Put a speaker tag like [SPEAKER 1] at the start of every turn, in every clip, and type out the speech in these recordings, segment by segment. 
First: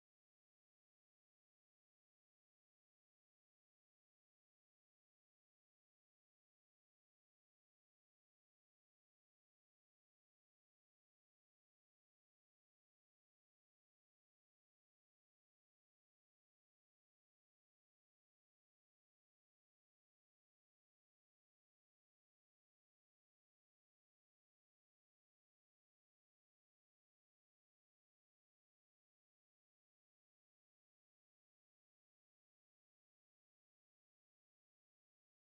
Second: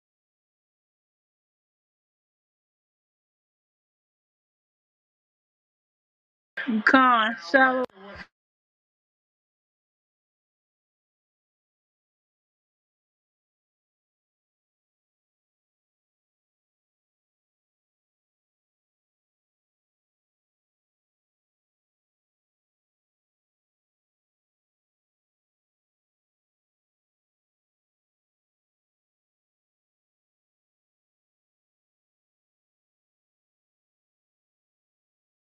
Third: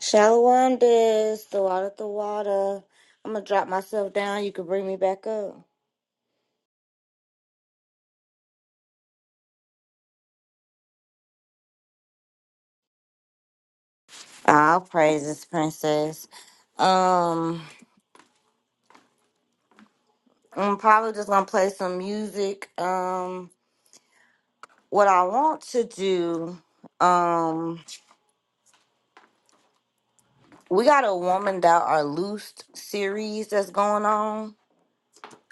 [SPEAKER 1] Shallow this, the out of the water. I'm gonna drop myself down. You can bring me back up.
[SPEAKER 2] Con, so
[SPEAKER 1] I'll praise this princess. Um, I'm probably just gonna play some music. Um, what I want to do, um, we got a woman that are loosed series that's going on.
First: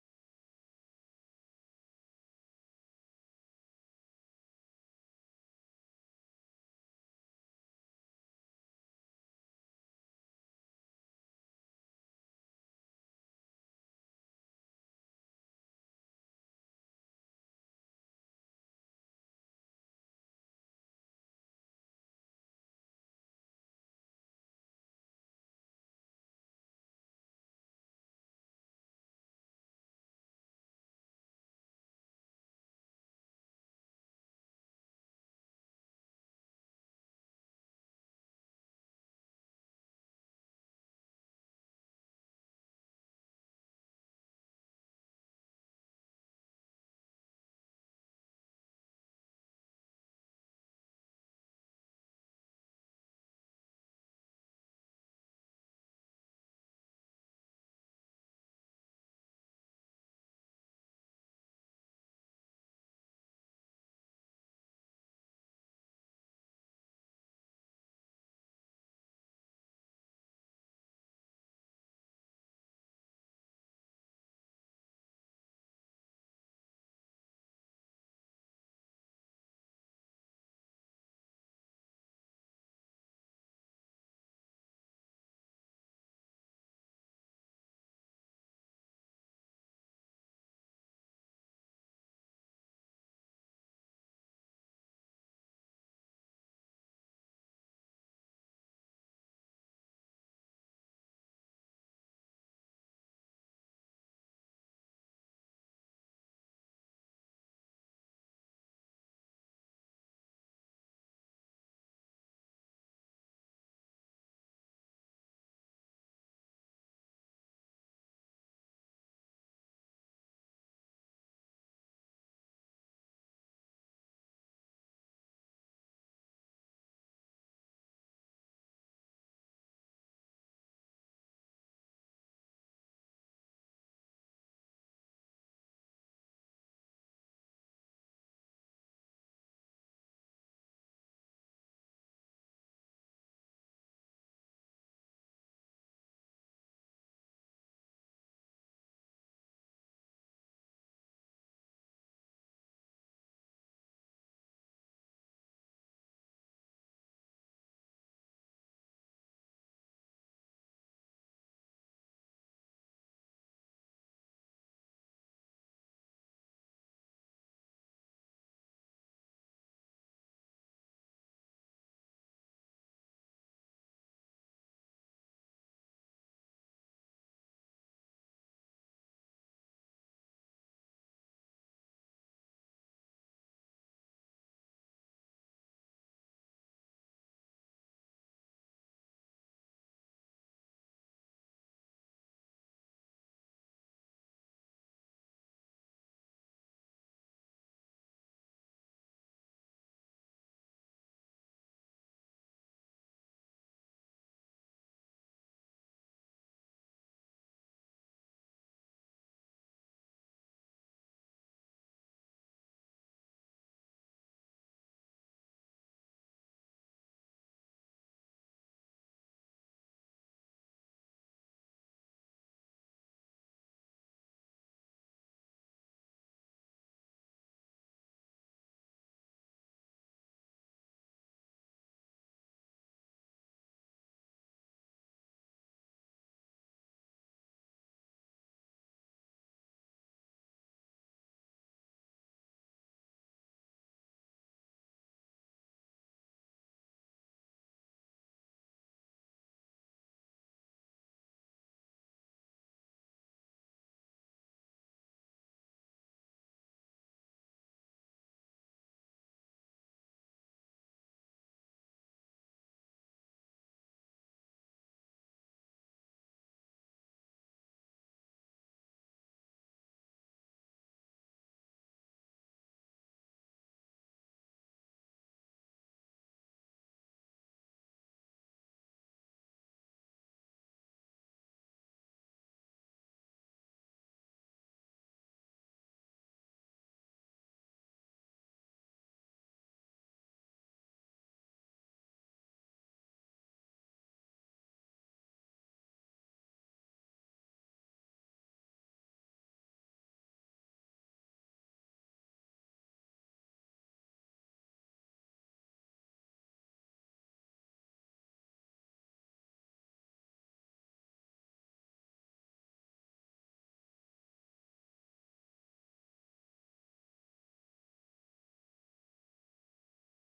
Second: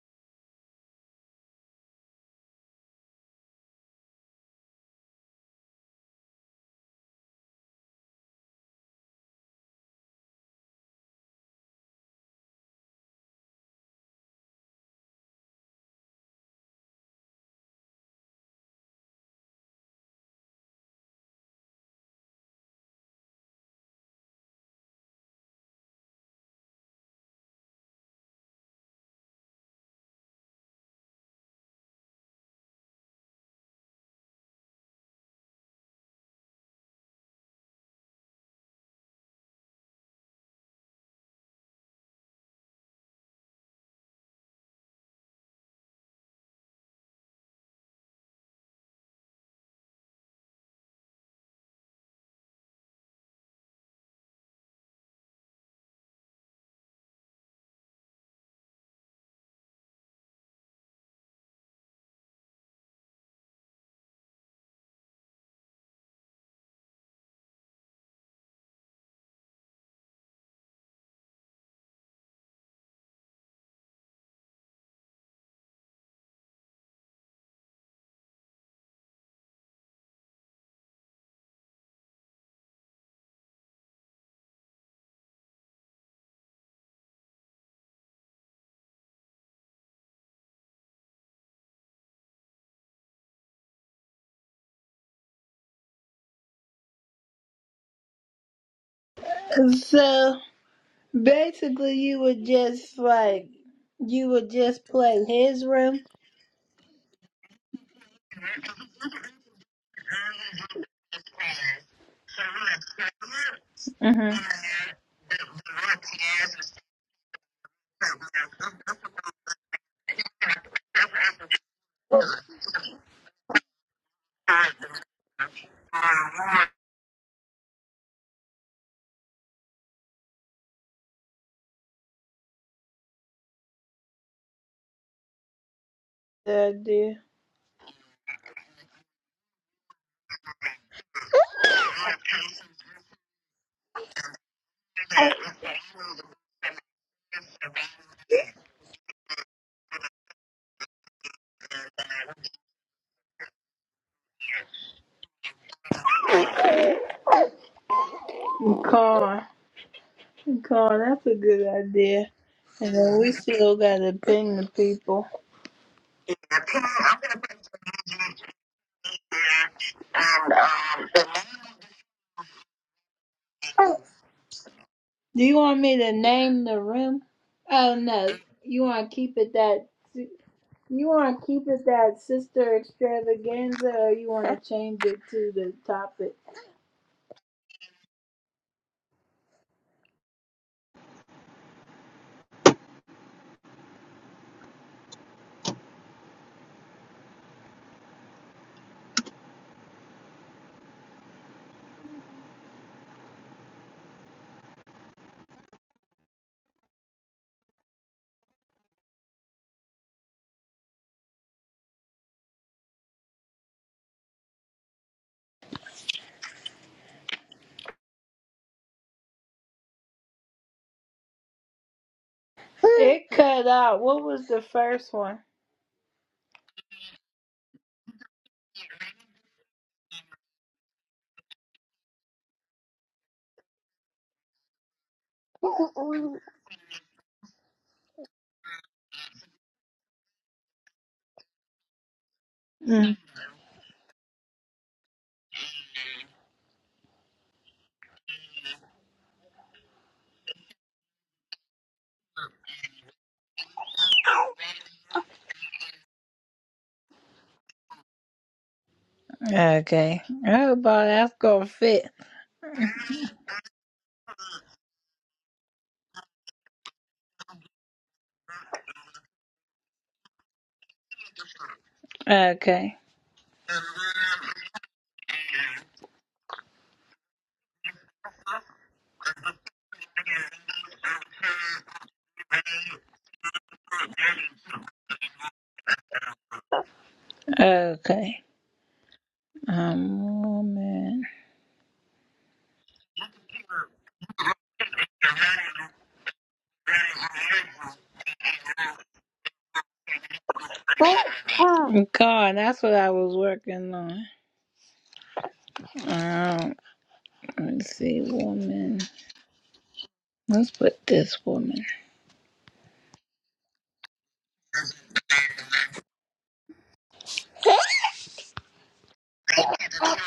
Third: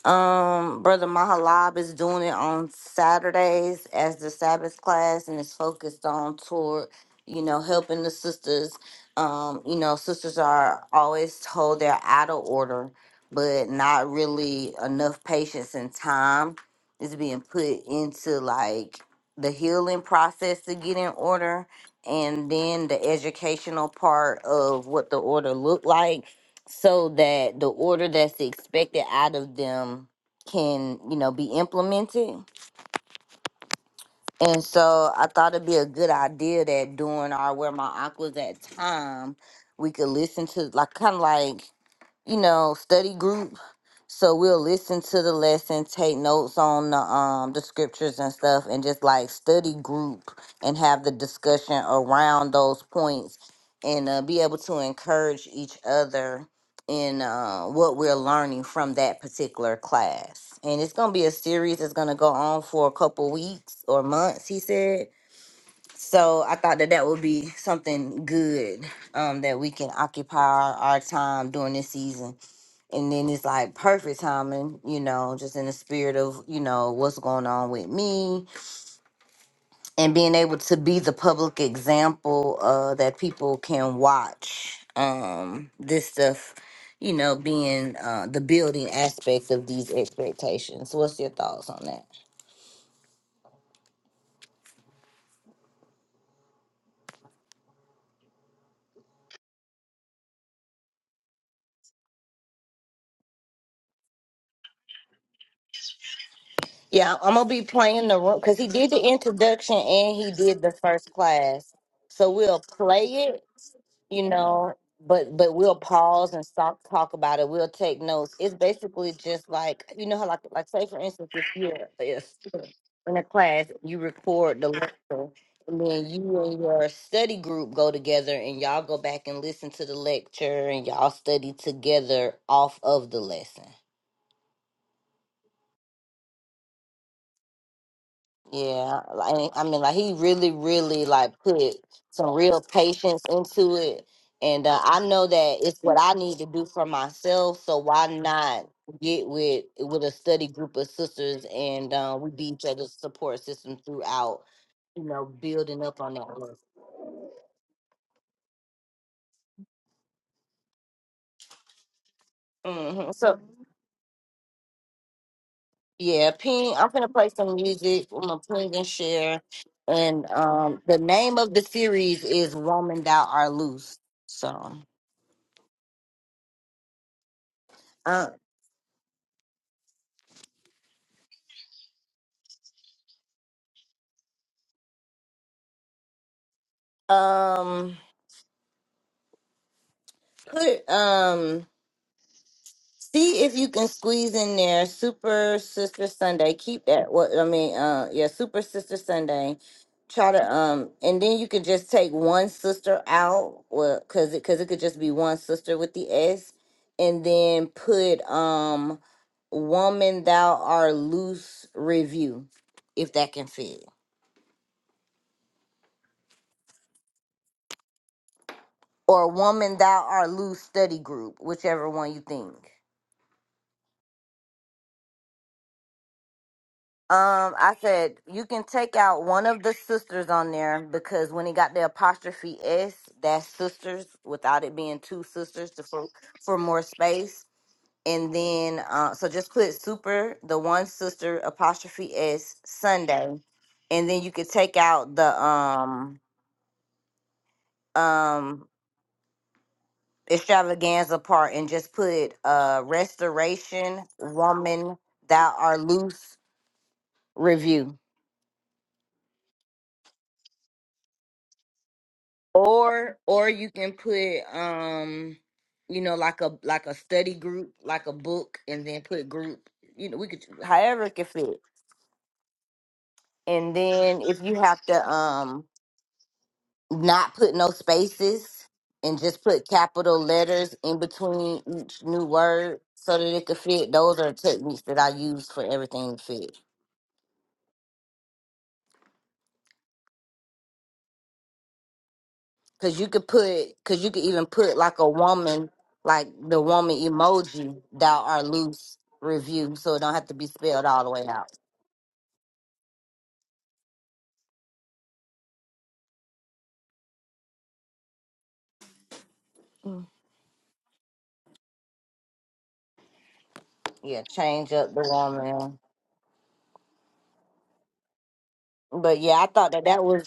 [SPEAKER 1] Um, Brother Mahalab is doing it on Saturdays as the Sabbath class, and it's focused on toward you know helping the sisters. Um, you know, sisters are always told they're out of order, but not really enough patience and time is being put into like the healing process to get in order, and then the educational part of what the order looked like so that the order that's expected out of them can, you know, be implemented. And so I thought it'd be a good idea that during our where my aquas at time, we could listen to like kind of like, you know, study groups so we'll listen to the lesson, take notes on the um the scriptures and stuff, and just like study group and have the discussion around those points, and uh, be able to encourage each other in uh, what we're learning from that particular class. And it's gonna be a series that's gonna go on for a couple weeks or months. He said. So I thought that that would be something good um, that we can occupy our, our time during this season and then it's like perfect timing, you know, just in the spirit of, you know, what's going on with me and being able to be the public example uh that people can watch um this stuff, you know, being uh the building aspect of these expectations. What's your thoughts on that?
[SPEAKER 2] so basically you would just like you would just play his room.
[SPEAKER 1] Yeah, I'm gonna be playing the room because he did the introduction and he did the first class. So we'll play it, you
[SPEAKER 2] hmm
[SPEAKER 1] know, but but we'll pause and stop talk about it. We'll take notes. It's basically just like you know how like like say for instance if you're a student in a class, you record the lecture and then you and your study group go together and y'all go back and listen to the lecture and y'all study together off of the lesson.
[SPEAKER 2] That idea.
[SPEAKER 1] Yeah, like I mean, like he really, really like put some real patience into it, and uh, I know that it's what I need to do for myself. So why not get with with a study group of sisters, and uh, we be each other's support system throughout. You know, building up on that. Work.
[SPEAKER 2] Con, con, that's a good idea. And
[SPEAKER 1] hmm
[SPEAKER 2] then we
[SPEAKER 1] So
[SPEAKER 2] still got to ping the people.
[SPEAKER 1] yeah,
[SPEAKER 2] The
[SPEAKER 1] ping.
[SPEAKER 2] ping,
[SPEAKER 1] I'm gonna
[SPEAKER 2] I'm
[SPEAKER 1] play
[SPEAKER 2] gonna
[SPEAKER 1] some
[SPEAKER 2] put the
[SPEAKER 1] music. I'm gonna
[SPEAKER 2] music
[SPEAKER 1] ping and share,
[SPEAKER 2] here,
[SPEAKER 1] and
[SPEAKER 2] and
[SPEAKER 1] um, the
[SPEAKER 2] um,
[SPEAKER 1] name of the
[SPEAKER 2] the
[SPEAKER 1] series is "Woman Thou Are
[SPEAKER 2] name.
[SPEAKER 1] Loose." So.
[SPEAKER 2] Do you want me to name the room? Oh
[SPEAKER 1] uh,
[SPEAKER 2] no, you want to keep it that. si, You want to keep it that sister extravaganza, or you want to change it to the topic?
[SPEAKER 1] Um, put um, see if you can squeeze in there Super Sister Sunday. Keep that. What I mean, uh, yeah, Super Sister Sunday. Try to um, and then you could just take one sister out, well, cause it cause it could just be one sister with the S, and then put um, woman thou art loose review, if that can fit, or woman thou art loose study group, whichever one you think.
[SPEAKER 2] It cut out. What was the first one?
[SPEAKER 1] Um, I said you can take out one of the sisters on there because when he got the apostrophe s, that's sisters without it being two sisters to for for more space. And then, uh, so just put super the one sister apostrophe s
[SPEAKER 2] Mm.
[SPEAKER 1] Sunday, and then you could take out the um um extravaganza part and just put uh restoration woman thou are loose review.
[SPEAKER 2] Okay, Oh, hope that's gonna fit.
[SPEAKER 1] Or or you can put um you know like a like a study group, like a book and then put group. You know, we could however it can fit.
[SPEAKER 2] Okay.
[SPEAKER 1] And then if you have to um not put no spaces and just put capital letters in between each new word so that it could fit. Those are techniques that I use for everything to fit.
[SPEAKER 2] Okay. Um, woman.
[SPEAKER 1] Cause you could put, cause you could even put like a woman, like the woman emoji dot or loose review, so it don't have to be spelled all the way out.
[SPEAKER 2] God, that's what I was working on. Um, let's see, woman. Let's put this woman.
[SPEAKER 1] Yeah, change up the woman. But yeah, I thought that that was.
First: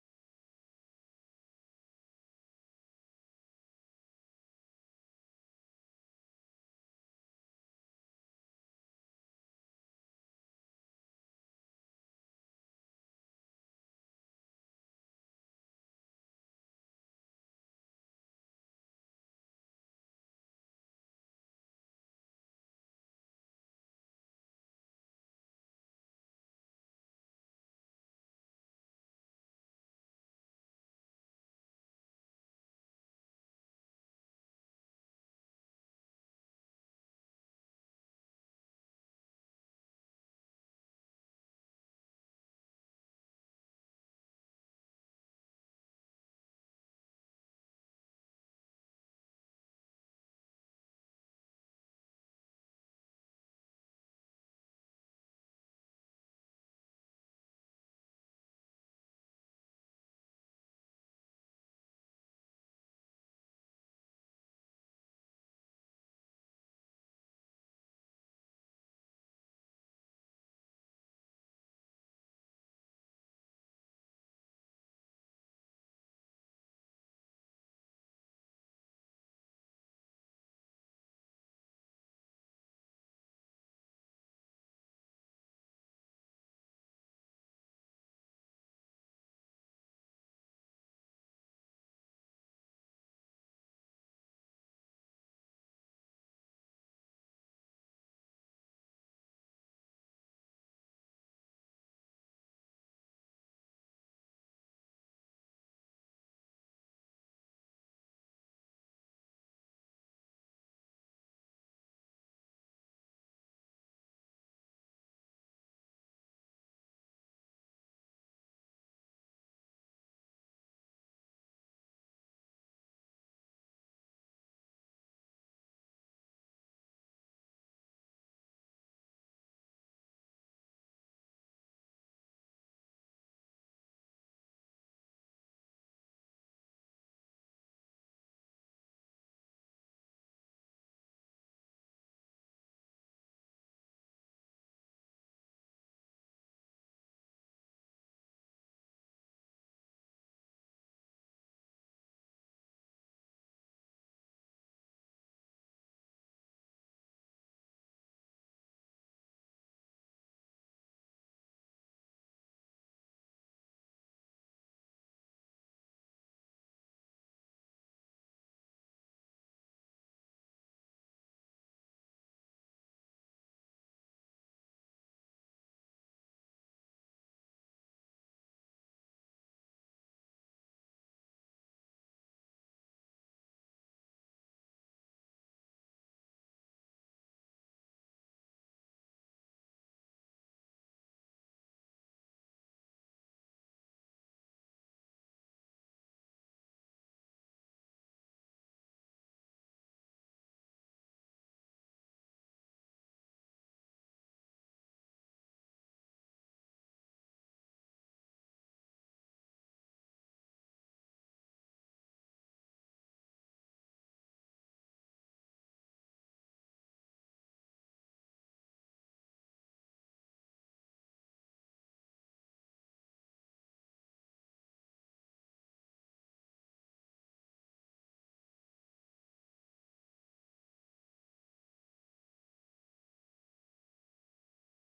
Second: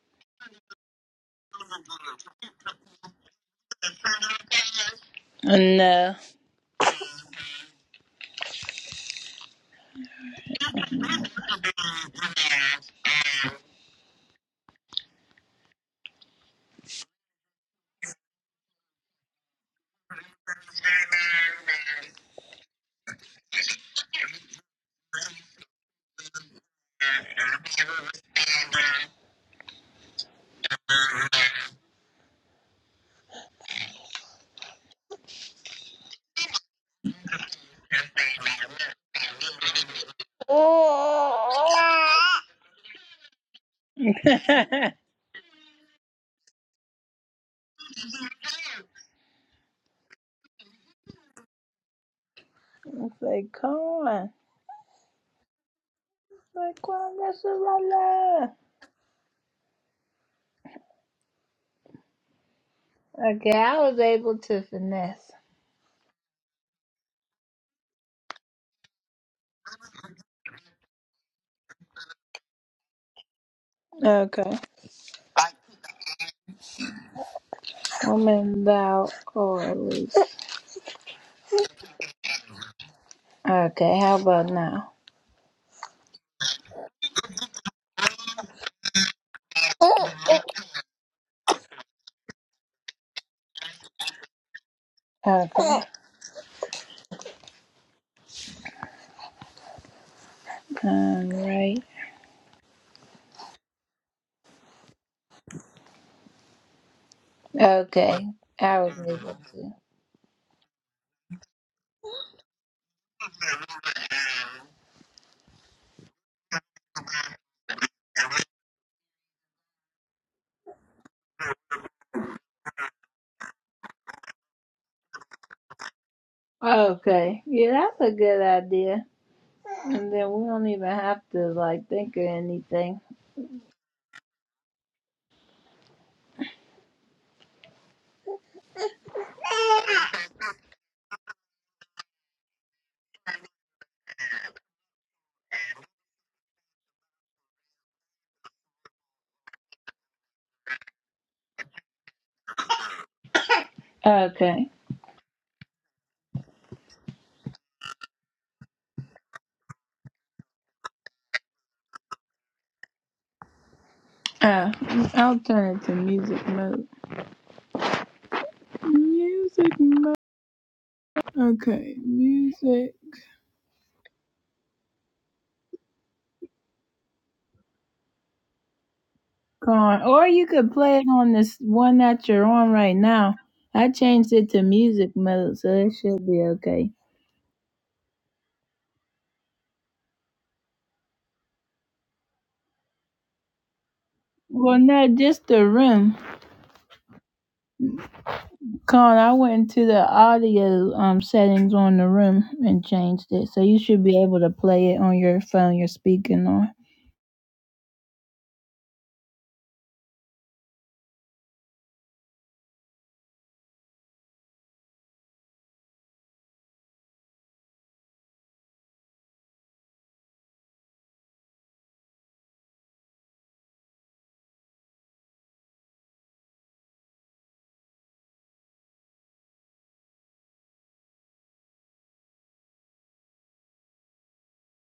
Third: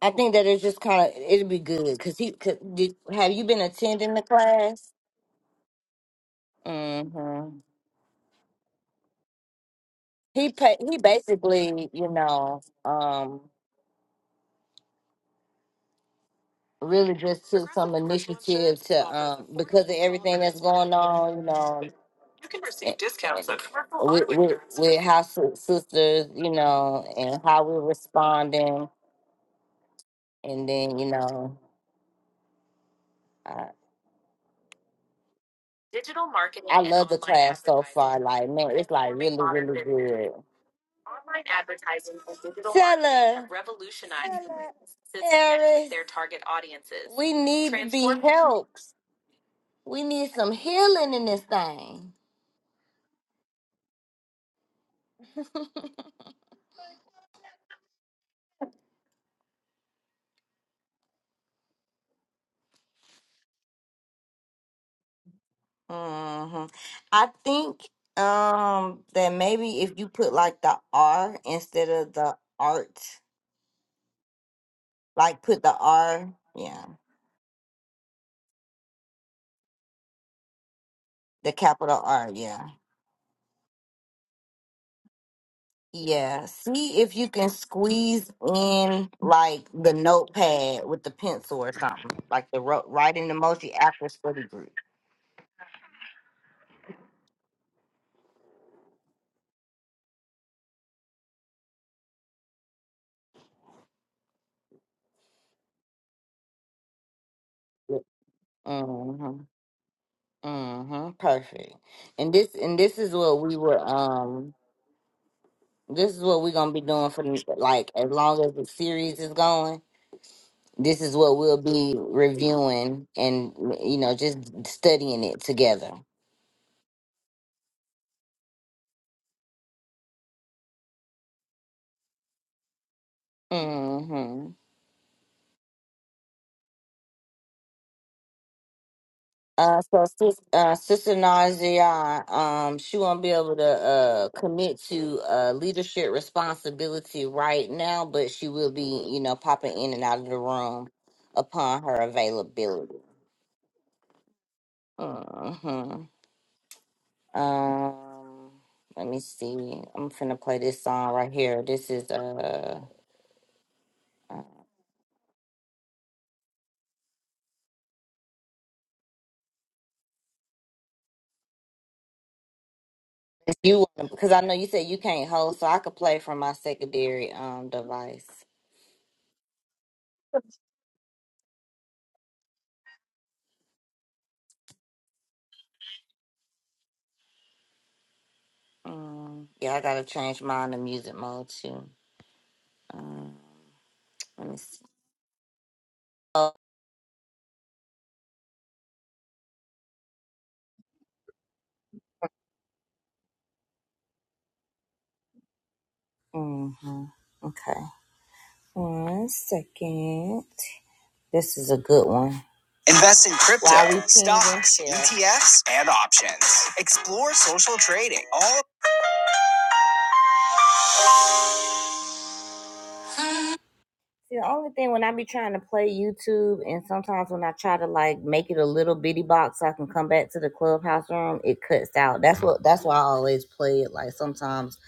[SPEAKER 1] I think that it's just kind of it'd be good. Cause he, cause, did, have you been attending the class?
[SPEAKER 2] No.
[SPEAKER 1] Mm-hmm. He pa- he
[SPEAKER 2] I
[SPEAKER 1] basically, you know, um, really just took on, you know, with how si- sisters, you know, and how we're responding and then you know I, I like no. We need help. We need some healing in this thing.
[SPEAKER 2] say, come on. Like, come on, that's a Okay, I was able to finesse.
[SPEAKER 1] hmm I think um that maybe if you put like the R instead of the art,
[SPEAKER 2] Okay.
[SPEAKER 1] like put the R, yeah,
[SPEAKER 2] Woman, thou or at least.
[SPEAKER 1] the capital R, yeah.
[SPEAKER 2] Okay, how about now?
[SPEAKER 1] Yeah, see if you can squeeze in like the notepad with the pencil or something, like the ro- writing emoji after study group.
[SPEAKER 2] Okay. All right. Okay, I was
[SPEAKER 1] Mhm.
[SPEAKER 2] able to.
[SPEAKER 1] Mm-hmm. Perfect. And this and this is what we were um this is what we're gonna be doing for the- like as long as the series is going. This is what we'll be reviewing and you know, just studying it together.
[SPEAKER 2] Okay. Yeah, that's a good idea. And then we don't even have to like think of anything.
[SPEAKER 1] Mm-hmm. Uh, so sis, uh, Sister Nadia, um, she won't be able to uh, commit to uh, leadership responsibility right now, but she will be, you know, popping in and out of the room upon her availability.
[SPEAKER 2] Okay.
[SPEAKER 1] hmm Um, let me see. I'm finna play this song right here. This is uh, uh,
[SPEAKER 2] Uh, I'll turn it to music mode. Music mode. Okay, music
[SPEAKER 1] you because I know you said you can't hold, so I could play from my secondary um device.
[SPEAKER 2] on. Or you could play it on this one that you're on right now. I changed it to music mode, so it should be okay.
[SPEAKER 1] Um, yeah, I gotta change mine to music mode too. Um, let me
[SPEAKER 2] Well,
[SPEAKER 1] see.
[SPEAKER 2] no, just the room.
[SPEAKER 1] Oh,
[SPEAKER 2] Con, I went to the audio um settings on the room and changed it, so you should be able to play it on your phone you're speaking on.
[SPEAKER 1] hmm Okay, one second. This is a good one. Invest in crypto, While we pinging. stocks, ETFs, and options. Explore social trading. All. See, the only thing when I be trying to play YouTube, and sometimes when I try to like make it a little bitty box, so I can come back to the clubhouse room. It cuts out. That's what. That's why I always play it. Like sometimes,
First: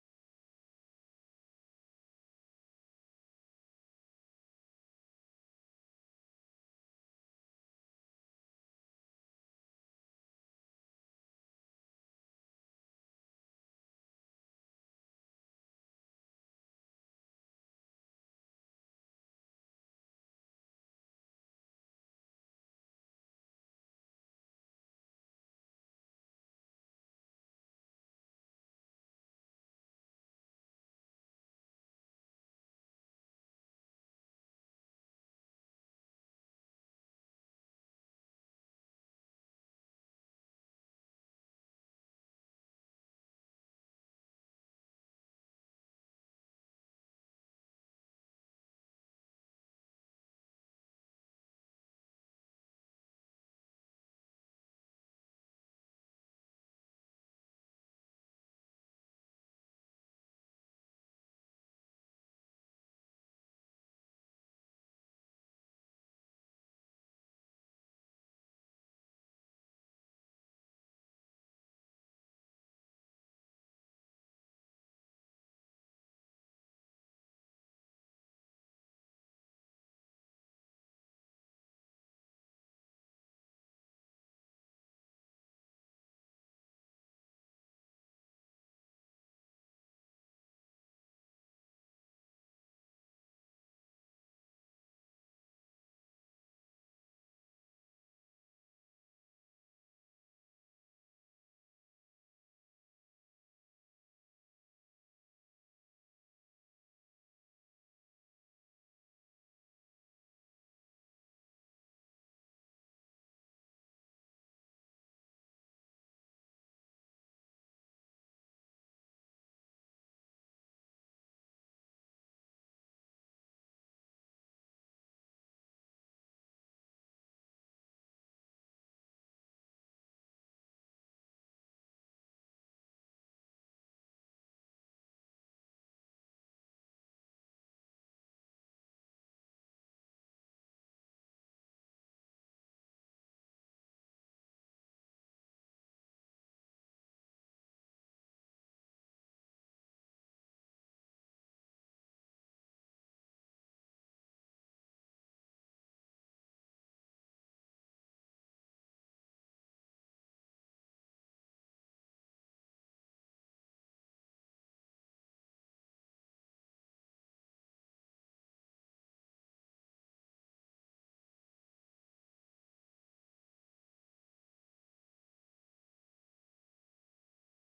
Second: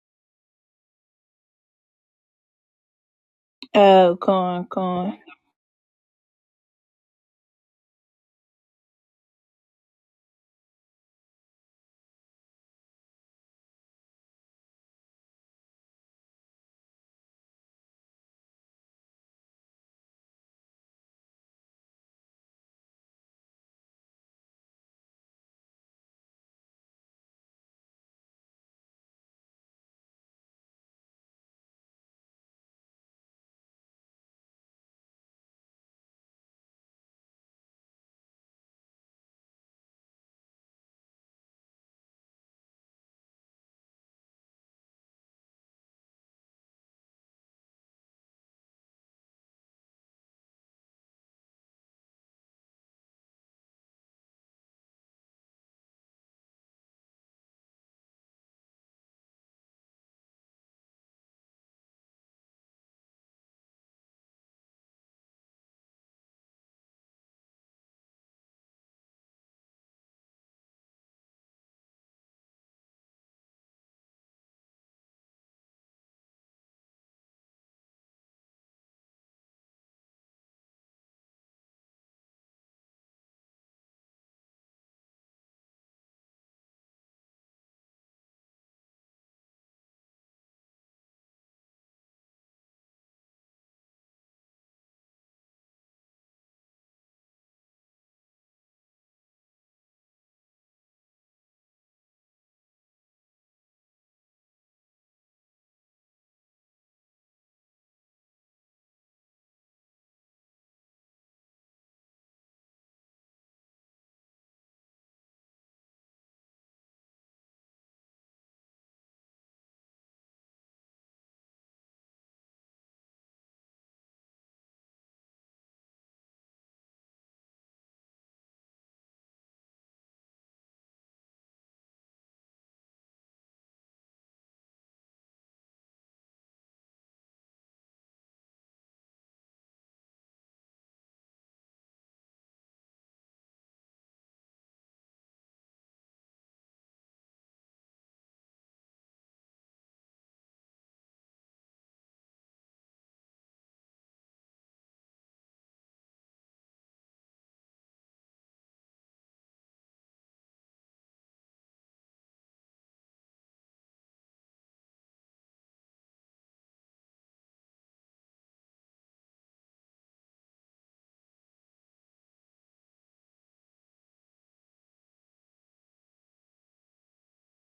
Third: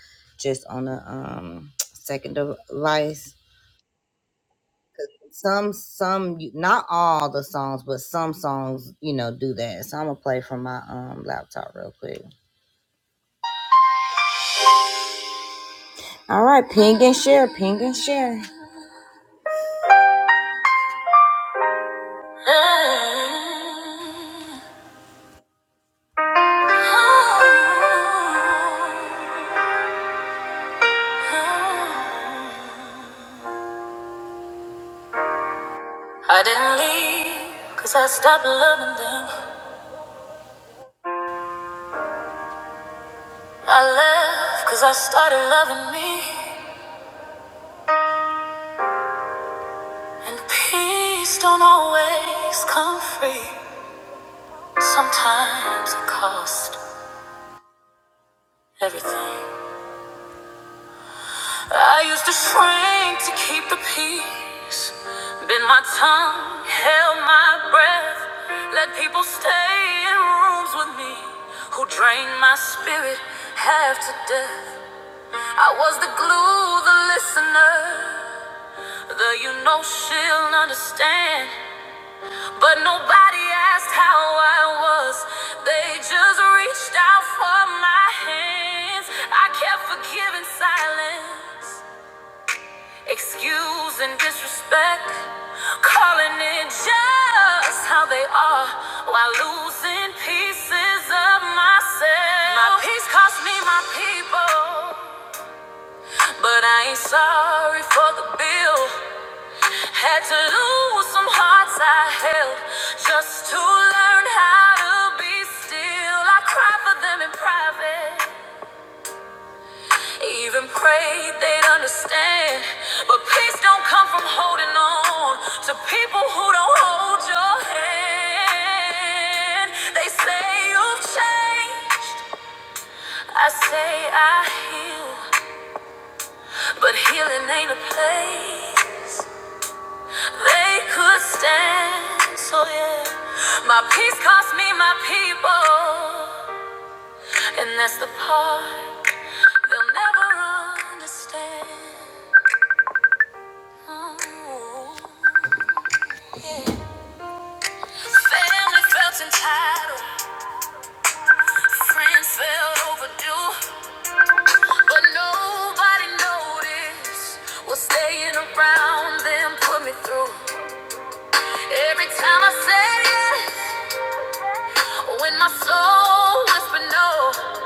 [SPEAKER 1] just on a um second device.
[SPEAKER 2] Oh, con, con,
[SPEAKER 1] Some, some, not all the songs, but some songs, you know, do that. So I'm gonna play from my um laptop real quick. All right, ping and share, ping and share. I didn't leave cause I stopped loving them. I left cause I started loving me. And peace don't always come free. Sometimes it costs everything. I used to shrink to keep the peace. Bit my tongue, held my breath. Let people stay in rooms with me who drained my spirit half to death. I was the glue, the listener, the you know she'll understand. But nobody asked how I was, they just reached out for my hands. I kept forgiving silence, excusing disrespect, calling it just how they are while losing pieces of myself. My peace cost me my people. But I ain't sorry for the bill. Had to lose some hearts I held just to learn how to be still. I cried for them in private, even prayed they'd understand. But peace don't come from holding on to people who don't hold your hand. They say you've changed. I say I heal, but healing ain't a place. They could stand, so yeah. My peace cost me my people, and that's the part they'll never understand. Ooh, yeah. Family felt entitled, friends felt overdue, but nobody noticed what staying around them put me through. Every time I said yes. When my soul whispered no,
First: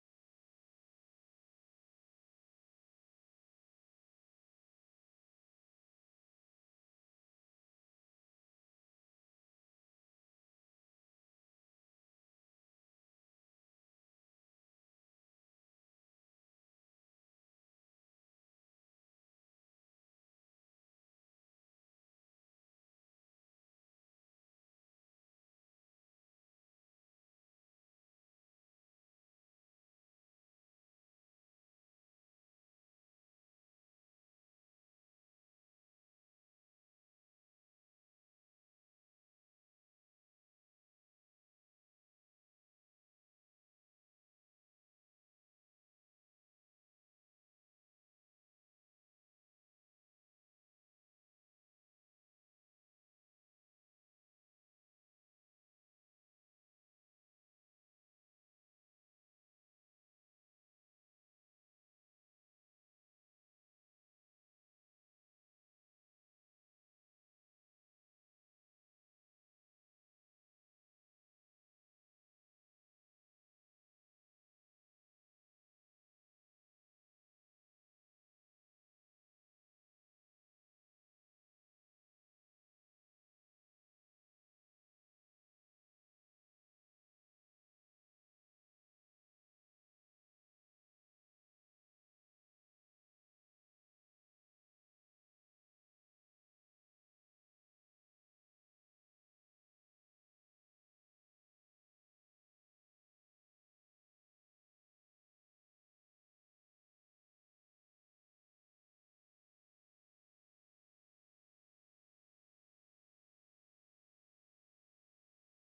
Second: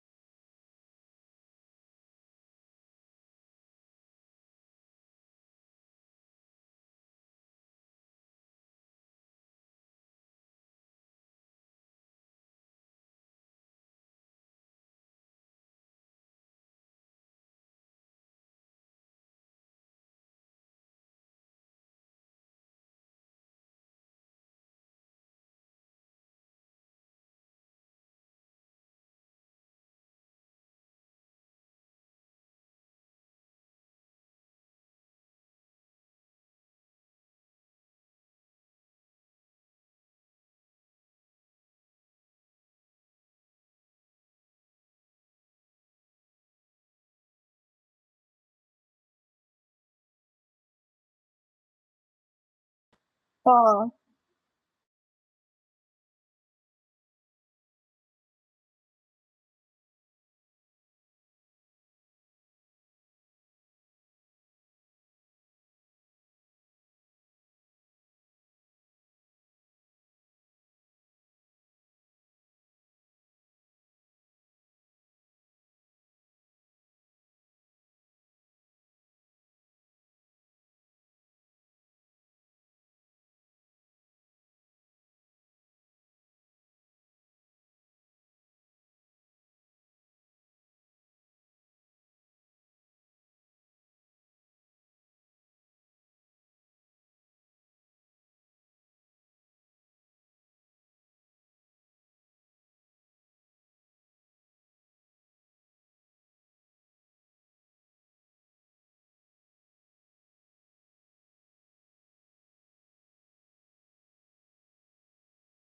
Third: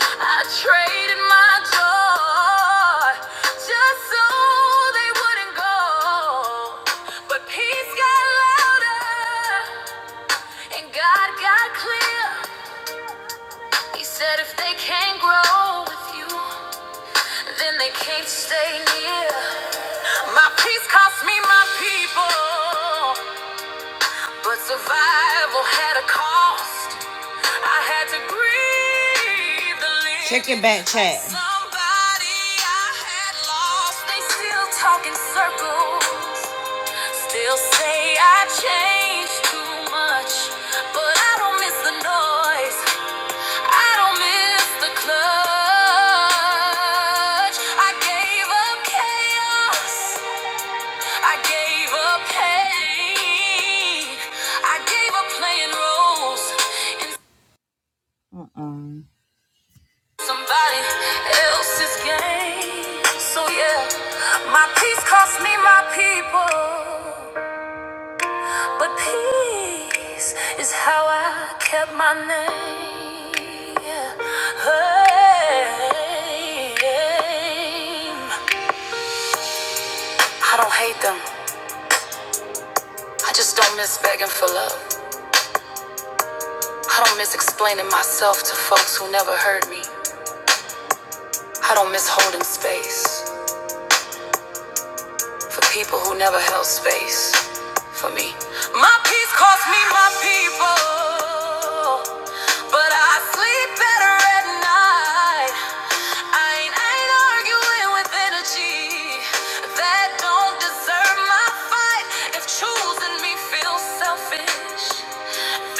[SPEAKER 1] I traded my joy just so they wouldn't go. But peace got louder and God got clear. He said if they can't grow with you, then they can't stay near. My peace cost me my people. But survival had a cost. I had to grieve the leak. Check your back chat. Somebody I had lost. They still talk in circles. Still say I changed too much. But I don't miss the noise. I don't miss the clutch. I gave up chaos. I gave up
[SPEAKER 2] con,
[SPEAKER 1] pain. I gave up playing roles in Mm-mm. somebody else's game. So yeah, my peace cost me my people, but peace is how I kept my name. Yeah. Hey, I don't hate them. I just don't miss begging for love. I don't miss explaining myself to folks who never heard me. I don't miss holding space. for people who never held space for me. My peace cost me my people, but I sleep better at night. I ain't, I ain't arguing with energy that don't deserve my fight. If choosing me feels selfish,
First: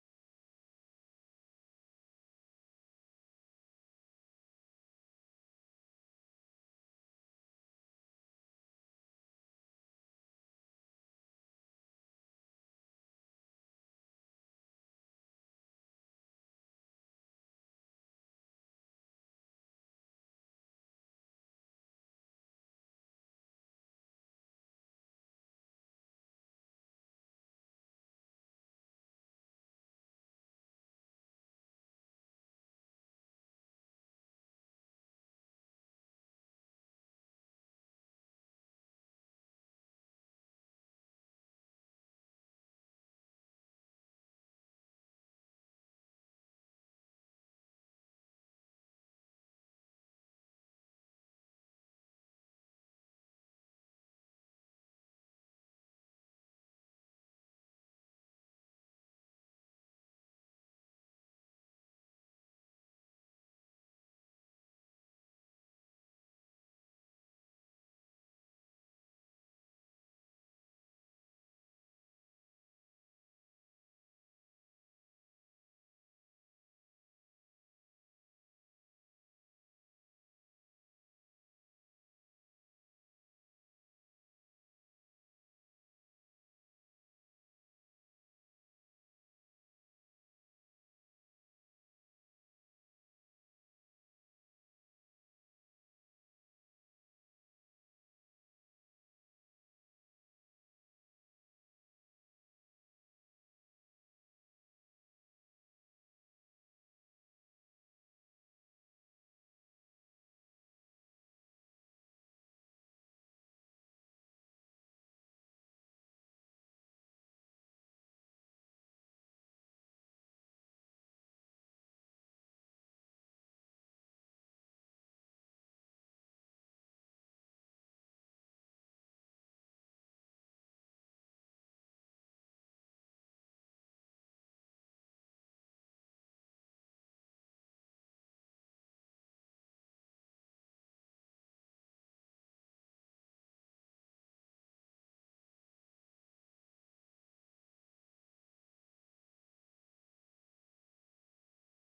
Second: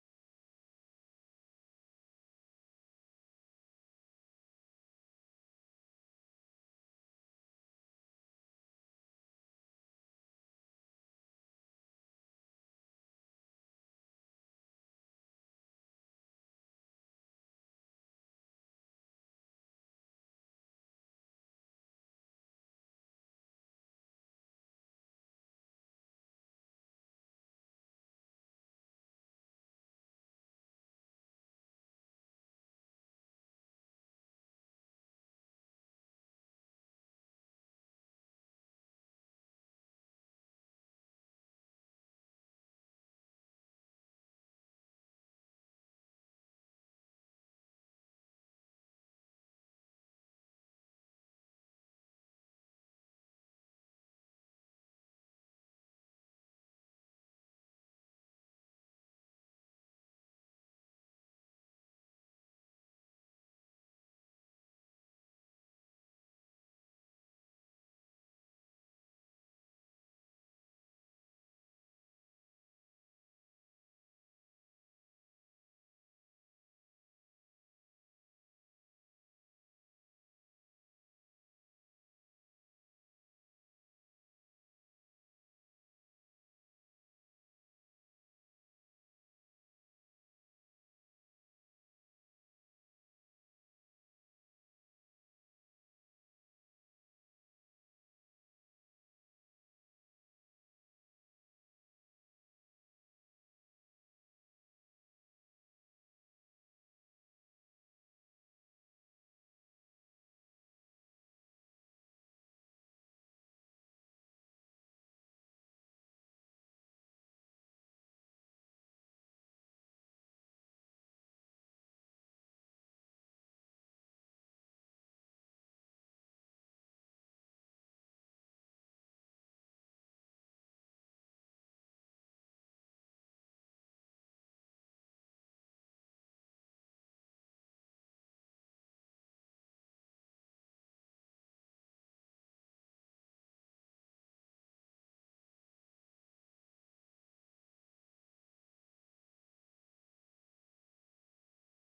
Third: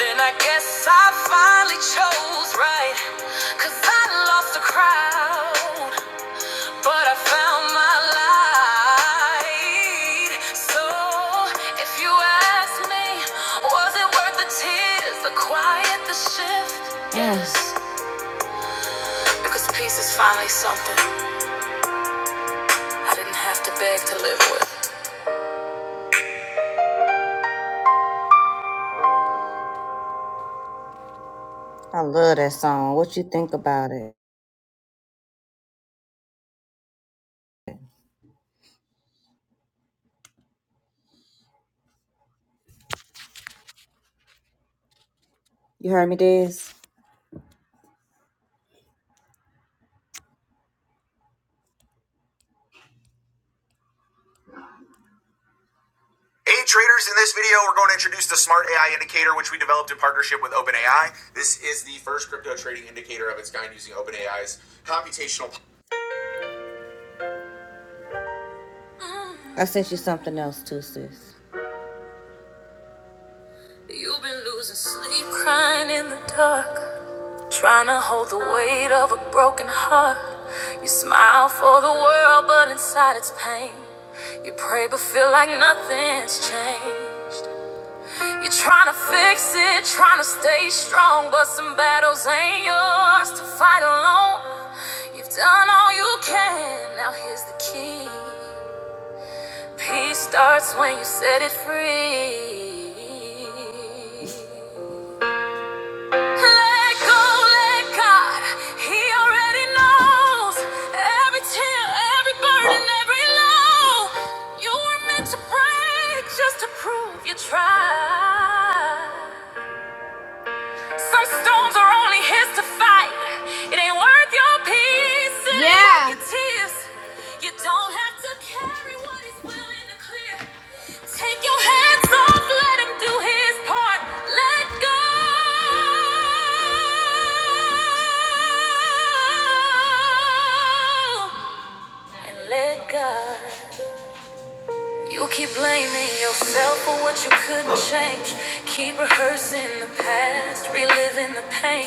[SPEAKER 1] then I guess I finally chose right. Cause I lost the crowd. But I found my light. So if you ask me, was it worth the tears, the quiet, the shift? Yes. Because peace is finally something I didn't have to beg to live with. I love that song. What you think about it? You heard me, Diz? Hey traders, in this video we're going to introduce the Smart AI Indicator which we developed in partnership with OpenAI. This is the first crypto trading indicator of its kind using OpenAI's computational I sent you something else too, sis. You've been losing sleep, crying in the dark, trying to hold the weight of a broken heart. You smile for the world, but inside it's pain. You pray, but feel like nothing's changed. You're trying to fix it, trying to stay strong, but some battles ain't yours to fight alone. You've done all you can, now here's the key. Peace starts when you set it free. Let go, let God. He already knows every tear, every burden, every low. You were meant to break just to prove you tried. Some storms are only his to fight. It ain't worth your peace. It ain't yeah. ain't worth your tears. You don't have to carry what is willing to clear. Take your hands off. Let him do his part. Let go. And let go. You keep blaming yourself for what you couldn't change. Keep rehearsing the past, reliving the pain.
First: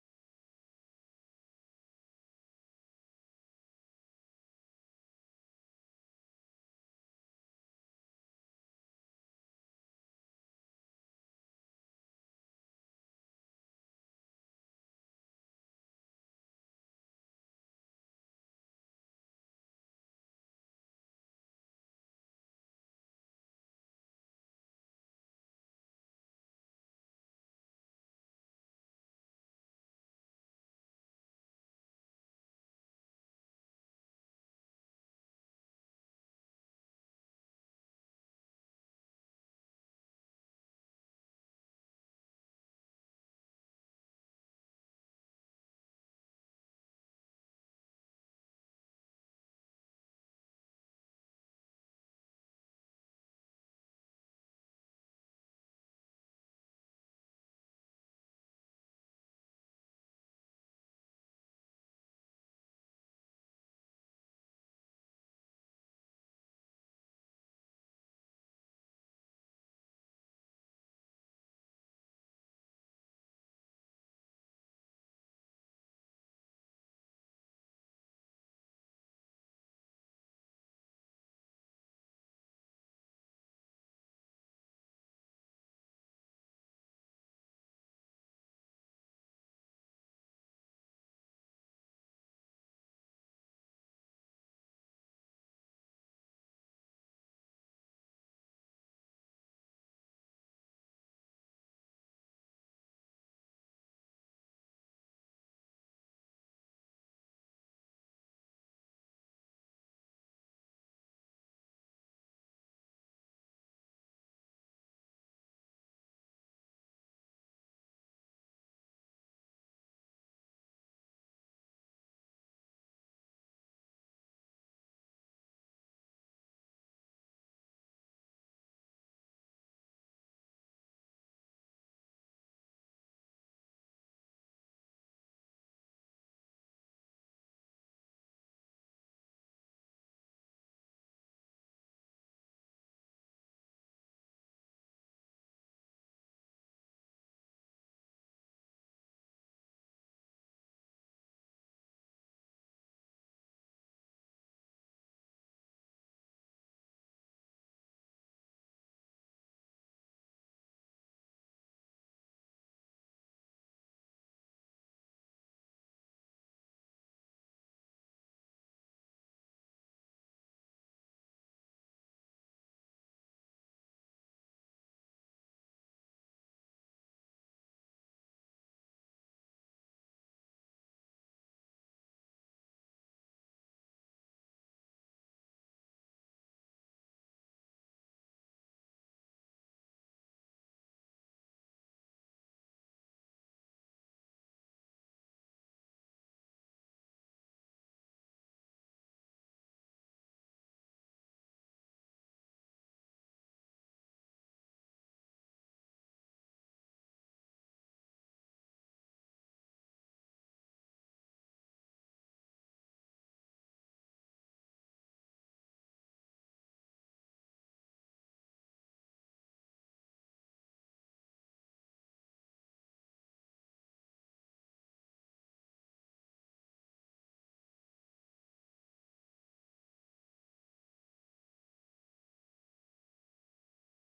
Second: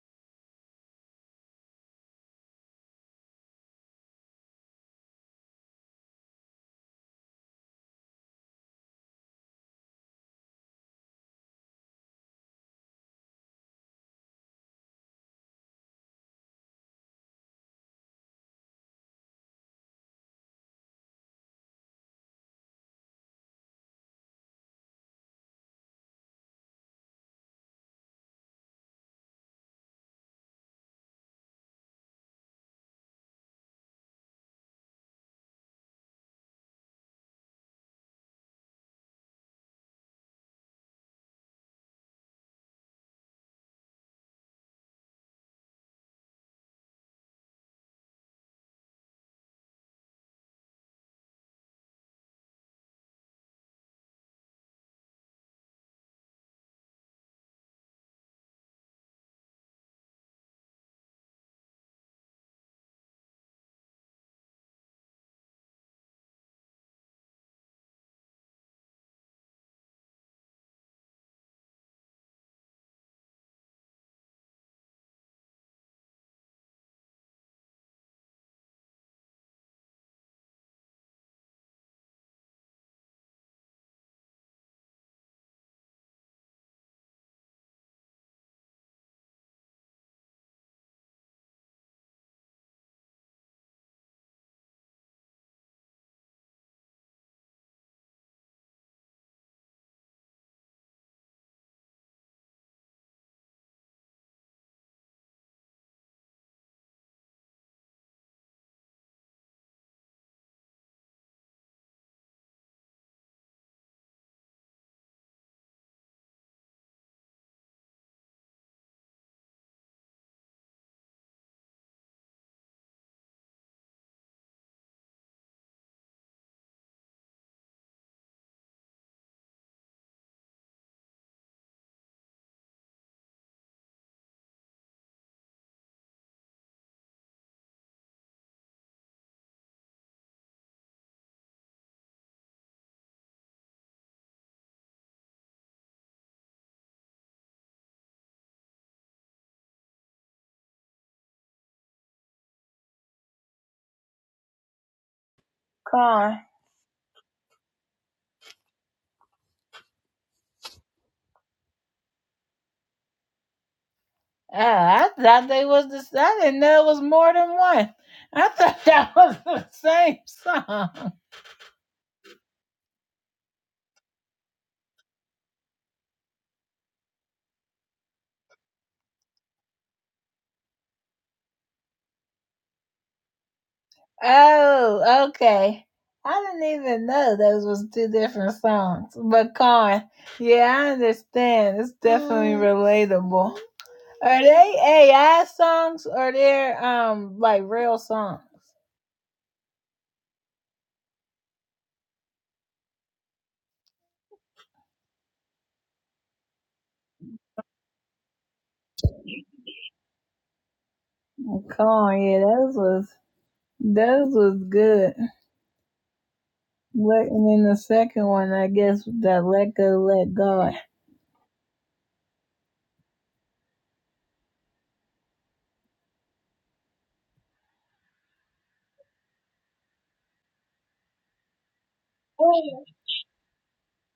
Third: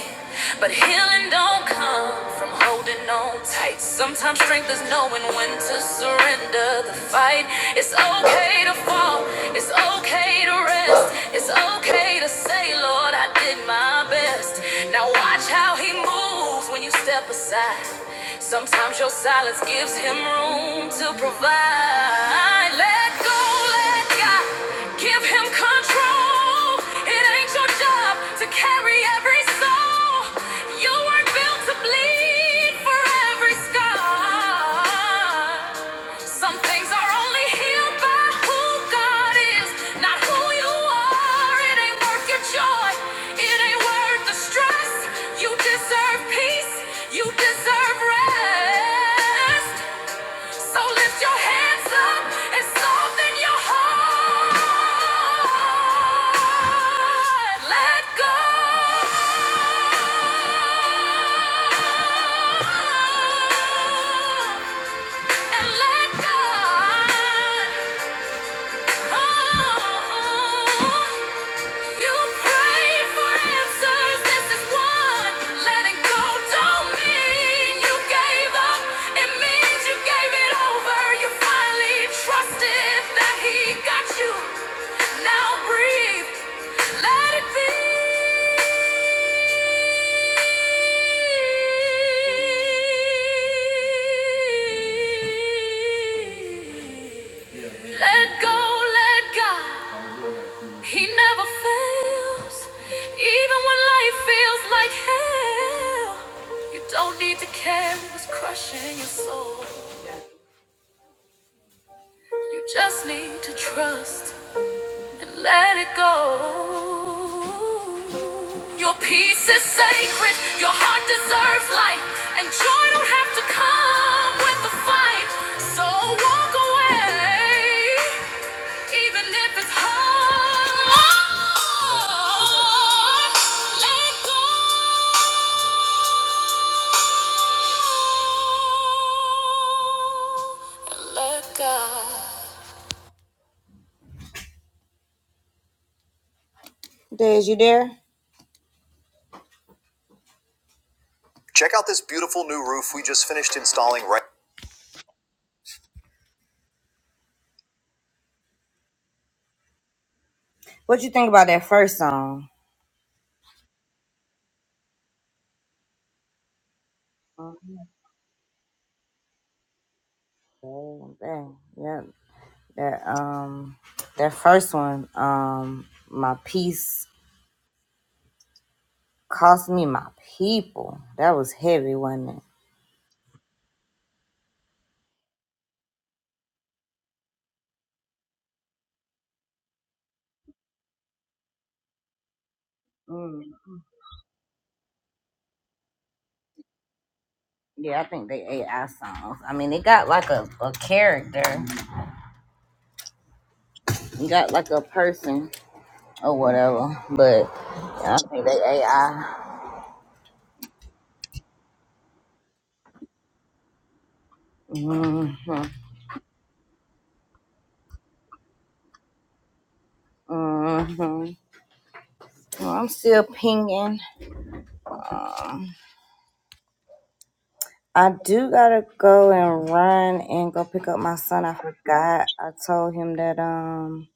[SPEAKER 1] But healing don't come from holding on tight. Sometimes strength is knowing when to surrender the fight. It's okay to fall, it's okay to rest. It's okay to say, Lord, I did my best. Now watch how He moves when you step aside. Sometimes your silence gives Him room to provide. Let go, let God. Give him control. It ain't your job to carry every soul. You weren't built to bleed for every scar. Some things are only healed by who God is, not who you are. It ain't worth your joy. It ain't worth the stress. You deserve peace. You deserve rest. So lift your hands up and soften your heart. Let go. And let God. Oh. oh, oh, you pray for answers. This is one. Letting go don't mean you gave up. It means you gave it over. You finally trusted that He got you. Now breathe. Let it be. Let go. Let God. He never fails, even when life feels like hell. You don't need to care what's crushing your soul. You just need to trust and let it go. Your peace is sacred, your heart deserves light, and joy don't have to come with the fight. So walk away. Even if it's hard, let go and let God. Dez, you there? Check out this beautiful new roof we just finished installing right.
[SPEAKER 2] con.
[SPEAKER 1] What you think about that first song?
[SPEAKER 2] Oh, I thought they was the. I I didn't know it was more than one. I thought that was the same song.
[SPEAKER 1] Dang, dang, yeah, that um, that first one, um, my peace cost me my people. That was heavy, wasn't
[SPEAKER 2] Oh, okay. I didn't even know those was two different songs. But con, yeah, I understand. It's definitely Mm.
[SPEAKER 1] it?
[SPEAKER 2] relatable. Are they AI songs or they're um like real
[SPEAKER 1] Yeah, I think
[SPEAKER 2] songs?
[SPEAKER 1] they AI songs. I mean, it got like a, a character, it got like a person or whatever, but yeah, I think they AI.
[SPEAKER 2] Come on, yeah, those was those was good.
[SPEAKER 1] Mm-hmm.
[SPEAKER 2] Let, and then the second one, I guess, that let go, let God.
[SPEAKER 1] Mm-hmm. Well, I'm still pinging. I do gotta go and run and go pick up my son. I forgot. I told him that um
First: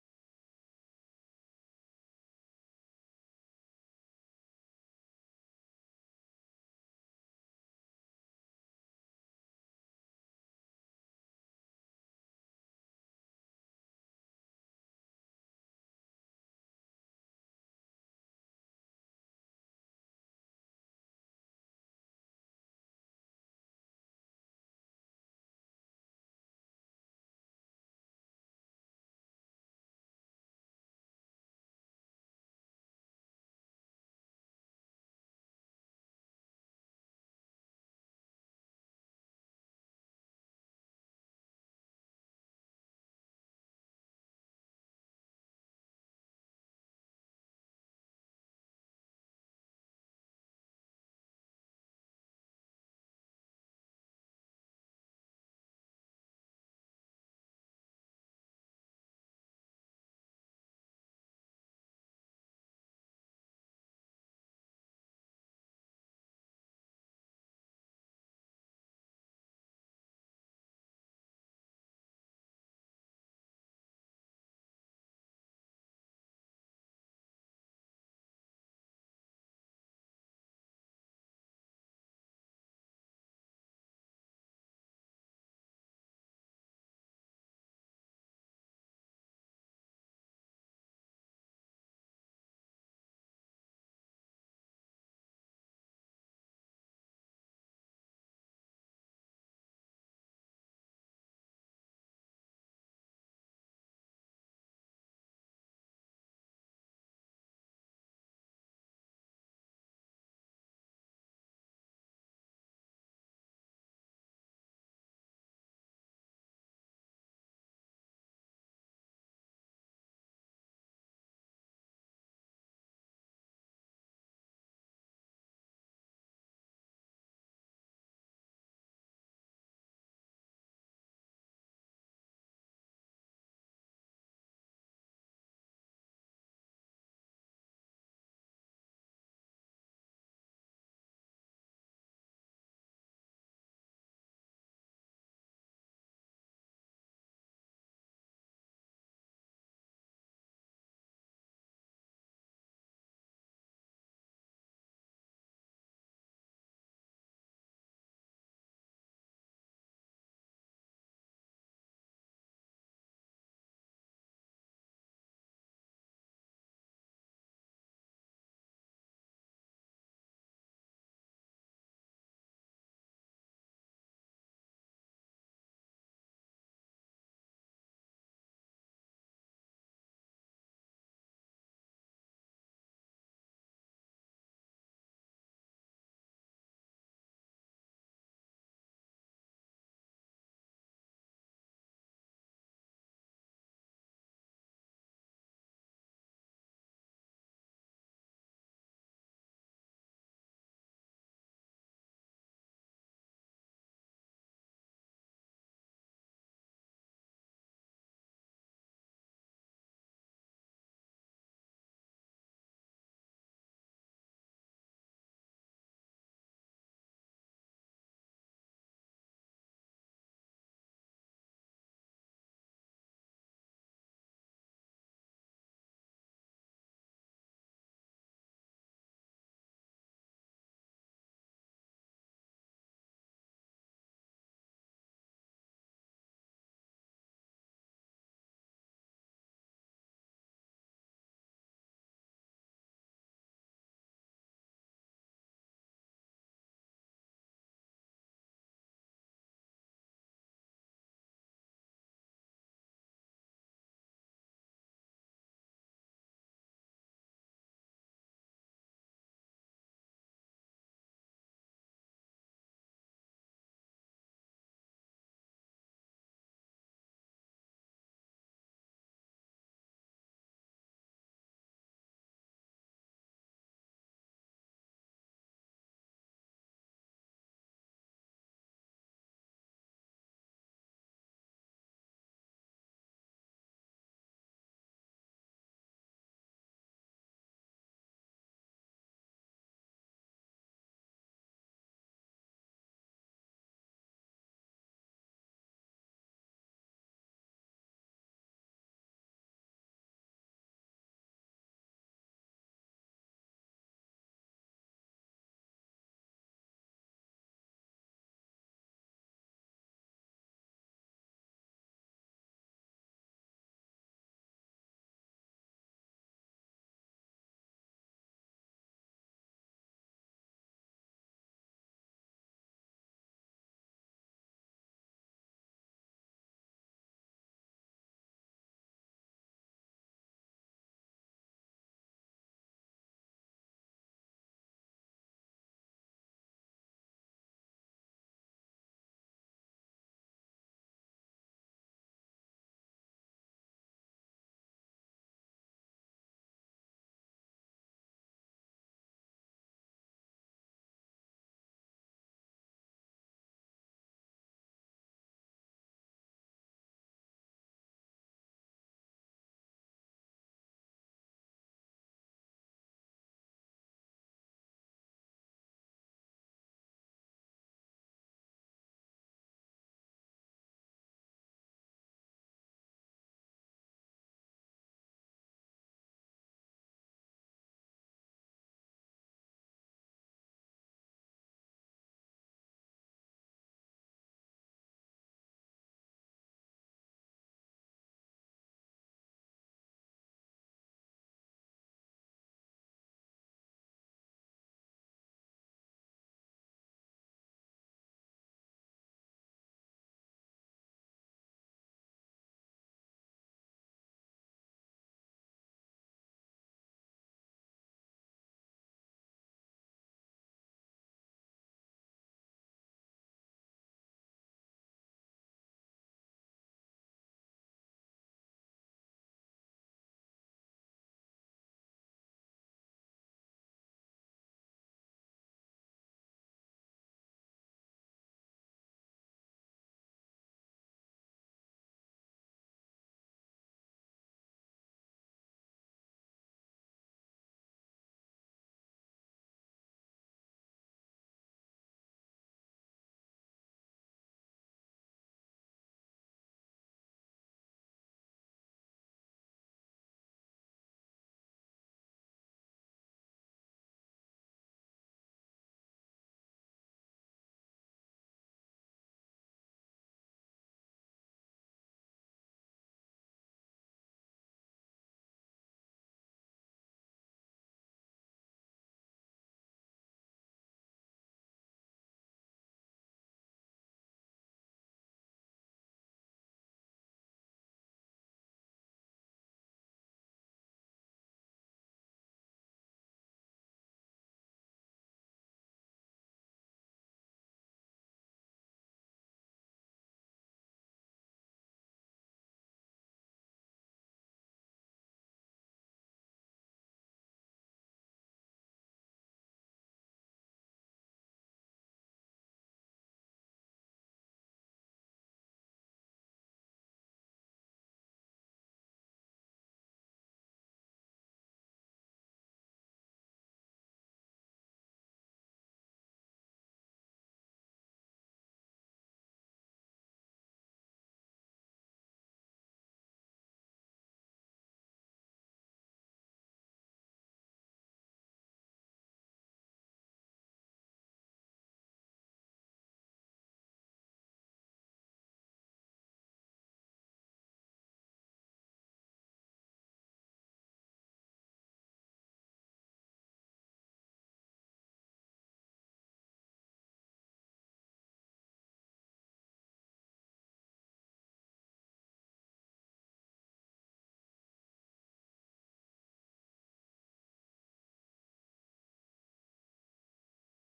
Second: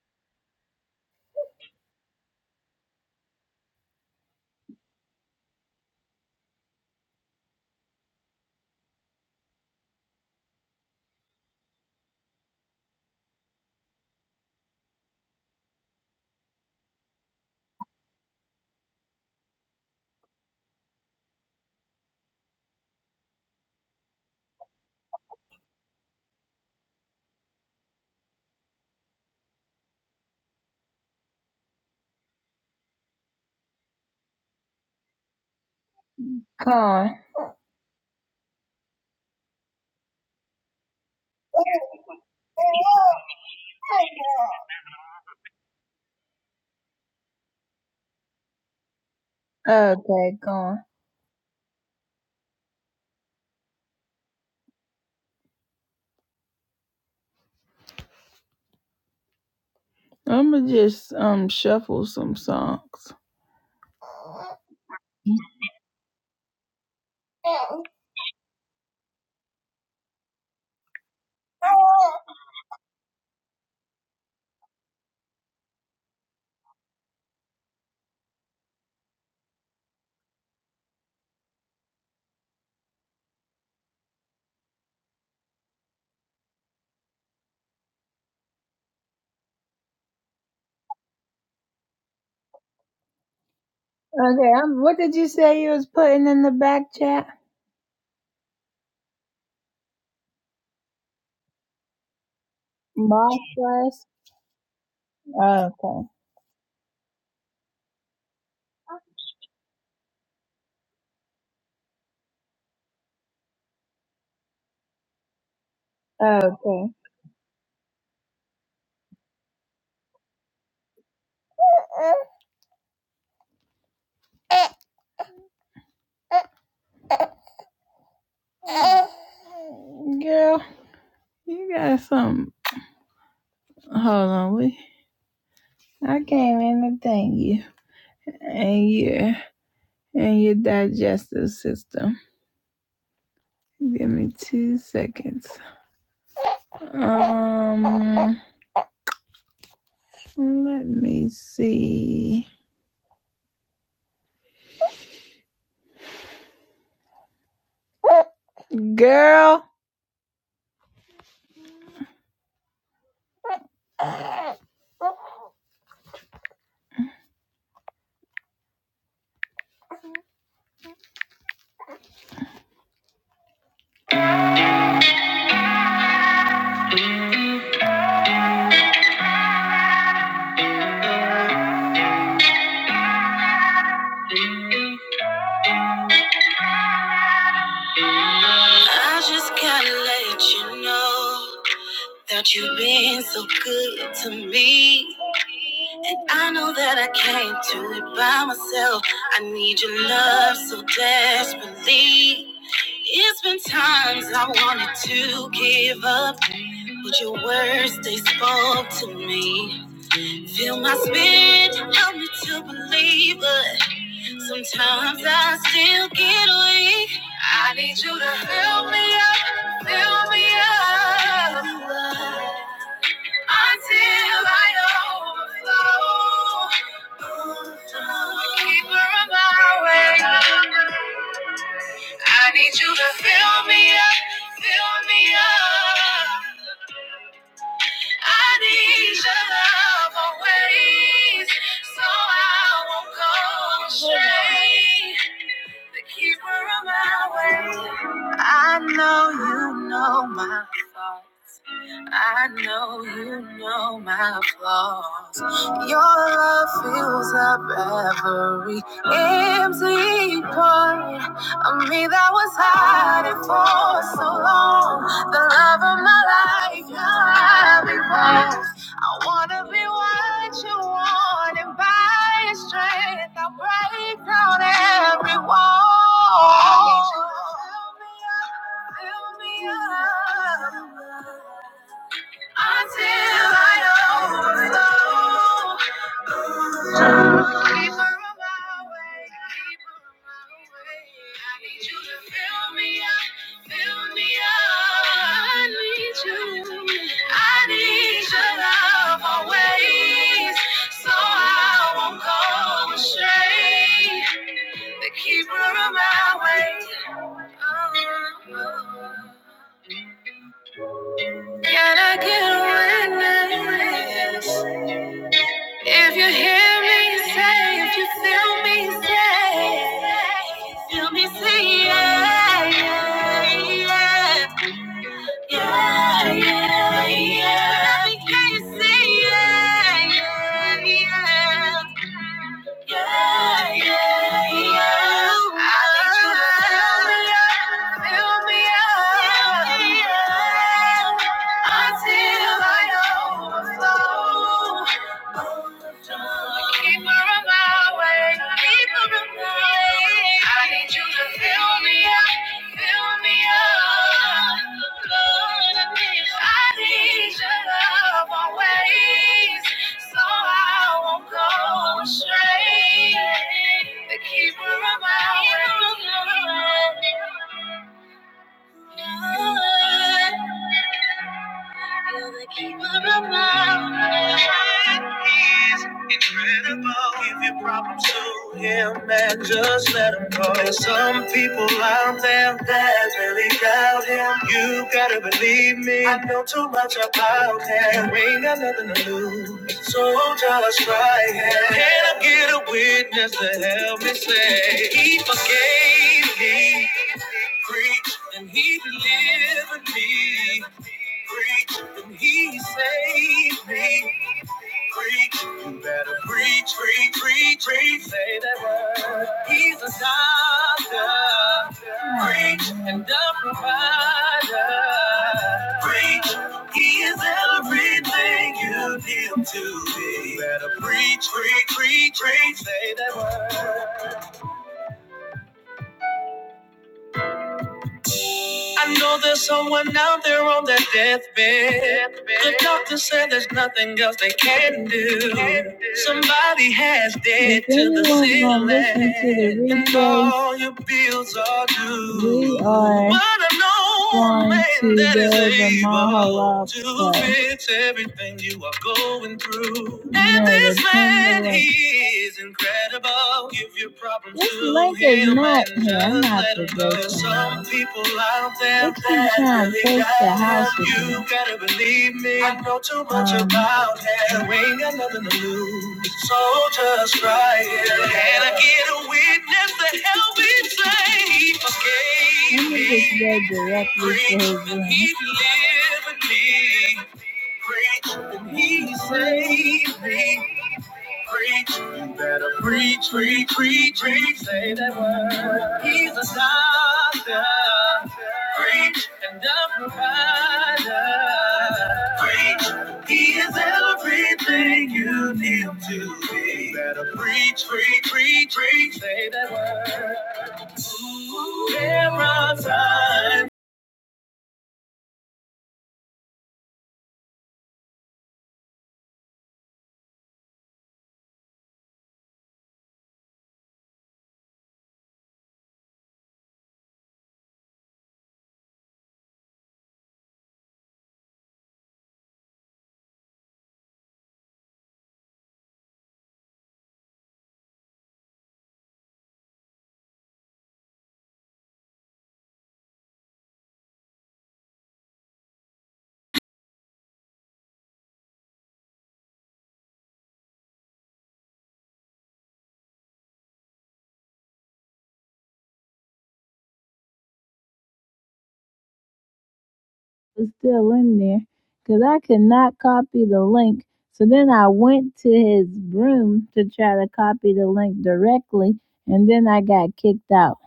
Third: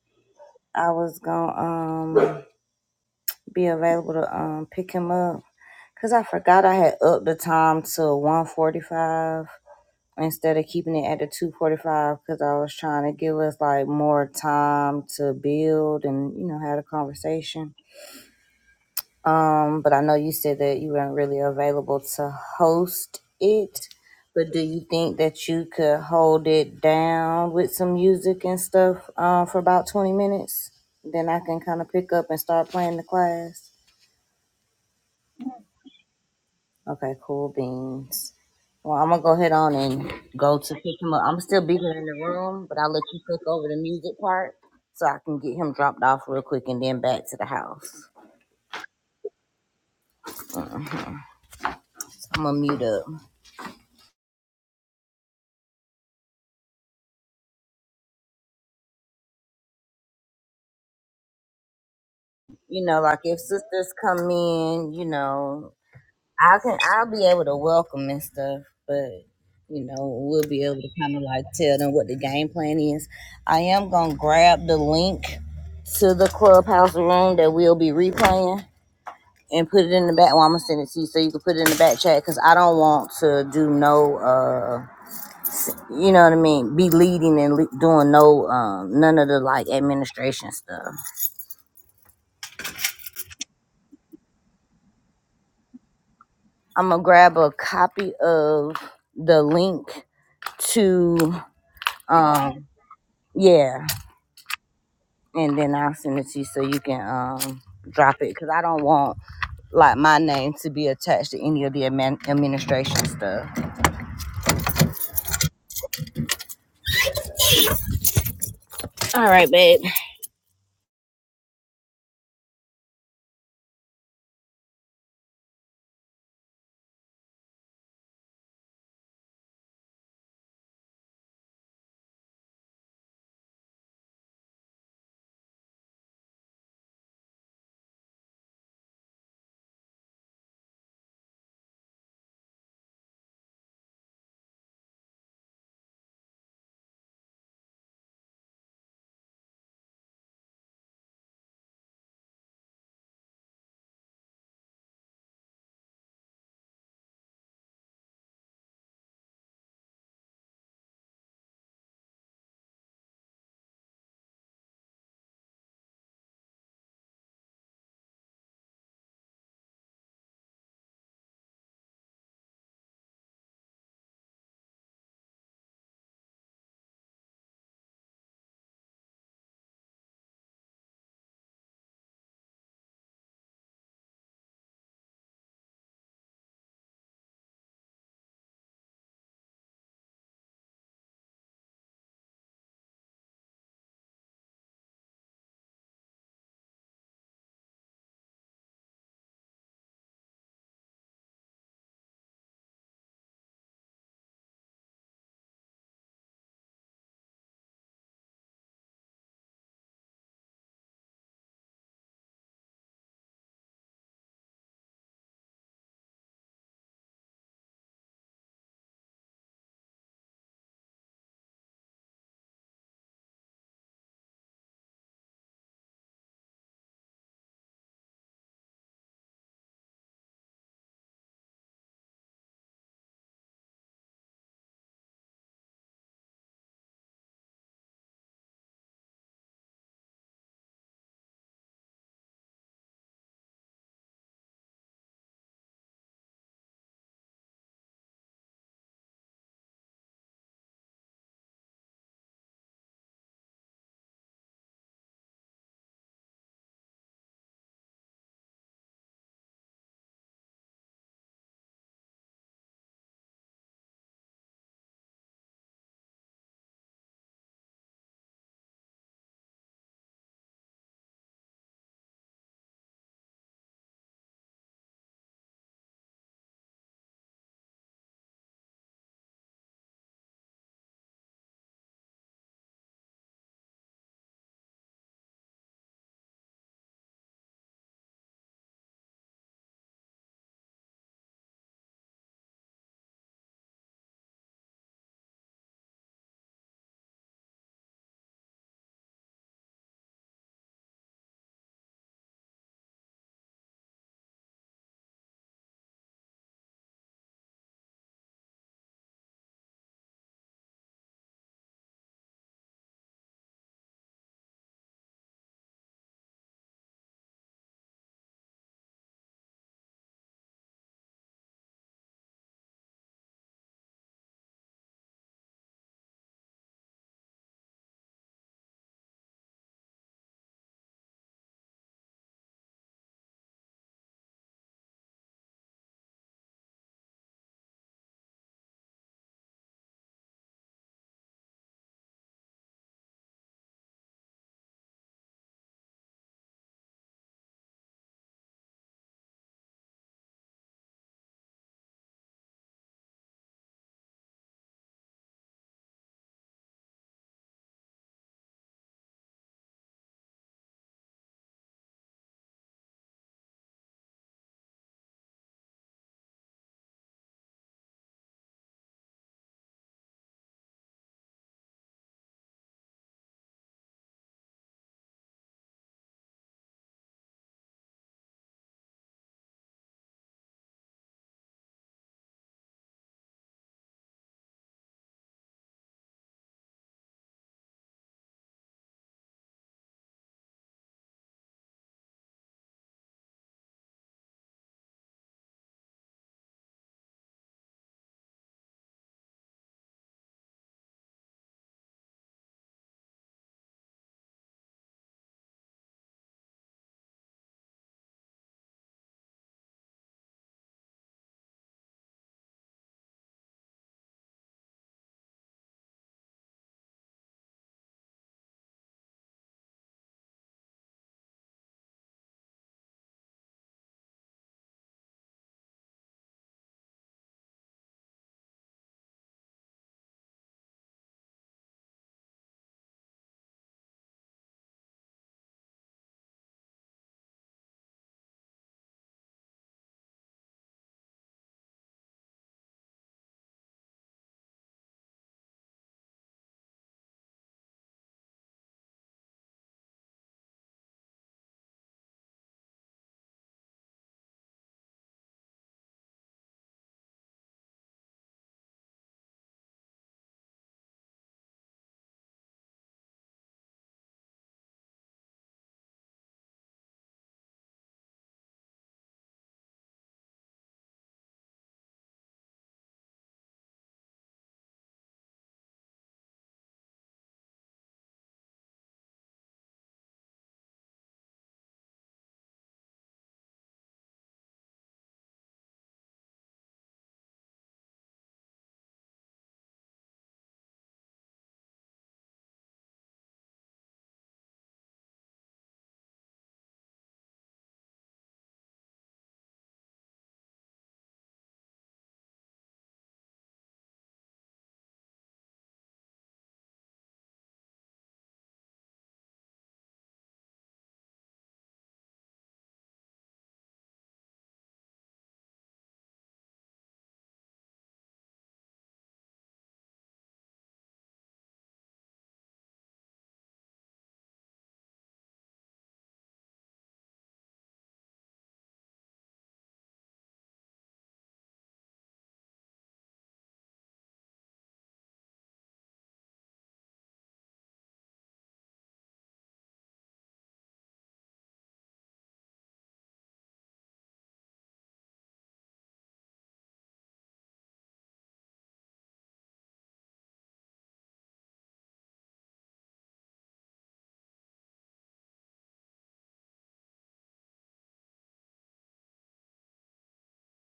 [SPEAKER 1] I was gonna um be available to um pick him up. Cause I forgot I had upped the time to 1:45. instead of keeping it at the 245 because I was trying to give us like more time to build and you know have a conversation. Um, but I know you said that you weren't really available to host it. But do you think that you could hold it down with some music and stuff um, for about 20 minutes? Then I can kind of pick up and start playing the class.
[SPEAKER 2] Come
[SPEAKER 1] Okay,
[SPEAKER 2] on.
[SPEAKER 1] cool beans. Well, I'm gonna go ahead on and go to pick him up. I'm still be here in the room, but I'll let you cook over the music part so I can get him dropped off real quick and then back to the house.
[SPEAKER 2] Okay, come on.
[SPEAKER 1] So I'm gonna mute up.
[SPEAKER 2] I'ma just um shuffle some
[SPEAKER 1] You know,
[SPEAKER 2] songs.
[SPEAKER 1] like if sisters come in, you know, I can I'll be able to
[SPEAKER 2] Okay,
[SPEAKER 1] welcome and stuff, but you know, we'll be able to kind of like tell them what the game plan is. I am gonna grab the link to the clubhouse room that we'll be replaying and put it in the back. Well, I'm gonna send it to you so you can put it in the back chat because I don't want to do no, uh, you know what I mean, be leading and le- doing no, um, none of the like administration stuff.
[SPEAKER 2] um, what did you say you was putting in the back
[SPEAKER 1] I'm gonna
[SPEAKER 2] chat?
[SPEAKER 1] grab a copy of the link to, um,
[SPEAKER 2] My
[SPEAKER 1] yeah,
[SPEAKER 2] class.
[SPEAKER 1] and then I'll
[SPEAKER 2] Okay.
[SPEAKER 1] send it to you so you can, um, drop it because I don't want like my name to be attached to any of the admin- administration stuff.
[SPEAKER 2] Okay.
[SPEAKER 1] All right, babe.
[SPEAKER 2] Girl, you got some. Hold on, we. I came in to thank you and your and your digestive system. Give me two seconds. Um, let me see. Girl. I just gotta let you know that you've been so good to me. I know that I can't do it by myself. I need your love so desperately. It's been times I wanted to give up, but your words they spoke to me. Fill my spirit, help me to believe, but sometimes I still get weak. I need you to fill me up, fill me up until I overflow. Keeper of my way. I need you to fill me up, fill me up. I need your love always, so I won't go astray. The keeper of my way. I know you know. my I know you know my flaws. Your love fills up every empty part of me that was hiding for so long. The love of my life, your love evolves. I wanna be what you want, and by your strength, I'll break down every wall. I need you to fill me up, fill me up until I overflow. Keep her on my way, keep her on my way. I need you to fill me up, fill me up. I need you, I need your love always, so I won't go astray. The keeper of my way. Oh, oh, oh. And I get a witness. If you hear me say, if you feel me say, feel me say, yeah, yeah, yeah, yeah, yeah, yeah. Let me hear you say, yeah, yeah, yeah. Yeah, yeah, yeah. I need you to fill me up, fill me up, fill me up until I overflow. Keep her on my way, keep her on my way. I need you to fill me up, fill me up. Lord, I need your love always, so I won't go astray. The keeper of my way. you're the keeper of my way. He's incredible. Give your problems to him and just let him go. There's some people out there that really doubt him. You gotta believe me. I know too much about him. You ain't got nothing to lose. So just try him. Can I get away witness to help me say he forgave me. Preach and he delivered me. Preach and he saved me. Preach, you better preach, preach, preach, preach. Say that word. He's a doctor. Preach and the provider. Preach he is everything you need him to be. Better preach, preach, preach, preach, say that word. I know there's someone out there on their deathbed. The doctor said there's nothing else they can do. Somebody has dead to the the ceiling, and all your bills are due. We are but I know a going man to that is able to fix everything you are going through. And Yeah, this man, like- he is incredible. Give your problems this to link is him is not and here. I'm not there's some people out there that really got love. You gotta believe me. I know too much um, about that. You ain't got nothing to lose, so just try it. Can I get a witness to help me say forgave me? directly to his Preach, room. He delivered me. Preach, and he saved me. Preach, you better preach, preach, preach, preach. Say that word. He's a doctor. Preach and a provider. Preach, he is everything you need him to be. You better preach, preach, preach, preach. Say that word. There are times was still in there because I could not copy the link. So then I went to his room to try to copy the link directly, and then I got kicked out.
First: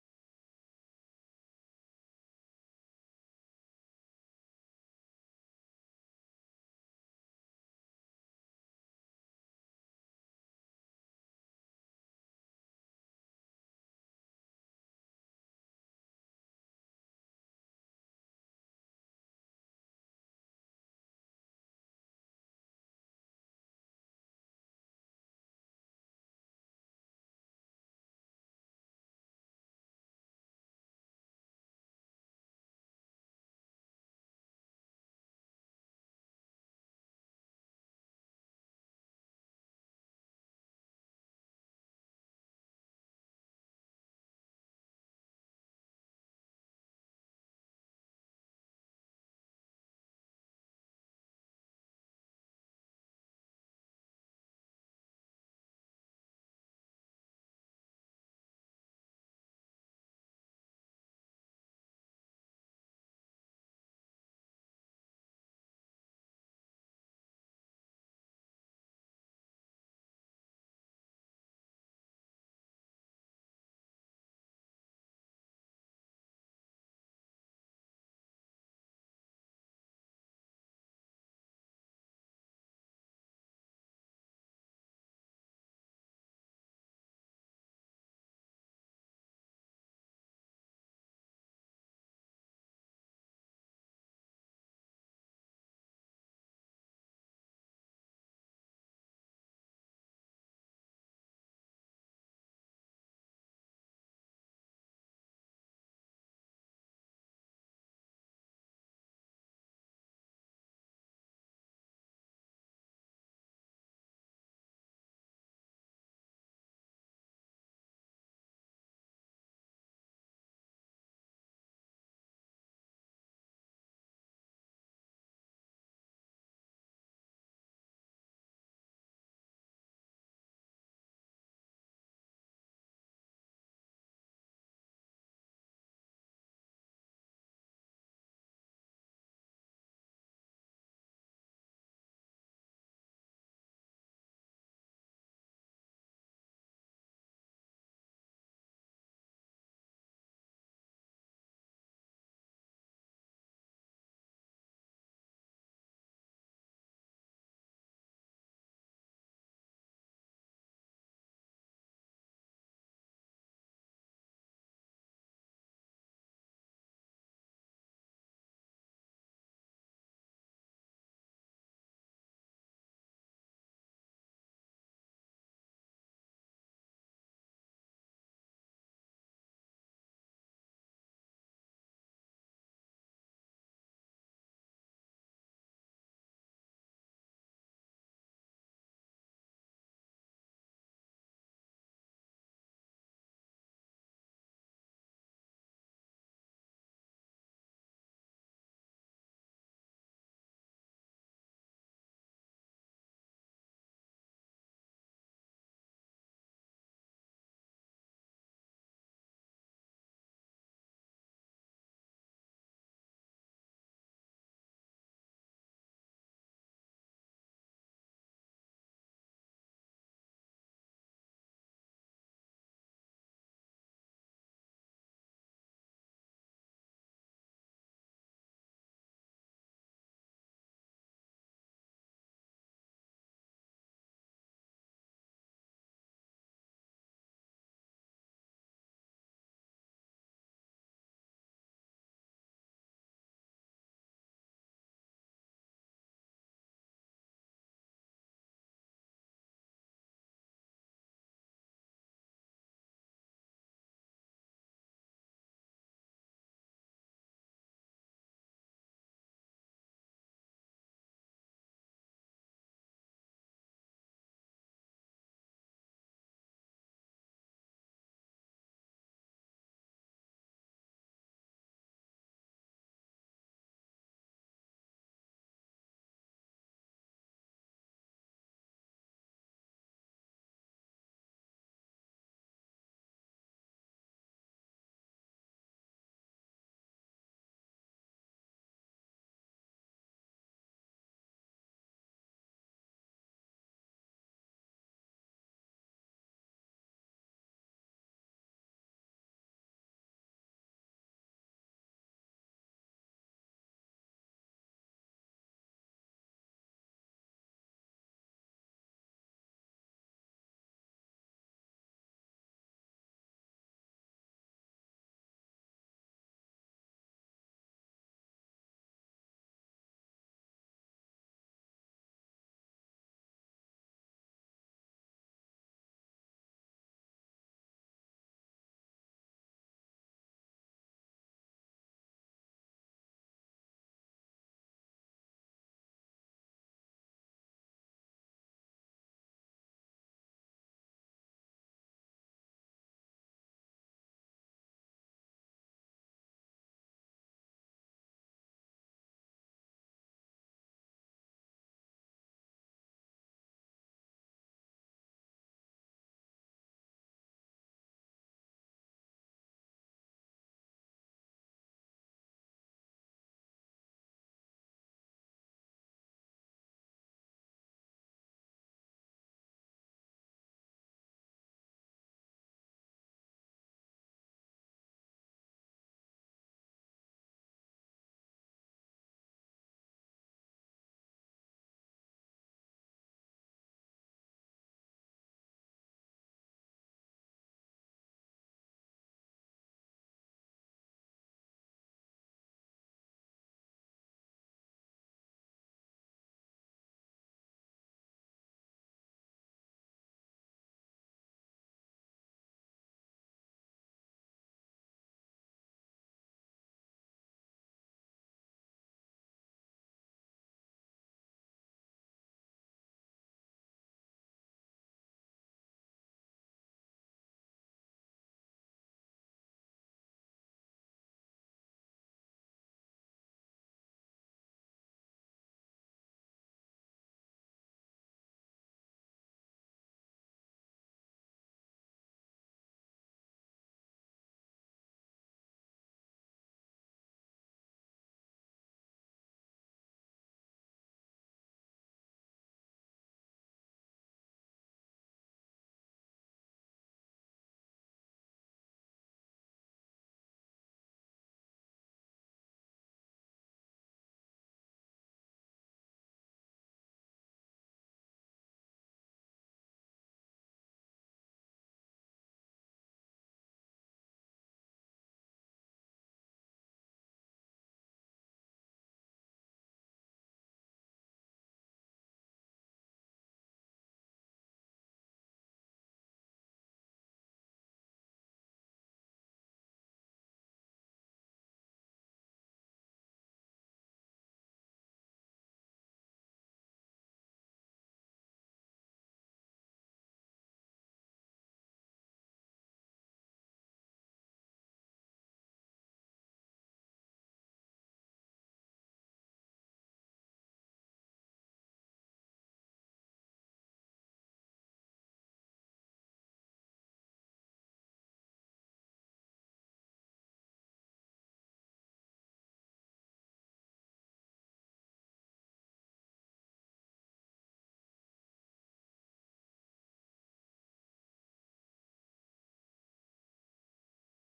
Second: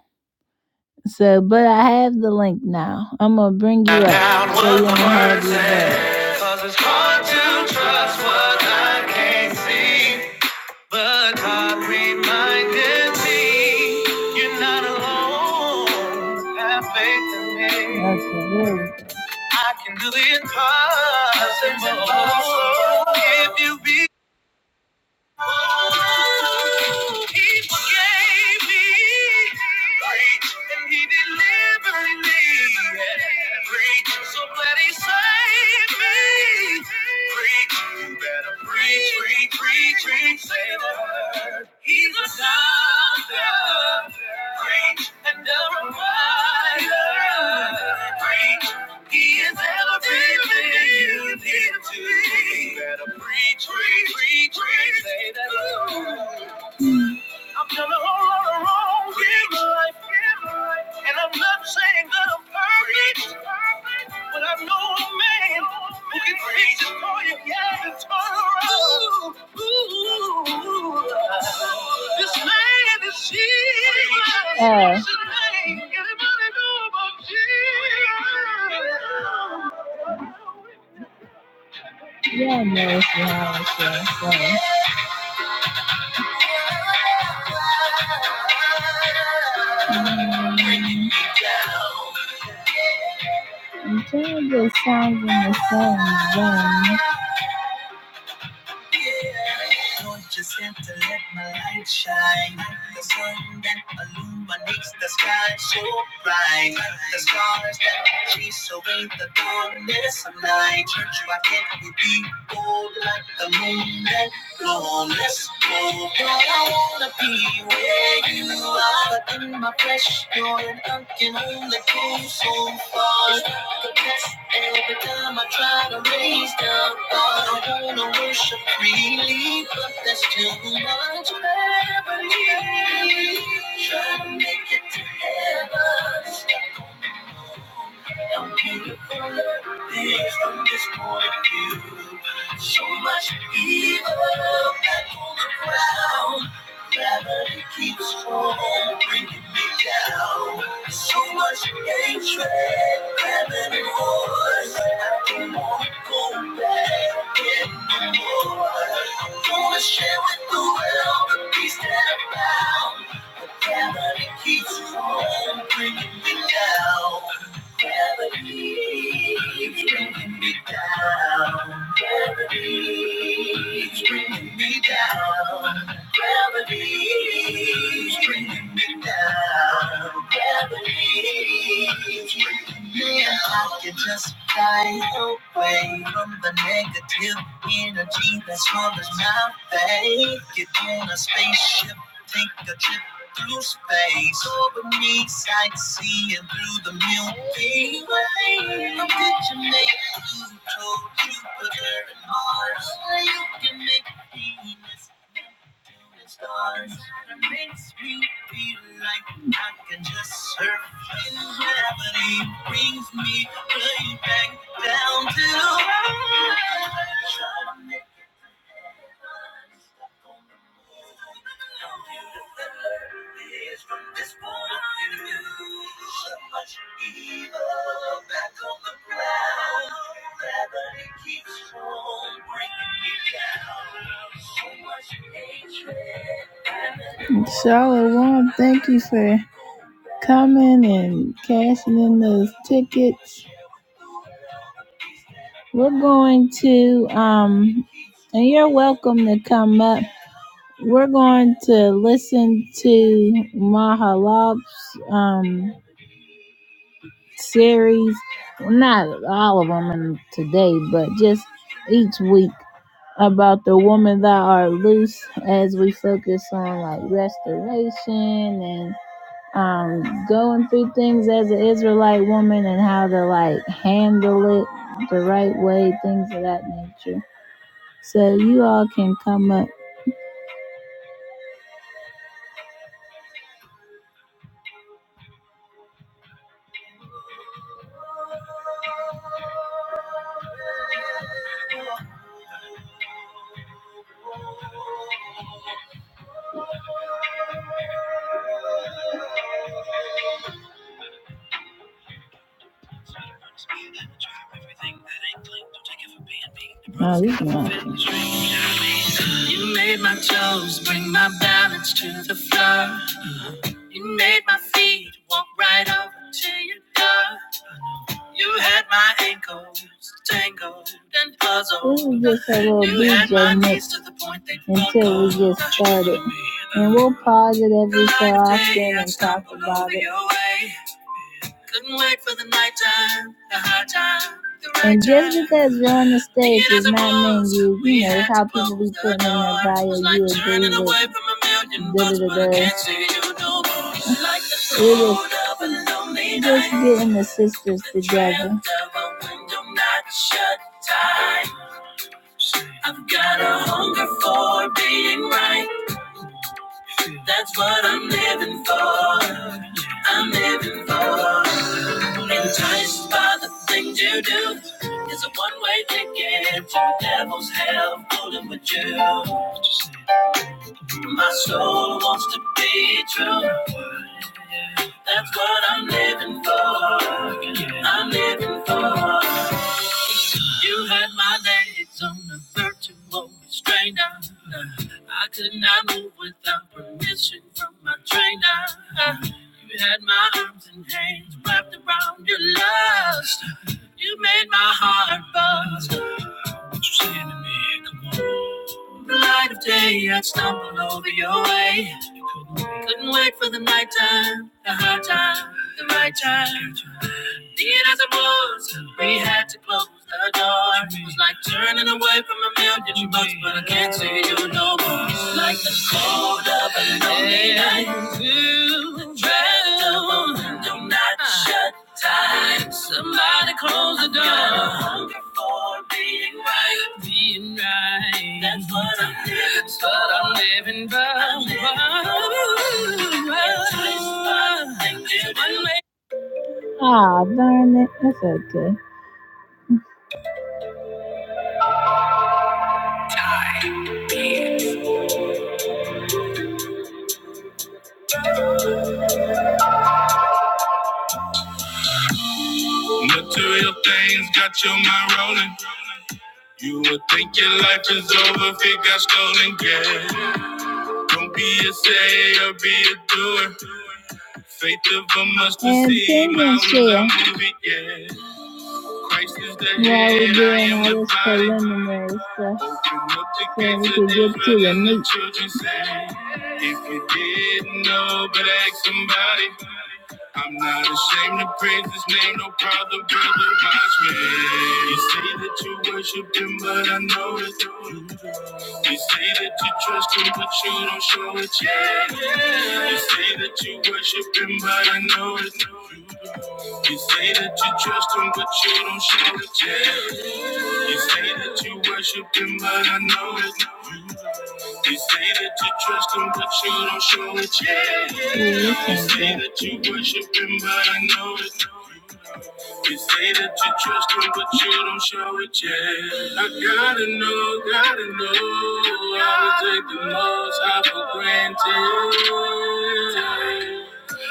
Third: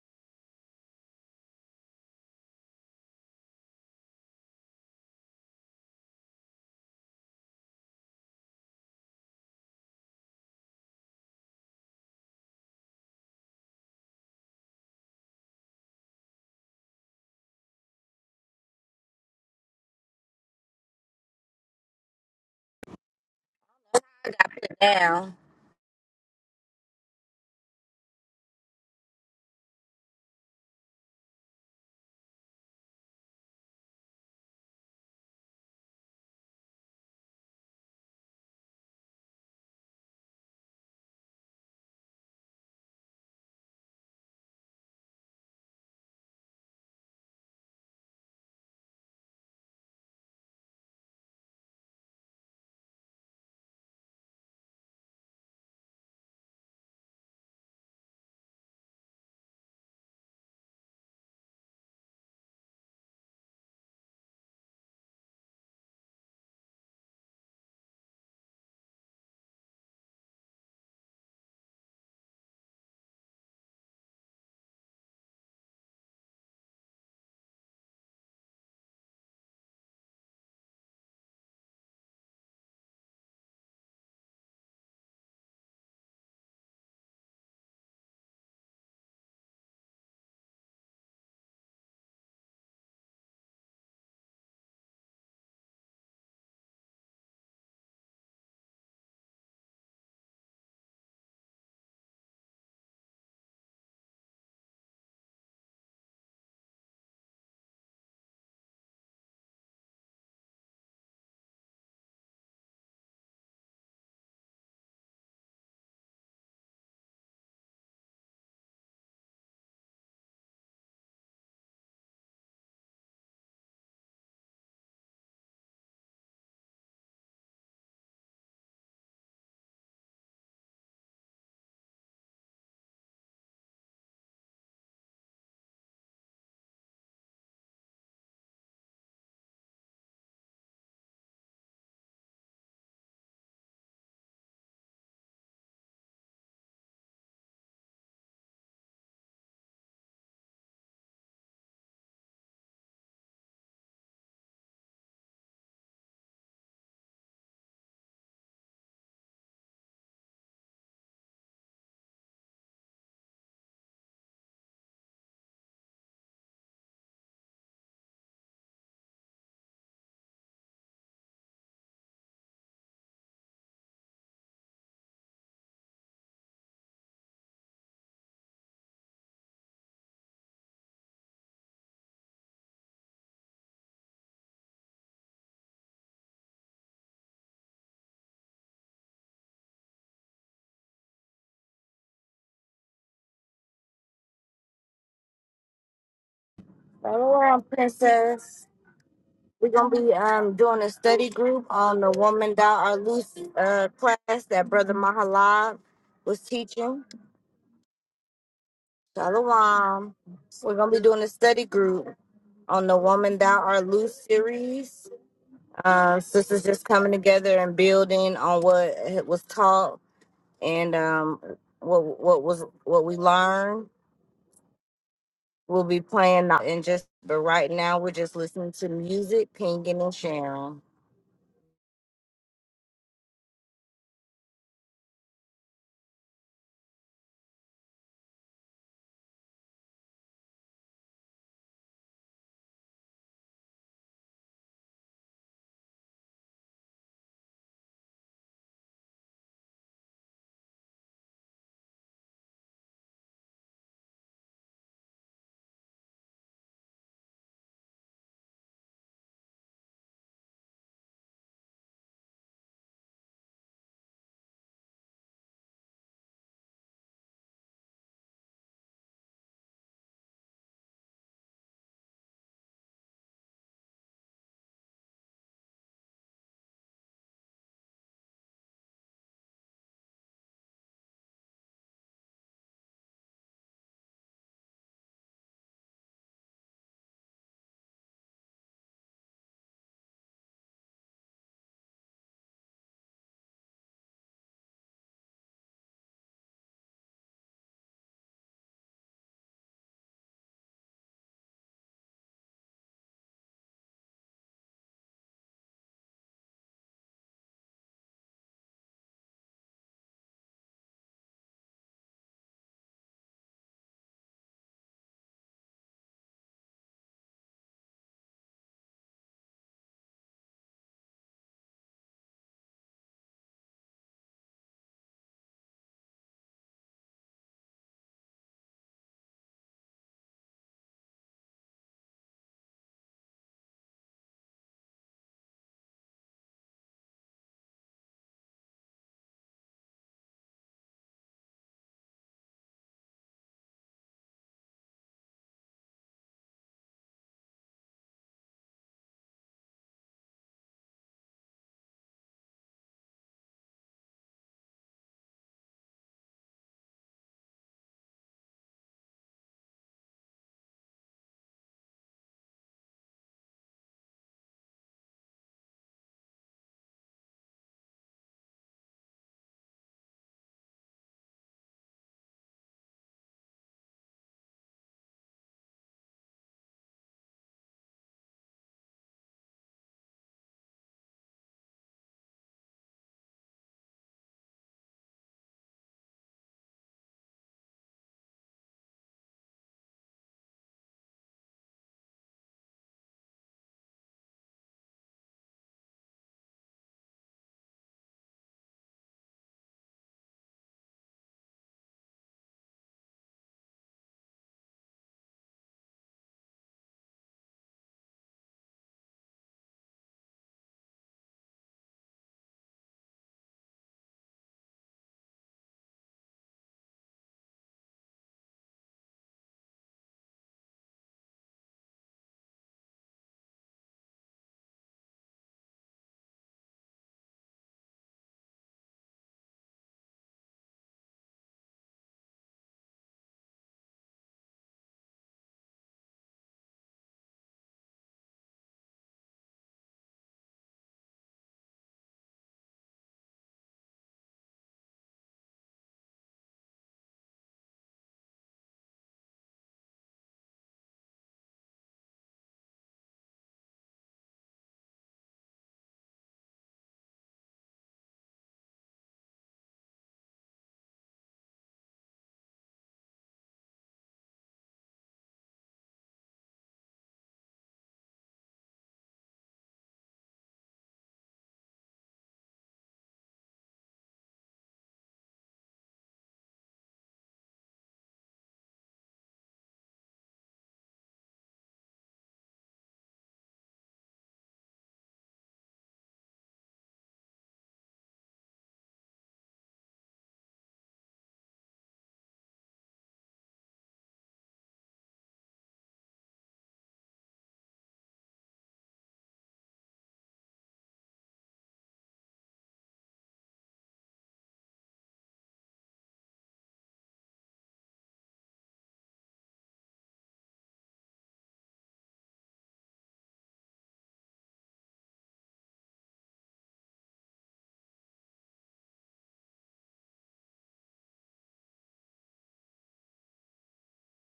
[SPEAKER 2] So, but I have the link now. I'm gonna bring you up so you don't have your says, it's hard to trust what I can't see. But God reminded me, you're not alone. Have faith in me. Okay, there we go. I can do the impossible. If you be he forgave me. Great, and he delivered me. Great, so glad he saved me. Great, you better preach, preach, preach, preach, save her. He's a doctor, great and a provider. Great. He is everything you need to be. Better preach, preach, preach, preach, say that. I'm telling all of the wrong things. And I'm not saying that I'm perfect, but I know a man who can fix it for you. Yeah, and turn around. Ooh, this man is Jesus. Yeah. Anybody know about Jesus? Yeah, no, it's not. It's not. It's not. Georgia sounds in the same vein. just have to let my light shine. The sun that illuminates the sky so bright. The stars that chase away the darkness of night. Why can't we be bold like the moon? that Lord, I wanna be where you are but in my flesh. you're an I can only go so far. It's like a test every time I try to raise the bar. I wanna worship freely, but that's too much. Beverly, Try to make it to heaven. Help you to fill up this point of view. So much evil that all around. Gravity keeps on bringing me down. So much hatred, famine and wars. I don't want to go back in no more. I wanna share with the world the peace that I found. Keeps bringing bringing me down. Gravity, bringing me me me down. down. down. Gravity. bringing me down. I can't Just fly away from the negative energy that's on my face. Get in a spaceship, take a trip through space. Over me, sightseeing through the
[SPEAKER 1] Follow on,
[SPEAKER 2] Milky Way.
[SPEAKER 1] princess.
[SPEAKER 2] A picture
[SPEAKER 1] We're gonna
[SPEAKER 2] make
[SPEAKER 1] be um doing
[SPEAKER 2] Pluto,
[SPEAKER 1] a study group
[SPEAKER 2] Jupiter,
[SPEAKER 1] on the
[SPEAKER 2] and
[SPEAKER 1] woman thou
[SPEAKER 2] Mars.
[SPEAKER 1] art loose
[SPEAKER 2] You can
[SPEAKER 1] uh
[SPEAKER 2] make
[SPEAKER 1] class that Brother
[SPEAKER 2] Venus
[SPEAKER 1] Mahalab
[SPEAKER 2] to the
[SPEAKER 1] was
[SPEAKER 2] stars.
[SPEAKER 1] teaching.
[SPEAKER 2] It makes me feel like I can
[SPEAKER 1] Shalom.
[SPEAKER 2] just
[SPEAKER 1] We're
[SPEAKER 2] surf
[SPEAKER 1] gonna be doing a
[SPEAKER 2] in
[SPEAKER 1] study group
[SPEAKER 2] gravity.
[SPEAKER 1] on the
[SPEAKER 2] Brings me
[SPEAKER 1] woman thou art loose
[SPEAKER 2] right back
[SPEAKER 1] series.
[SPEAKER 2] down to.
[SPEAKER 1] Uh, sisters just coming together and
[SPEAKER 2] Earth.
[SPEAKER 1] building on what was taught and um what what was what we learned. We'll be playing and just but right now we're just listening to music, pinging and sharing.
[SPEAKER 2] Charlotte Wong, thank you for coming and cashing in those tickets. We're going to um and you're welcome to come up. We're going to listen to Mahalop's um, series. Well, Not all of them in today, but just each week about the woman that are loose as we focus on like restoration and um, going through things as an Israelite woman and how to like handle it the right way, things of that nature. So you all can come up. Nah, we can watch it. You made my toes bring my balance to the floor. You made my feet walk right over to your door. You had my ankles tangled and puzzled. This is just a little DJ mix until we get started. And we'll pause it every so like often and talk about it. Couldn't wait for the nighttime, the high time. the right And just because you're on the stage does not mean you, you know, how people be putting in their bio, you agree with da-da-da-da. Just getting the sisters together. I've got a hunger for being right. That's what I'm living for. I'm living for. Enticed by the things you do. It's a one-way ticket to the devil's hell fooling with you. My soul wants to be true. That's what I'm living for. I'm living for. You had my legs on a virtual restrainer. I could not move without permission from my trainer. You had my arms and hands wrapped around your lust. You made my heart buzz. What you saying to me? Come on. The light of day, I'd stumble over your way. Couldn't wait for the night time, the hard time, the right time. Dead as it was, we had to close the door. It was like turning away from a million bucks, but I can't see you no more. Like the cold of a lonely night, the draft of a window not shut time. Somebody close the door. Got a hunger for being right. Being right. That's what I'm living. That's what I'm living for. I'm living for. It's Ah, darn it. That's okay. Material things got your mind rolling. You would think your life is over if it got stolen. Yeah. Don't be a sayer, be a doer. Faith of a mustard seed. Yeah, we're doing all this preliminary stuff so we can get to the meat. You didn't know, but ask somebody. I'm not ashamed to praise his name, no problem, brother. Watch me. You say that you worship him, but I know it. You say that you trust him, but you don't show it. Yeah, yeah. You say that you worship him, but I know it's no true. You say that you trust him, but you don't show it. Yeah. You say that you worship him, but I know it's no true. You say that you trust him, but you don't show it. Yeah, yeah. You say that you worship him, but I know it's no true. You say that you trust him, but you don't show it yet. I gotta know, gotta know how to take the most high for granted.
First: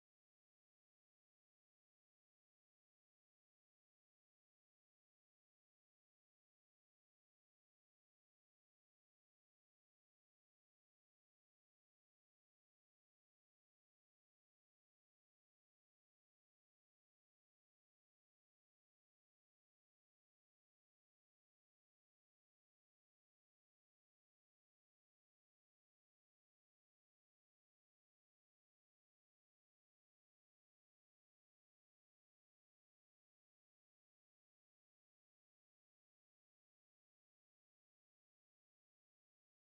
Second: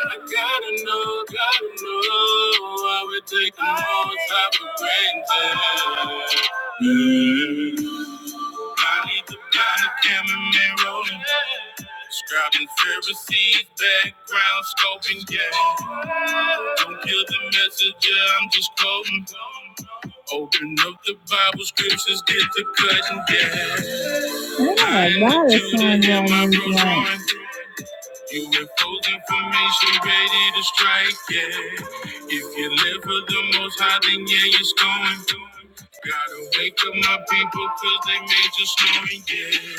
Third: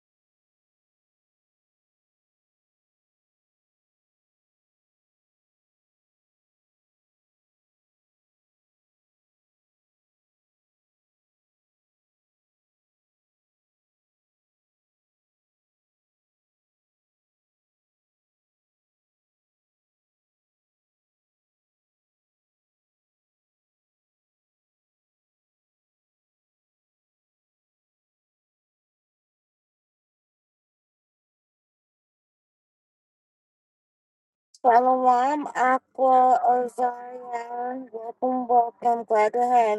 [SPEAKER 2] I gotta know, gotta know how we take the most high for granted. Yeah. I leave the blind examine man rolling. Scribing Pharisees, background scoping, yeah. Don't kill the messenger, I'm just quoting. Open up the Bible scriptures, get the cutting, yeah. Oh I my am the God, it Judah sounds in my like you in full information, ready to strike, yeah. If you live for the most high, then yeah, it's going. Gotta wake up my people, cause they made you snoring, yeah.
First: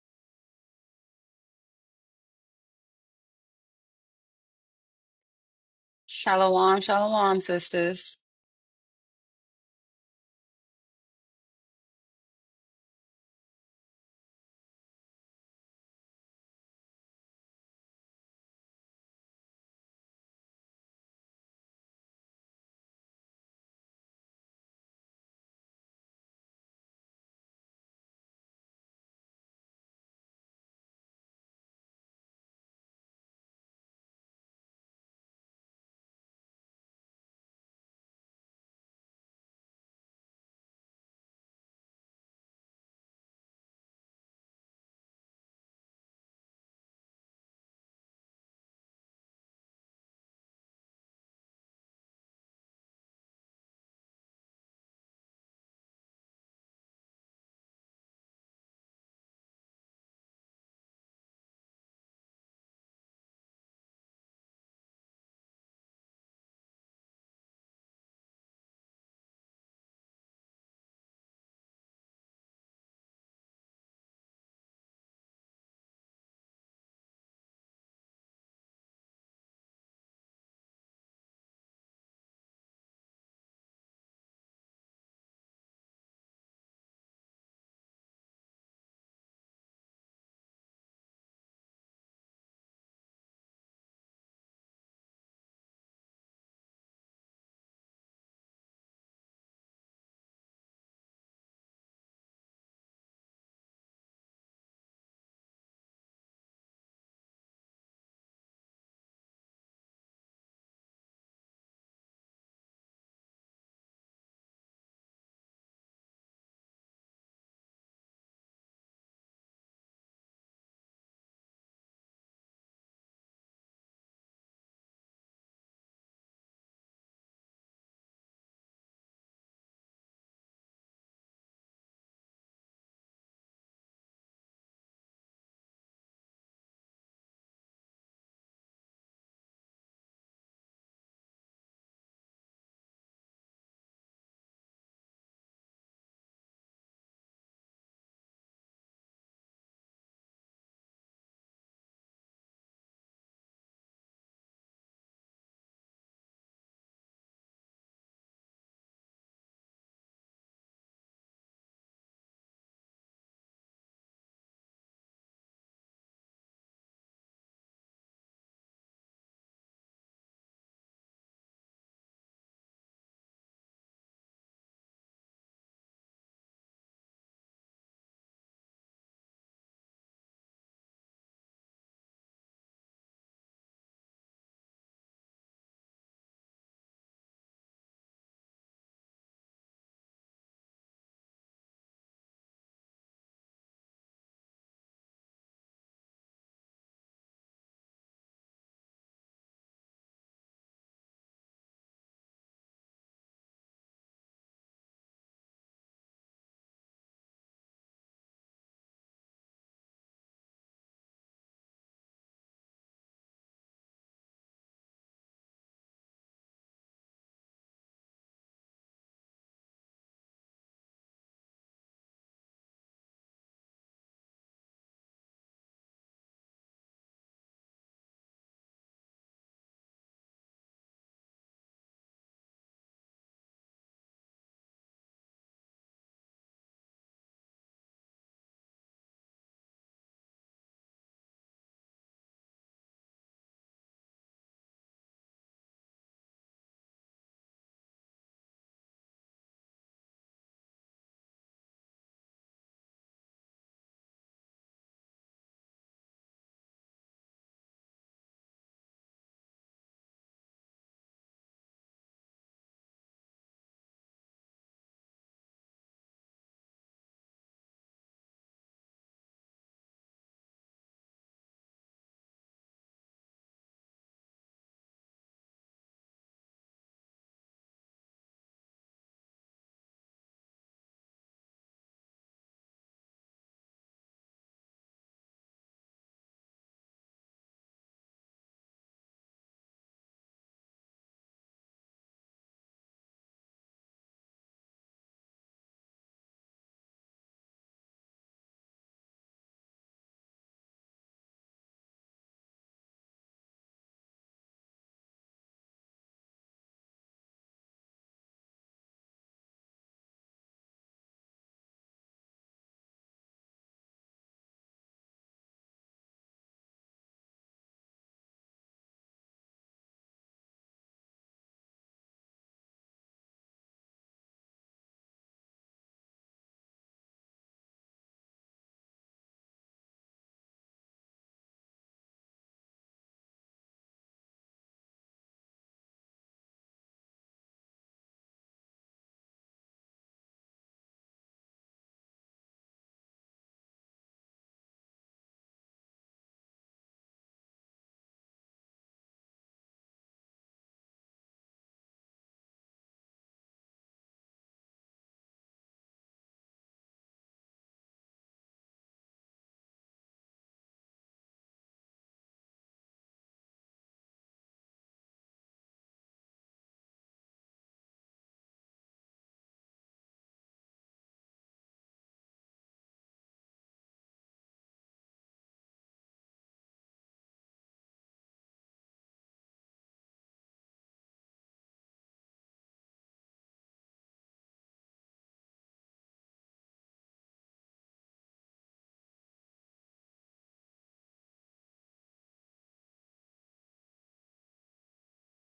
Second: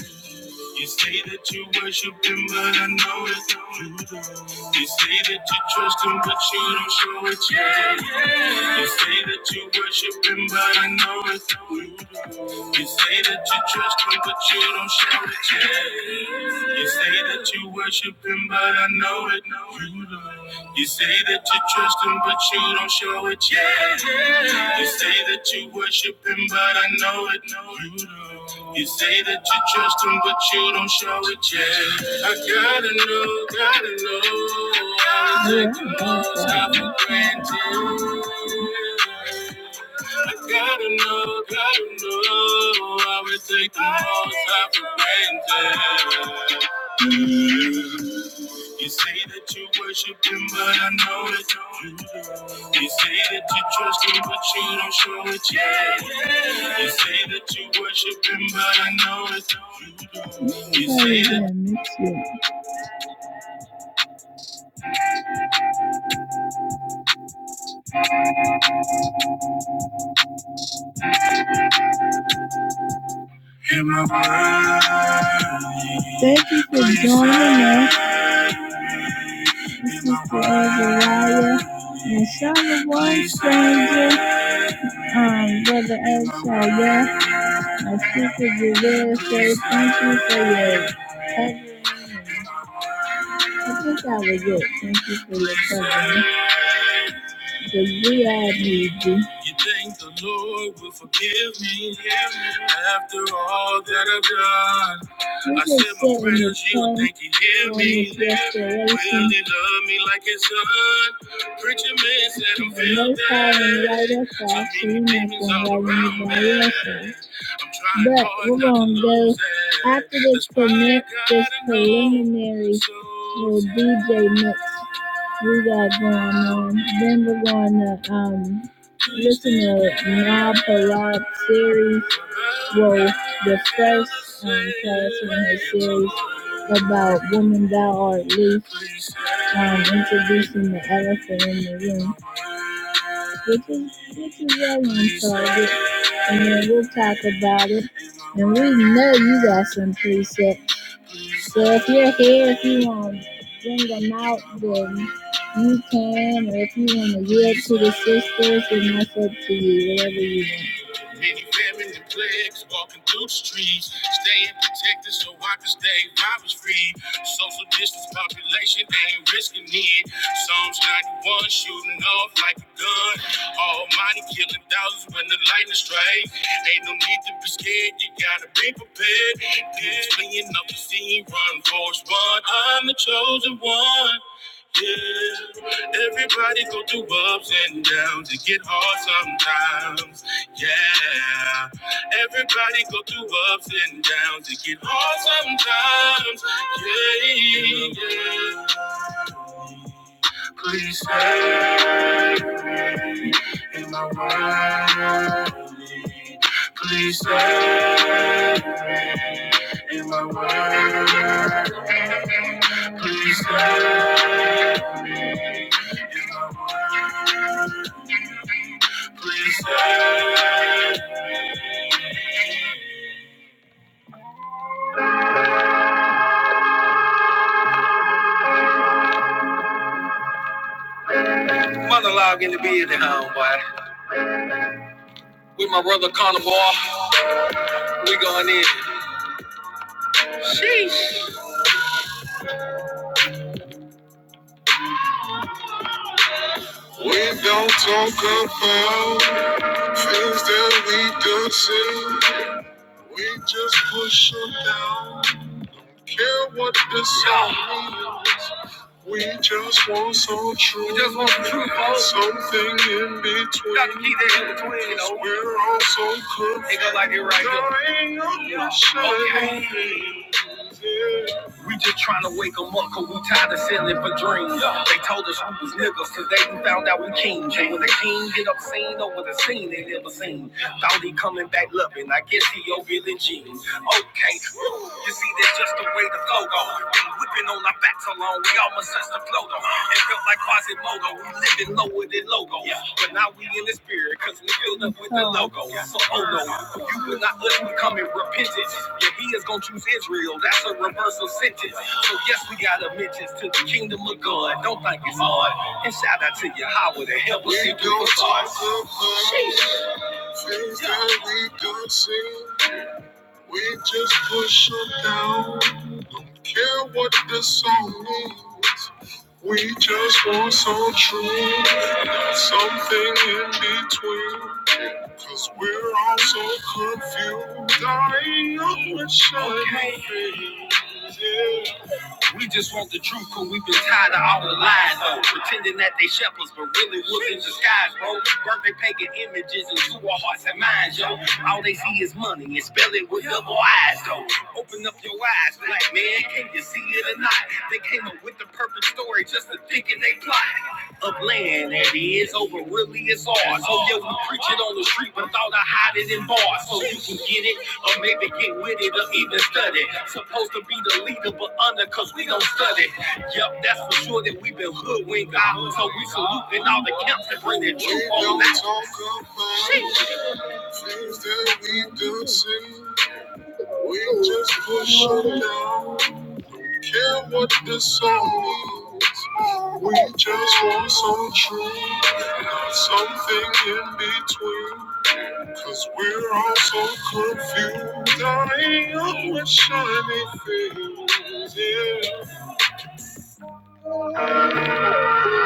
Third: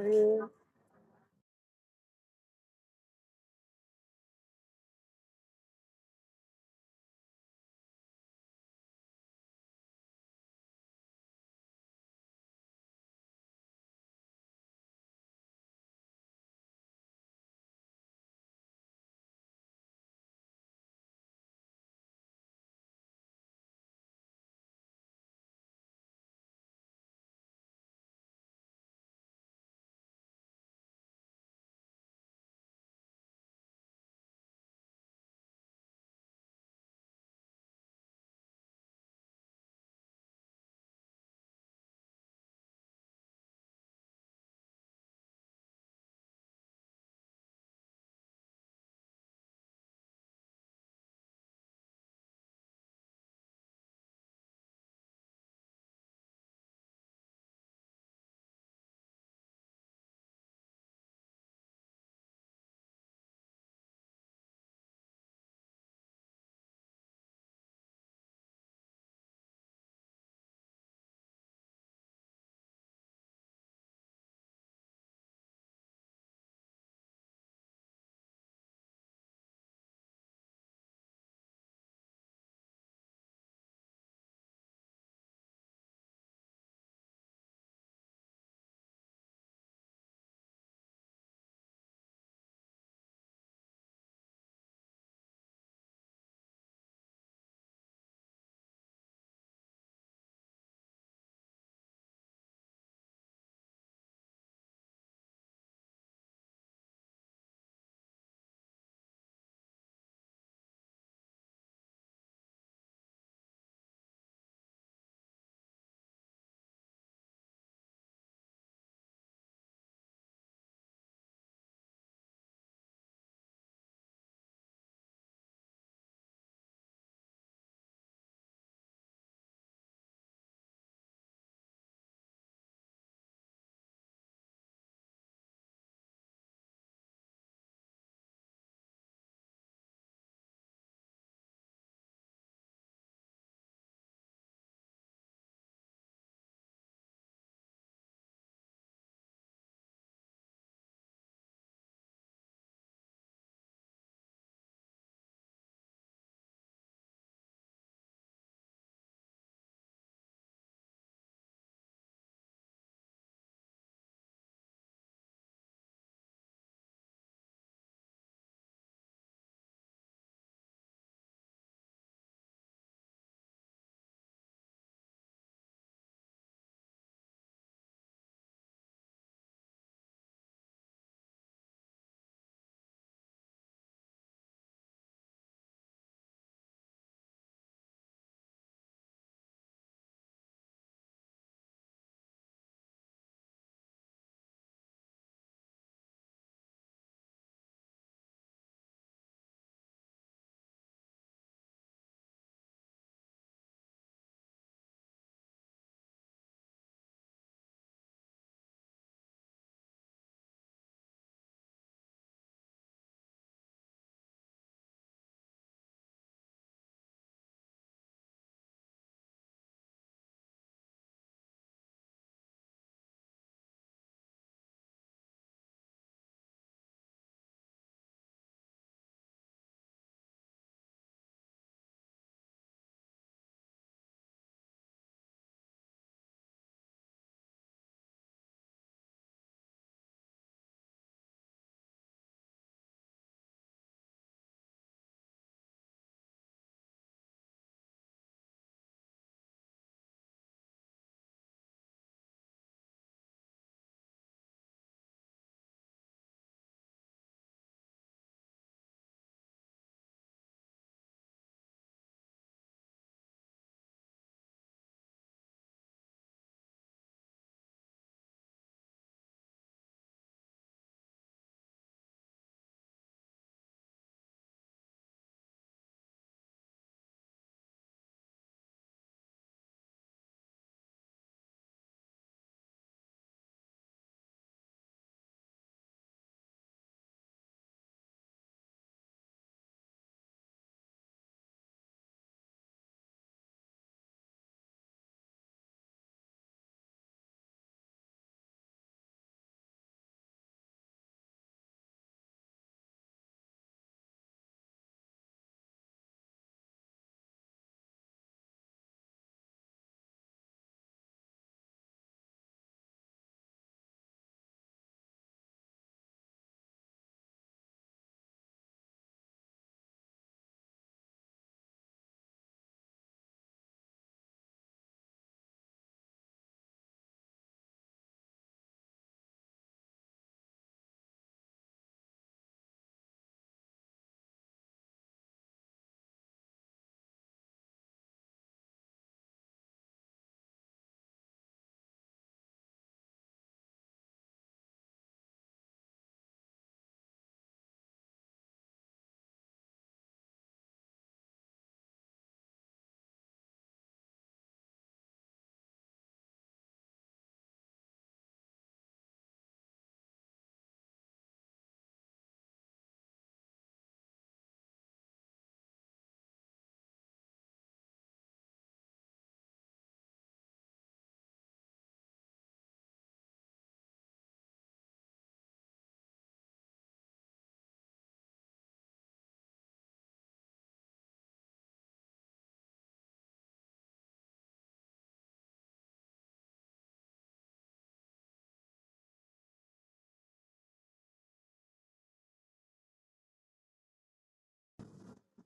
[SPEAKER 2] You say that you worship him, but I know it's not you. You say that you trust him, but you
[SPEAKER 3] Shalom,
[SPEAKER 2] don't show
[SPEAKER 3] shalom,
[SPEAKER 2] it yet.
[SPEAKER 3] sisters.
[SPEAKER 2] You say that you worship him, but I know it's not you. You say that you trust him, but you don't show it yet. You say that you worship him, but I know it. No, you don't. You say that you trust him, but you don't show it yet. You say that you worship him, but I know it. You do You say that you trust him, but you don't show it yet. I gotta know, gotta know. Take the most out for granted. I gotta know, gotta know. I would take the most out for granted. You say that you worship him, but I know it. You say that you trust him, but you don't show it yet. You say that you worship him, but I know it. You say that. Hear my voice. Thank you for joining us. This is the Azariah and Shalom Stranger. Um, Brother El Shaya, my sister Julia says thank you for your I think that was it. Thank you for your time. Cause we all need you. You think the Lord will forgive me after all that I've done? We I just said my sit in your prayers, you presence think He hear me? Will He love me like His son? Preacher man said I'm The and right bad. So many demons nothing right around me. I'm trying But hard we're not to gonna go lose it. after this That's why I prelimin- gotta this know preliminary so little DJ mix we got going on. Then we're going to um, listen to Mal Palat series. Well, the first um, class in her series about women thou art least, um, introducing the elephant in the room, which is which is well on target. And then we'll talk about it. And we know you got some presets. So if you're here, if you want to bring them out, then you can. Or if you want to yield to the sisters, then that's up to you. Whatever you want. Many famine and plagues walking through the streets, staying protected so I can stay robbers free. Social distance population ain't risking it. Psalms 91 shooting off like a gun. Almighty killing thousands when the lightning strikes. Ain't no need to be scared, you gotta be prepared. Niggas playing up the scene, run, force, run. I'm the chosen one. Yeah, everybody go through ups and downs. It get hard sometimes. Yeah, everybody go through ups and downs. It get hard sometimes. Yeah, yeah. Please say my word. Please say my word. Please say. Monologue in the building, homeboy. With my brother Connor Boy, we going in. Sheesh. We don't talk about things that we don't say. We just push them down. do truth. We just want the truth, folks. Something in between. Gotta keep that in between, you know. we are all so confused. It go like it right here. Dying of the shame. Okay. We just trying to wake 'em up, cause we tired of settling for dreams. They told us we was niggas, cause they found out we kings. And when the king get obscene over the scene they never seen. Thought he coming back loving, I guess he over Billy Jean. Okay, you see, there's just a way to go. go. Been whipping on our backs alone, we almost touched the flow though. It felt like Quasimodo, we living low with the logo. But now we in the spirit, cause we filled up with the logo. So, oh no, you will not let me come in repentance. Yeah, he is gonna choose Israel, that's a reversal sentence. So, yes, we got a to the kingdom of God. Don't think it's hard. And shout out to Yahweh to help us see through the facade. we don't see. We just push it down. Don't care what the song means. We just want some truth, not something in between. Cause we're all so confused. I know it's shining. We just want the truth, cause we've been tired of all the lies, though. Pretending that they shepherds, but really wolves in disguise, bro. Burn their pagan images into our hearts and minds, yo. All they see is money and spell it with double eyes, though. Open up your eyes, black man, can you see it or not? They came up with the perfect story just to think in they plot of land that is over really is ours. So yeah, we preach it on the street, but thought I hide it in bars. So you can get it, or maybe get with it, or even study. Supposed to be the leader, but under, cause we don't study. Yep, that's for sure that we've been hoodwinked out. So we saluting all the camps that bring the truth on out. Sheesh. We just push it down. Don't care what the song is. We just want some truth, not something in between. Cause we're all so confused. I am with shiny Yeah.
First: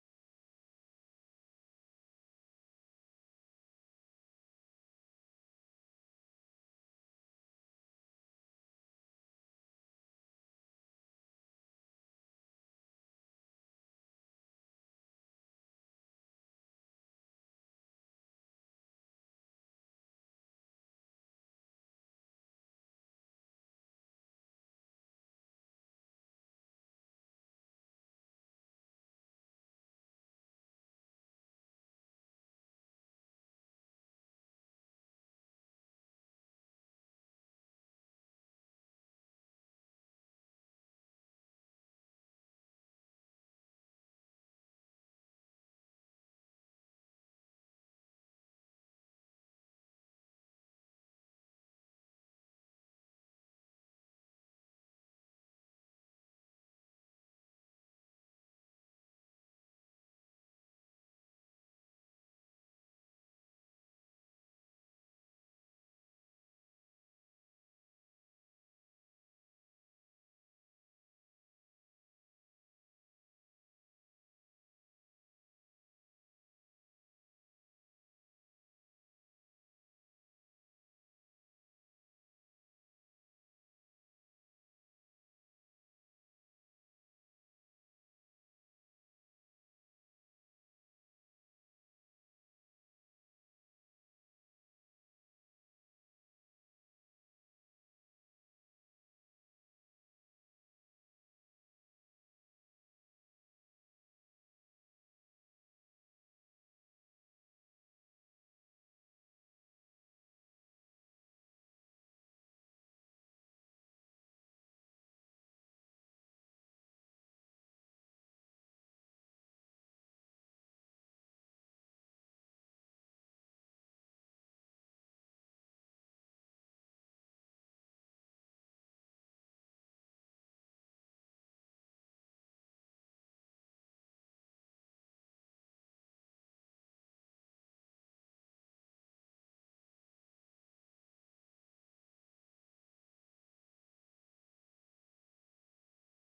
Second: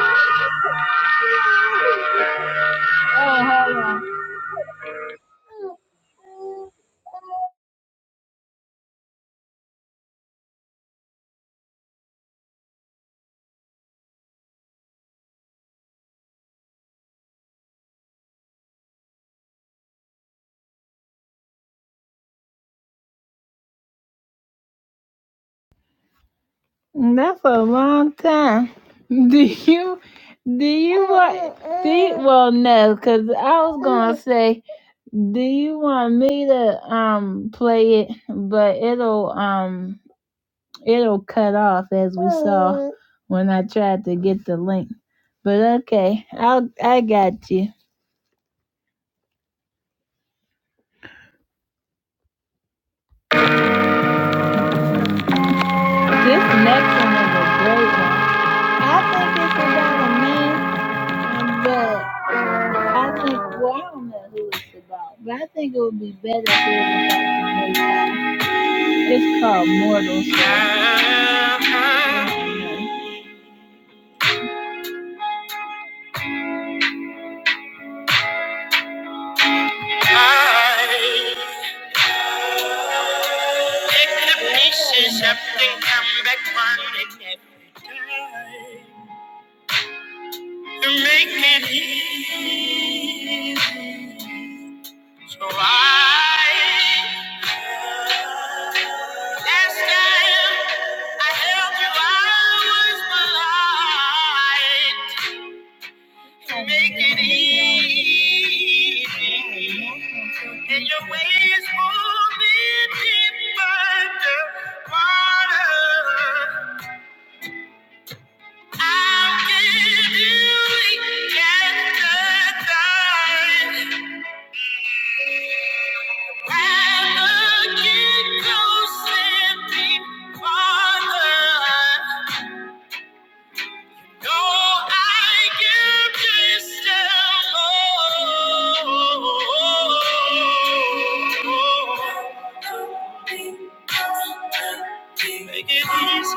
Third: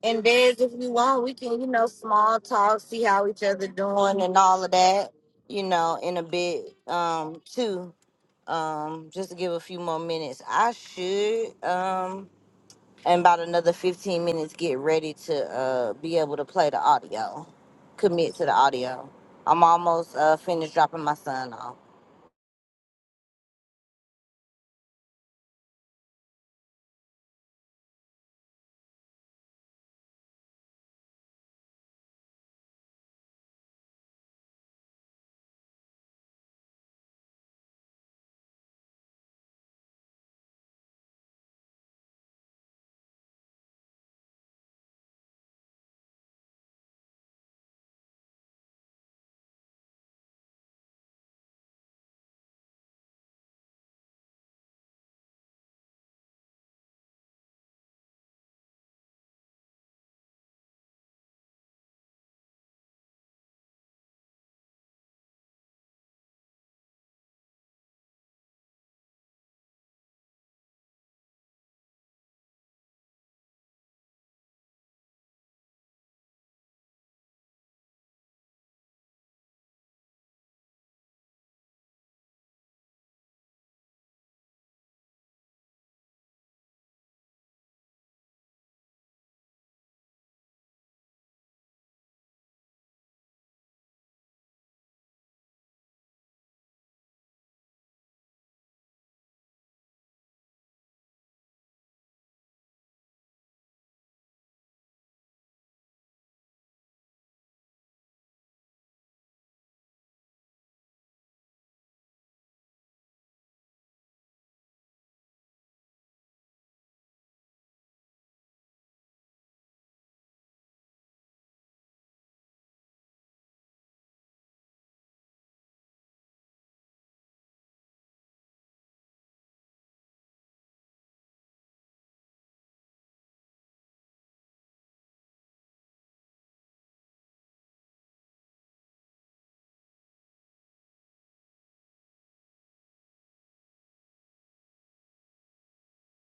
[SPEAKER 1] And there's if you want, we can, you know, small talk, see
[SPEAKER 2] Oh,
[SPEAKER 1] how each other
[SPEAKER 2] hold
[SPEAKER 1] doing and all of that, you know, in a bit, um, too. Um, just to give a few more minutes. I should, um, in about another 15 minutes, get ready to uh be able to play the audio, commit to the audio. I'm almost uh finished dropping my son off.
[SPEAKER 2] on. That's a long time. Do you? Do you want? Do you, well, no, because I was gonna say. Do you want me to um play it? But it'll um it'll cut off as we saw when I tried to get the link. But okay, I'll I got you. This next one is a great one. I think it's about a man, but I think well I don't know who it's about, but I think it would be better if it was about the man. It's called Mortal. Sin. I pick the pieces up and come back running every time to make it easy. So I, last time I held you, I was blind. Make it easy. And your ways will me deep under water. I'll give you eternal life. Rather get close and deep water. No, I give crystal more. Make it easy.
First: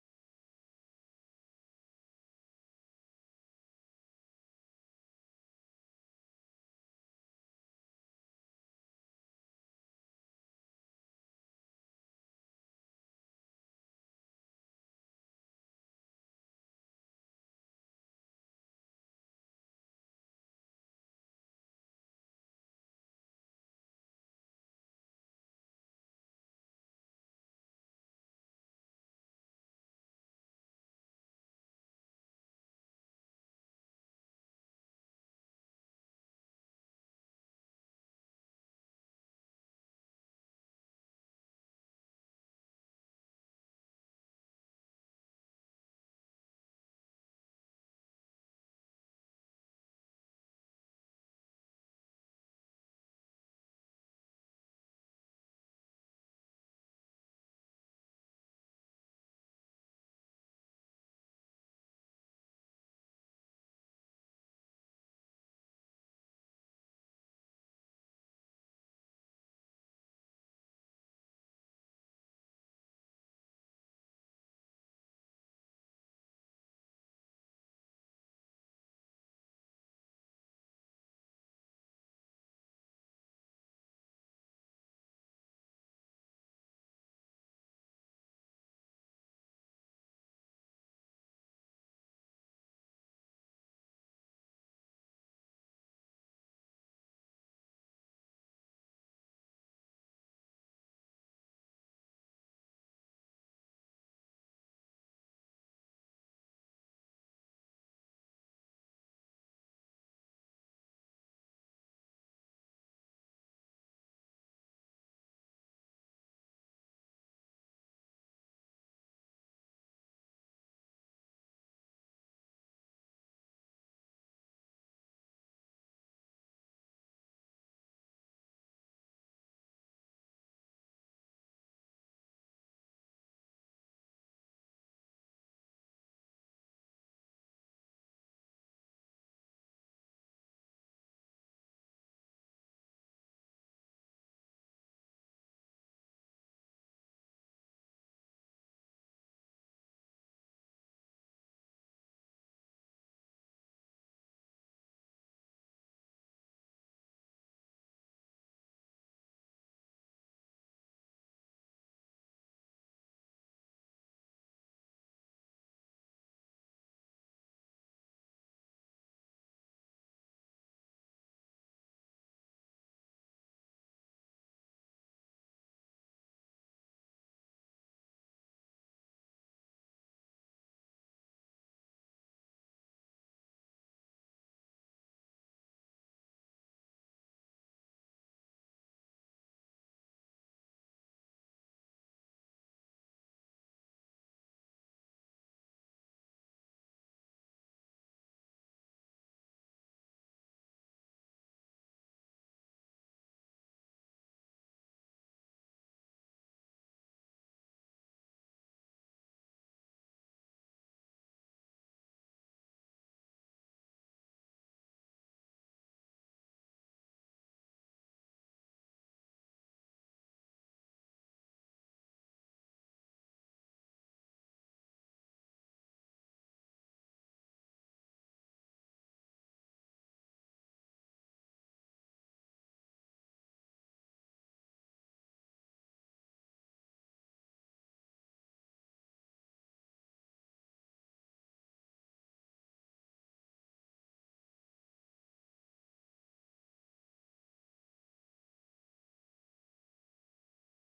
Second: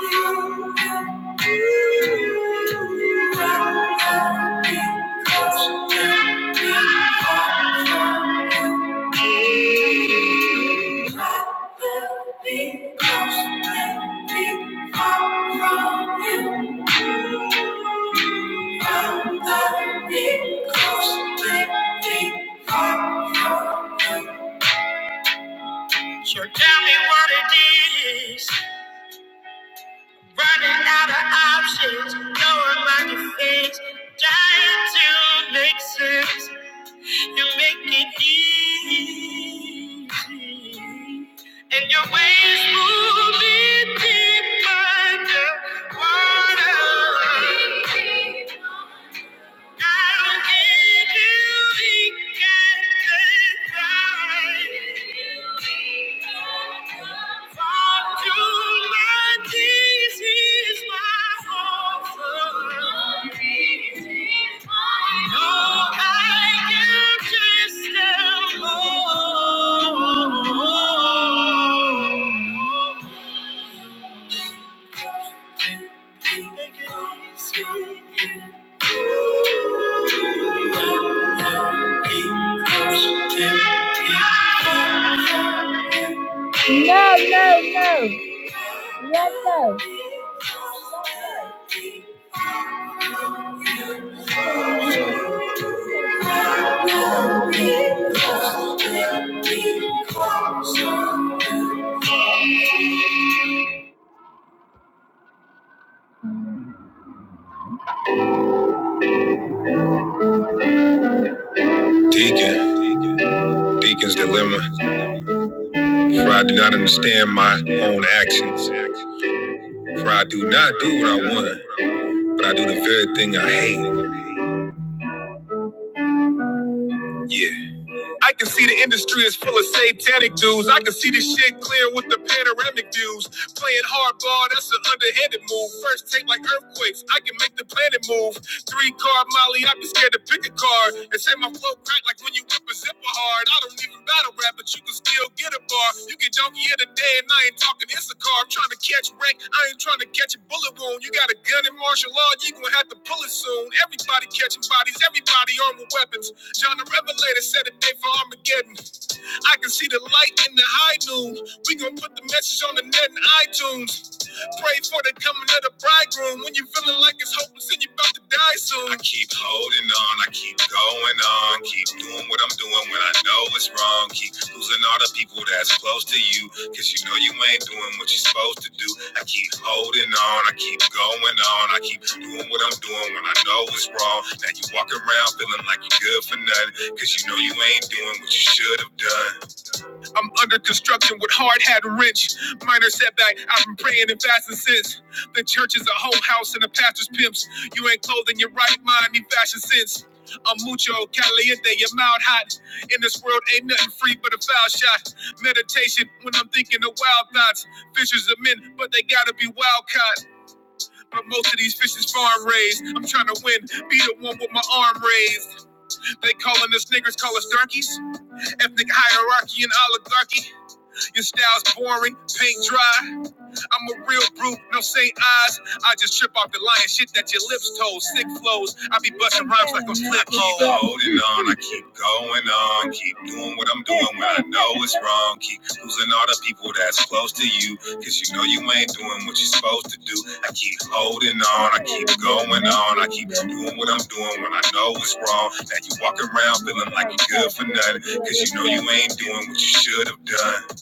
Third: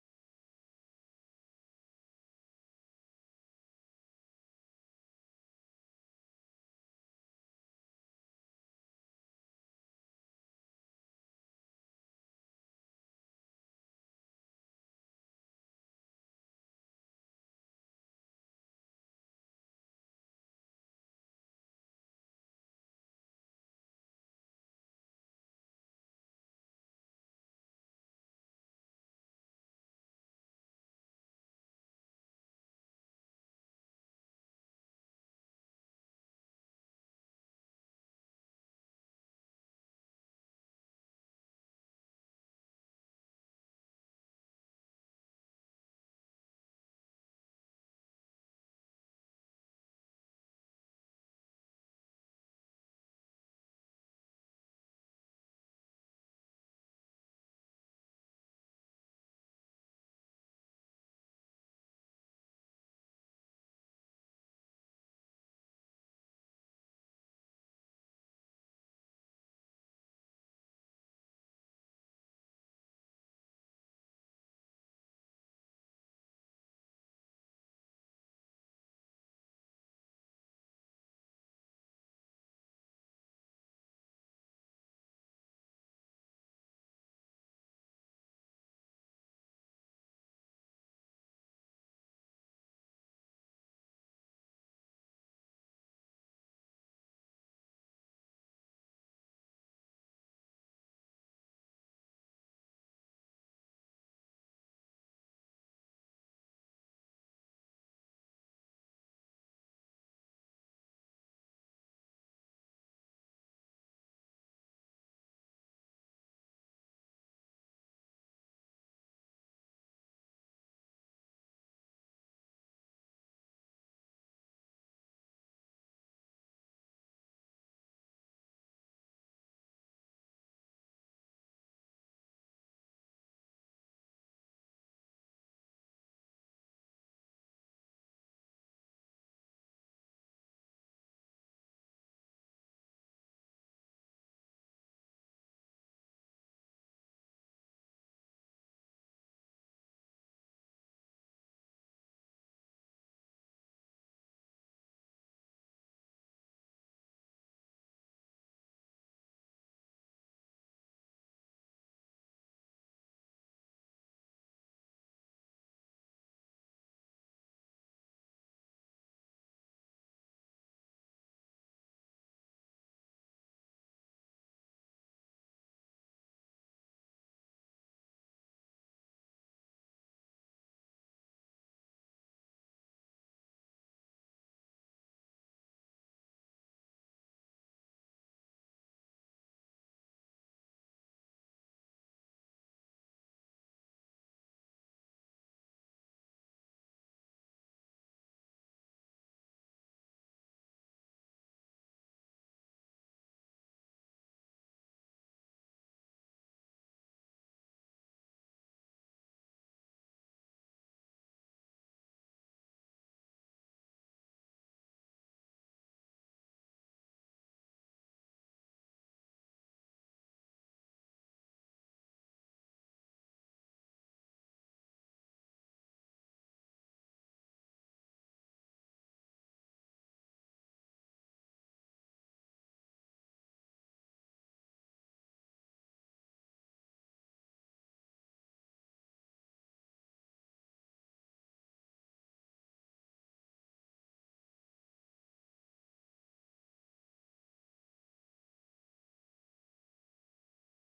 [SPEAKER 2] So tell me what it is. Running out of options, knowing my defense. Trying to make sense. You make it easy. And your ways move me deeper underwater. I'll give you pink and goodbye. For two is my offer. No, I can just tell more. No, no, no. Let go. For I do not want, but I do the very thing I hate. Yeah. I can see the industry is full of satanic dudes. I can see the shit clear with the panoramic views. Playing hardball, that's an underhanded move. First take like earthquakes, I can make the planet move. Three car molly, I be scared to pick a car. And say my flow crack like when you whip a zipper hard. I don't even battle rap, but you can still get a bar. You can junkie here today, and I ain't talking Issachar. as close to you because you know you ain't doing what you're supposed to do i keep holding on i keep going on i keep doing what i'm doing when i know it's wrong now you walk around feeling like you're good for nothing because you know you ain't doing what you should have done i'm under construction with hard hat wrench minor setback i've been praying and fasting since the church is a whole house and the pastor's pimps you ain't clothing your right mind need fashion sense I'm mucho caliente, your mouth hot. It rhymes like a flip mode. Holding on, I keep going on. Keep doing what I'm doing when I know it's wrong. Keep losing all the people that's close to you. Cause you know you ain't doing what you're supposed to do. I keep holding on, I keep going on. I keep doing what I'm doing when I know it's wrong. Now you walk around feeling like you're good for nothing. Cause you know you ain't doing what you should have done. You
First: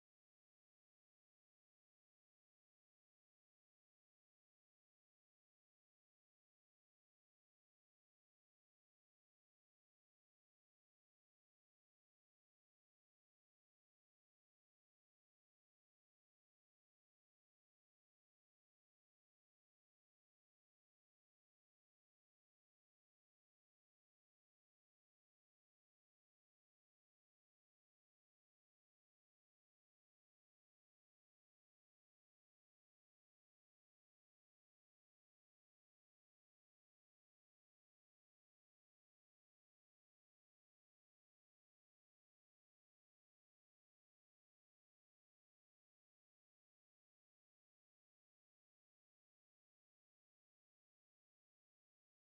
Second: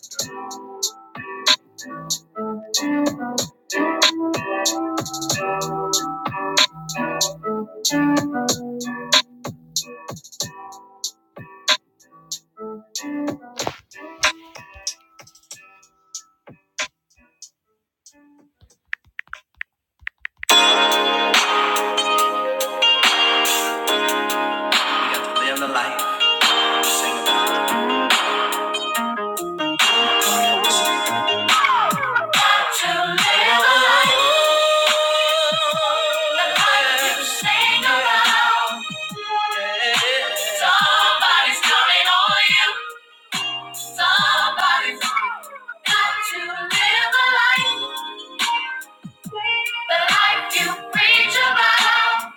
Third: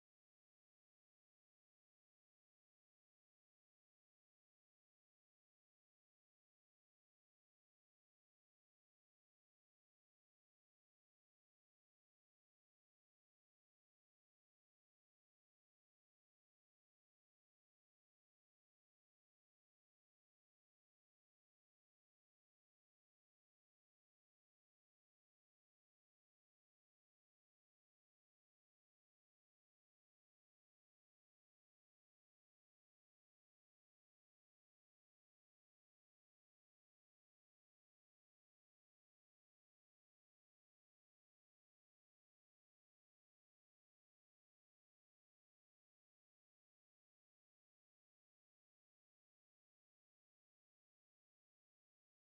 [SPEAKER 2] got to live the life. Live the life. Sing around. Somebody's counting on you. Somebody's got to live the life, the life you preach about.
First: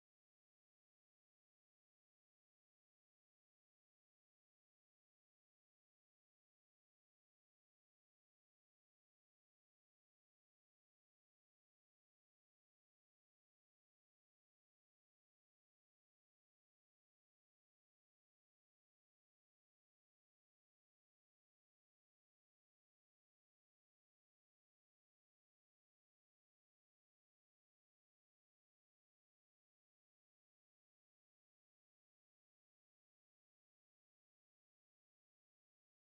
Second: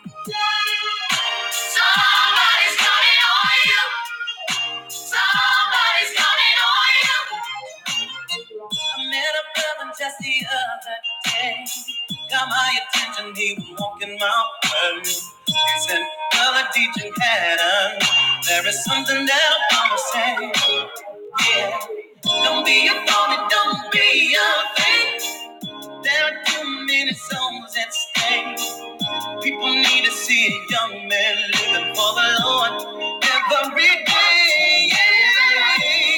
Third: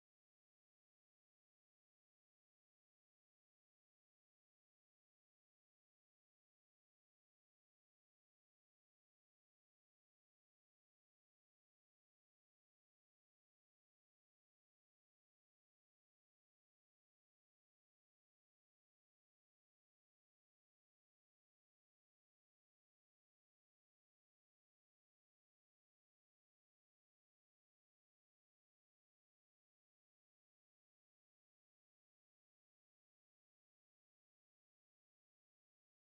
[SPEAKER 2] Somebody's counting on you. Somebody's counting on you. I met a brother just the other day. Got my attention, he was walking my way. He said, Brother teaching pattern. There is something that I wanna say. Yeah. Don't be a phony, don't be a fake. There are too many souls at stake. People need to see a young man living for the Lord every day. Yeah,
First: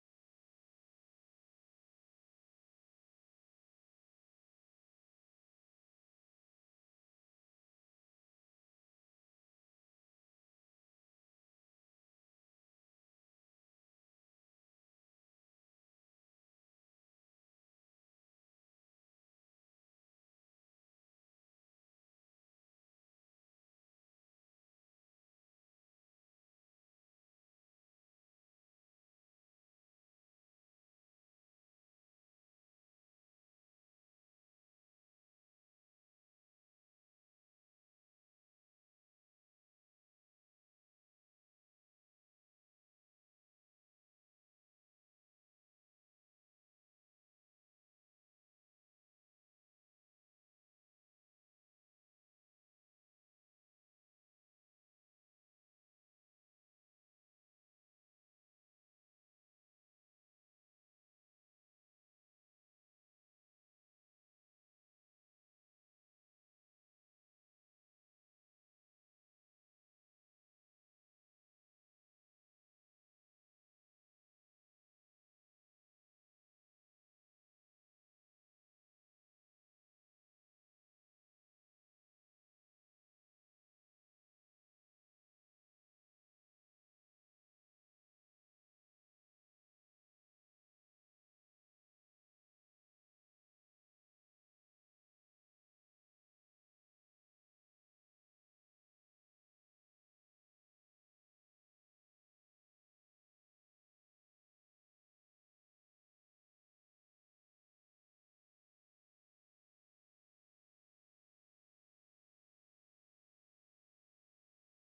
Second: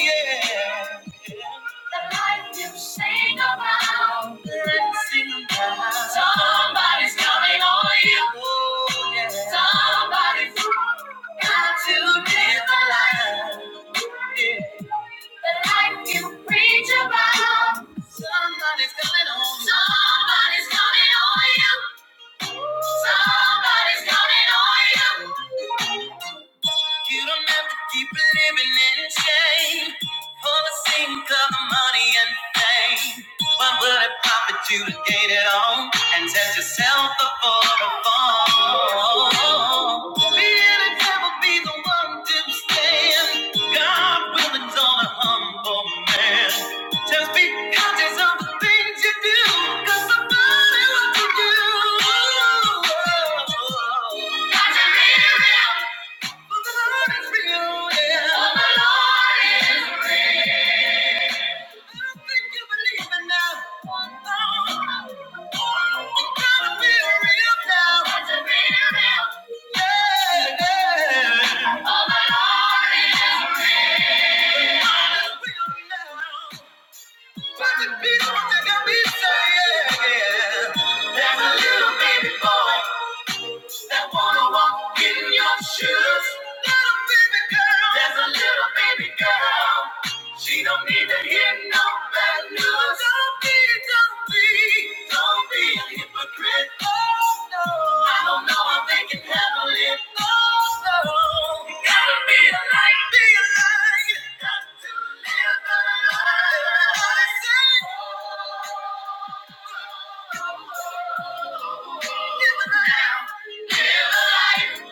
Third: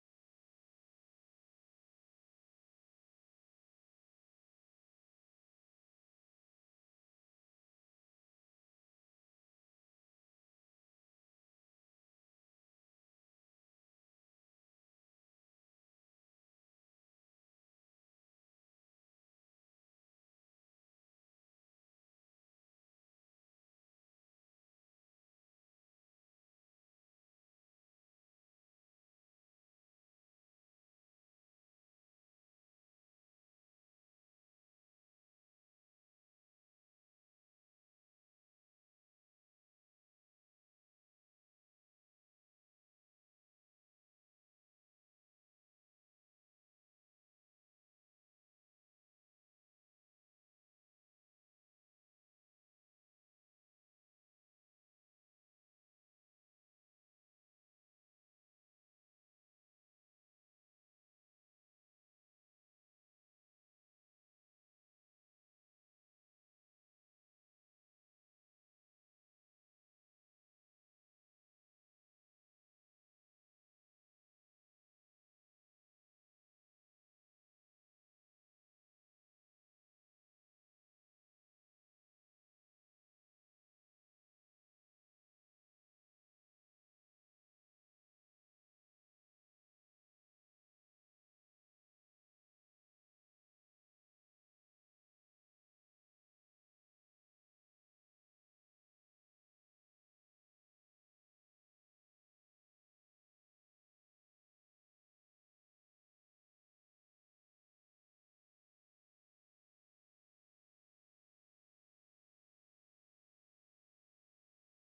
[SPEAKER 2] yeah. The life you sing about, let's sing about. Somebody's counting on you. Oh, yeah. Somebody's got to live the life. Yeah. The life you preach about. Somebody's coming on. you. Somebody's coming on you. Somebody's counting on you. You don't have to keep living in shame for the sake of the money and fame. What would it profit you to gain it all and test yourself before the fall? Be the devil, be the one to stand. God will exalt a humble man. Just be conscious of the things you do, 'cause somebody will do. Got to live it out. People think I'll be saying, yeah, yeah. there's a little baby boy. that wanna walk in your shoes. Little baby girl, there's a little baby girl. She don't need to hear no bad news. Don't be, don't be, don't be a hypocrite. Oh no, I don't know if they can handle it. Oh no, you gotta be a light, be a light. You got to live the light. Live the life.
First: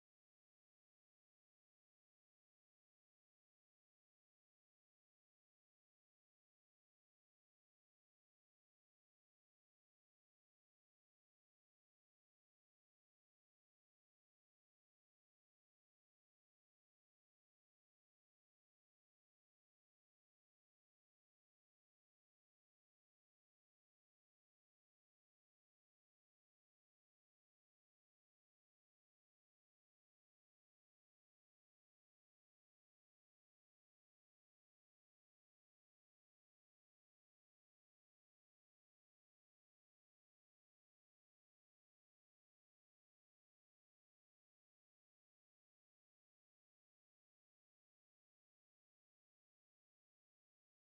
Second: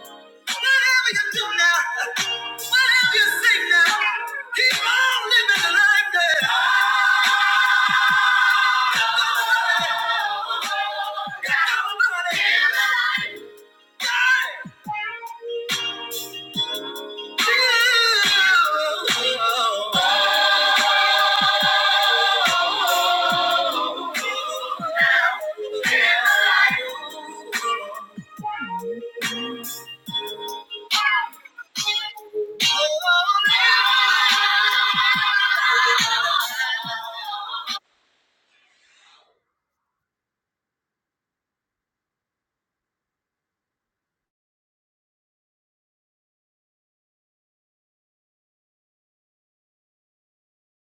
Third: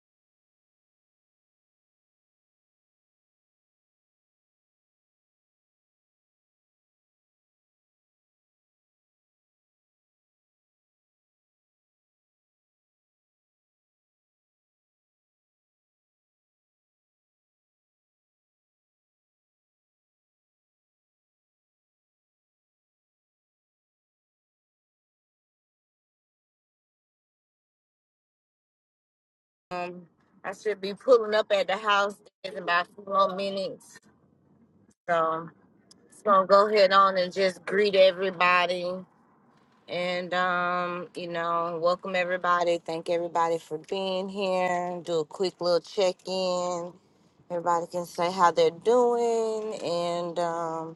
[SPEAKER 1] I should be pulling up at the house in about a few more minutes. So just gonna go ahead on and just greet everybody And um, you know, welcome everybody. Thank everybody for being here. Do a quick little check-in. Everybody can say how they're doing, and um,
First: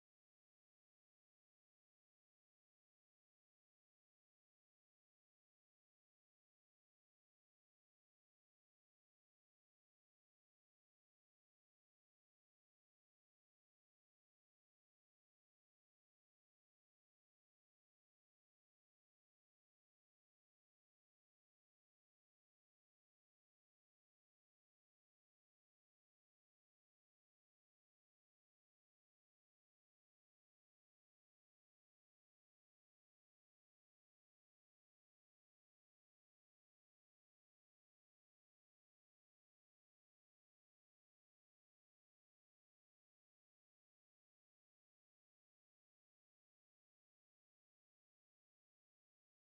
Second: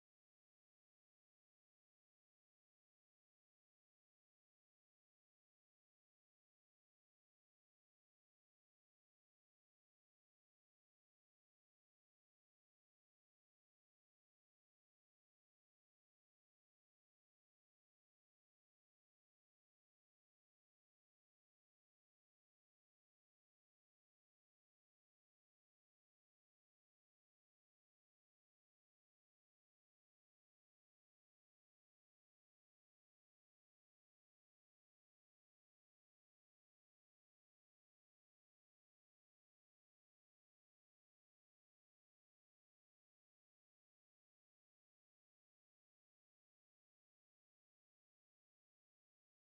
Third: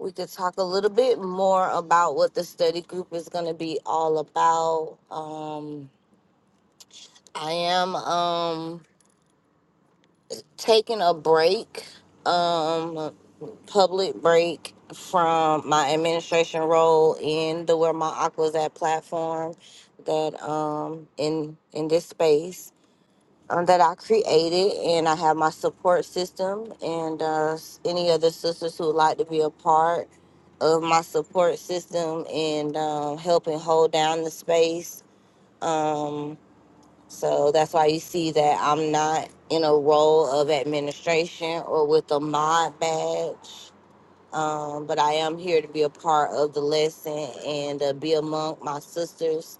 [SPEAKER 1] we could talk a little bit more about what the study group is going to be all about. Um, I am. Um, taking a break, um, public break from my administration role in the Where My Aqua's At platform that um in in this space um, that I created and I have my support system and uh, s- any other sisters who would like to be a part of my support system and um, helping hold down the space. Um, so that's why you see that I'm not in a role of administration or with a mod badge. Um, but I am here to be a part of the lesson and uh, be among my sisters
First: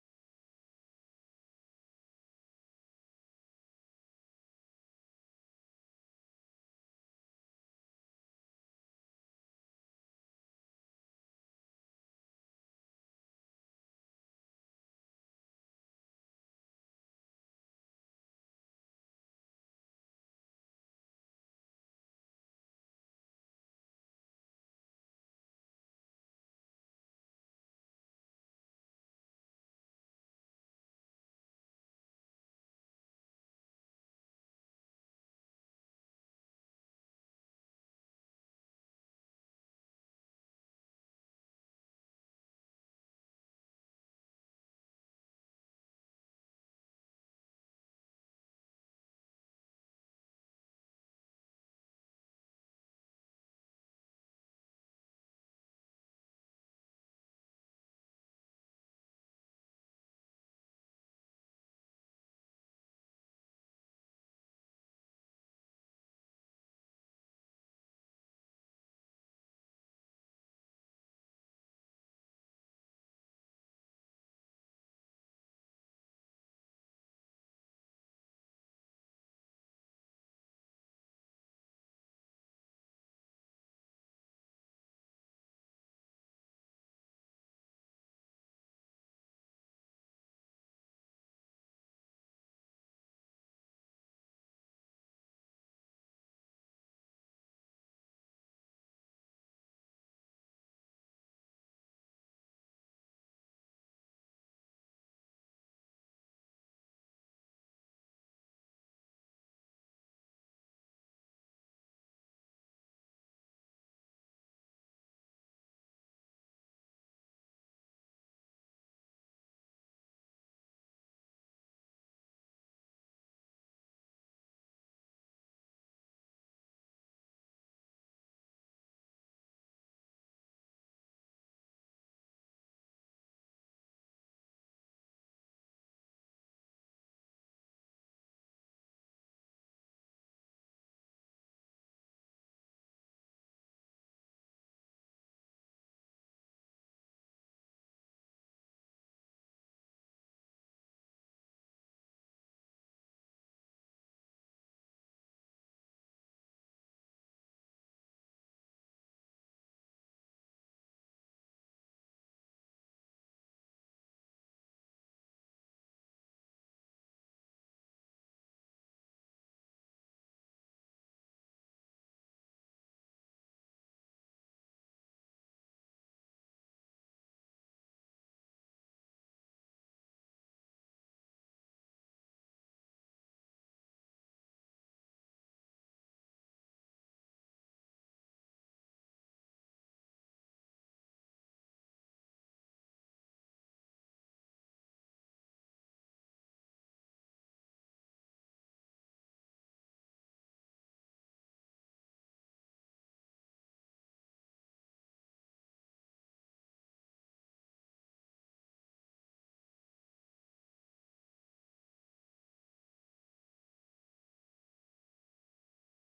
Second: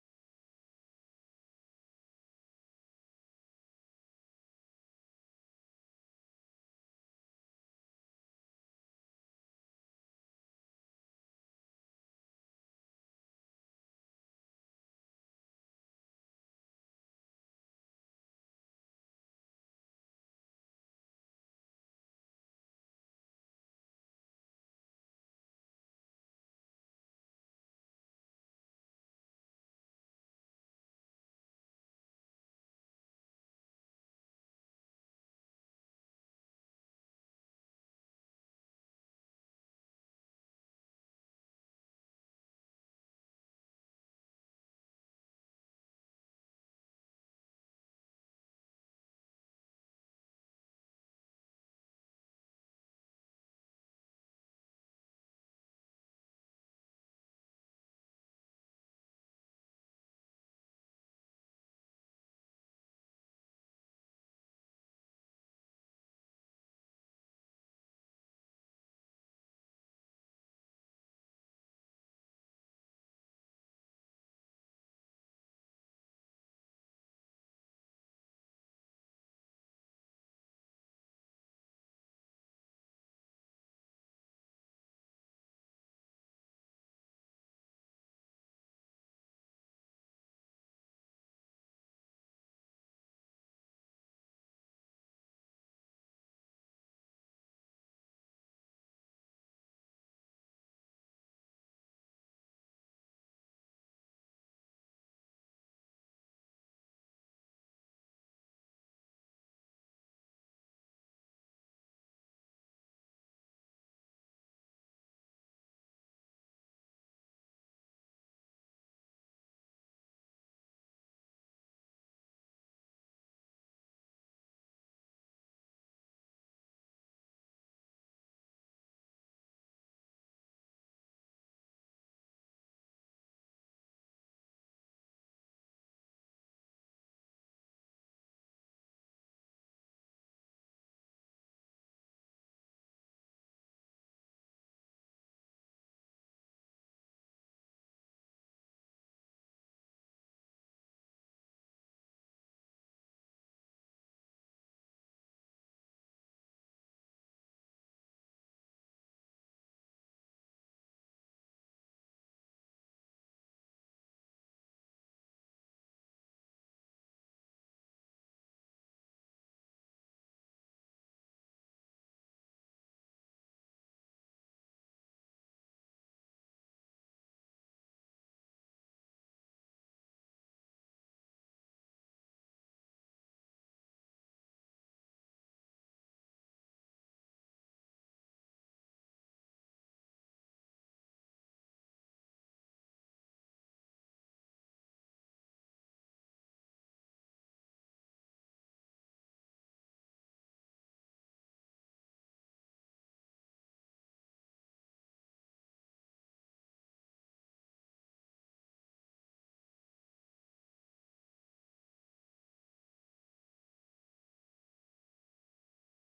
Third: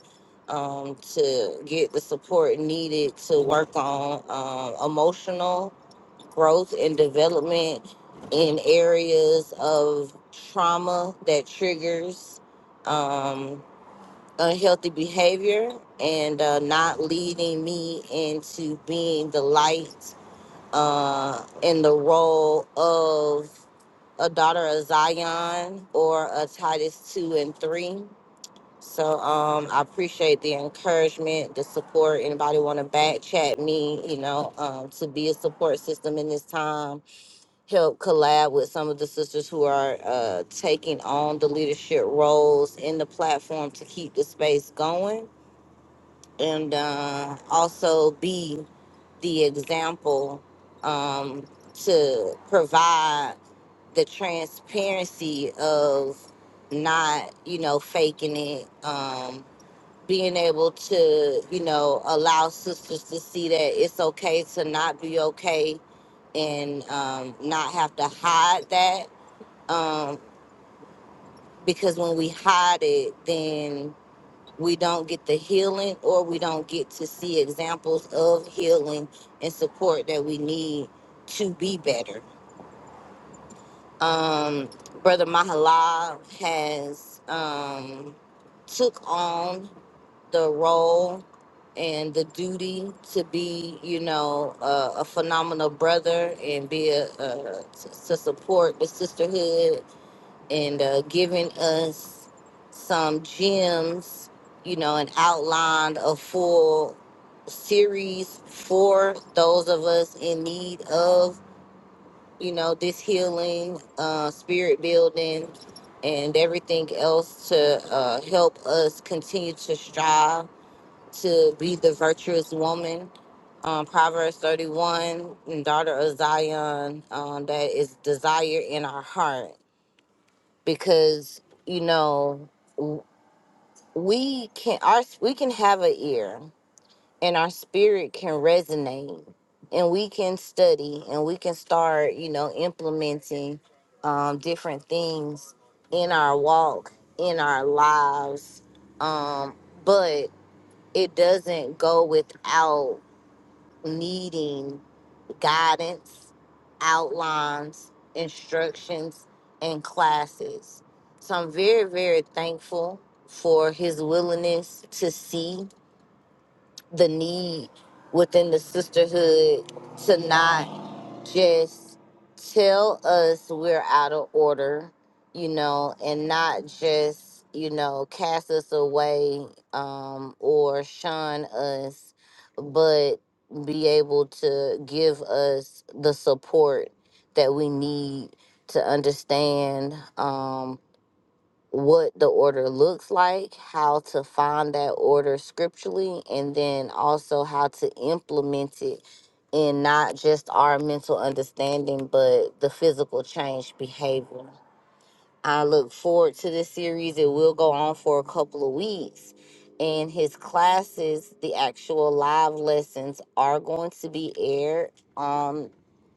[SPEAKER 1] um, to get the support needed to work on um, emotional growth and development in areas of trauma that triggers. Um, unhealthy behavior and uh, not leading me into being the light uh, in the role of a daughter of Zion or a Titus 2 and 3. So um, I appreciate the encouragement, the support. Anybody want to back chat me, you know, um, to be a support system in this time, help collab with some of the sisters who are uh, taking on the leadership roles in the platform to keep the space going and uh, also be the example um, to provide the transparency of not, you know, faking it, um, being able to, you know, allow sisters to see that it's okay to not be okay and um, not have to hide that. Um, because when we hide it, then we don't get the healing or we don't get to see examples of healing and support that we need to be better. Um, Brother Mahalal has um, took on the role and the duty to be, you know, a, a phenomenal brother and be a, a to to support the sisterhood and uh, giving us some gems, you know, and outlined a full series for those of us in need of, you know, this healing, uh, spirit building, and everything else to uh, help us continue to strive to be the virtuous woman. Um, Proverbs 31, and daughter of Zion, um, that is desire in our heart because you know w- we can our we can have an ear and our spirit can resonate and we can study and we can start you know implementing um, different things in our walk in our lives um, but it doesn't go without needing guidance, outlines, instructions, and classes. So I'm very, very thankful for his willingness to see the need within the sisterhood to not just tell us we're out of order, you know, and not just, you know, cast us away um, or shun us, but be able to give us the support that we need to understand um, what the order looks like, how to find that order scripturally, and then also how to implement it in not just our mental understanding, but the physical change behavior. I look forward to this series. It will go on for a couple of weeks. And his classes, the actual live lessons, are going to be aired on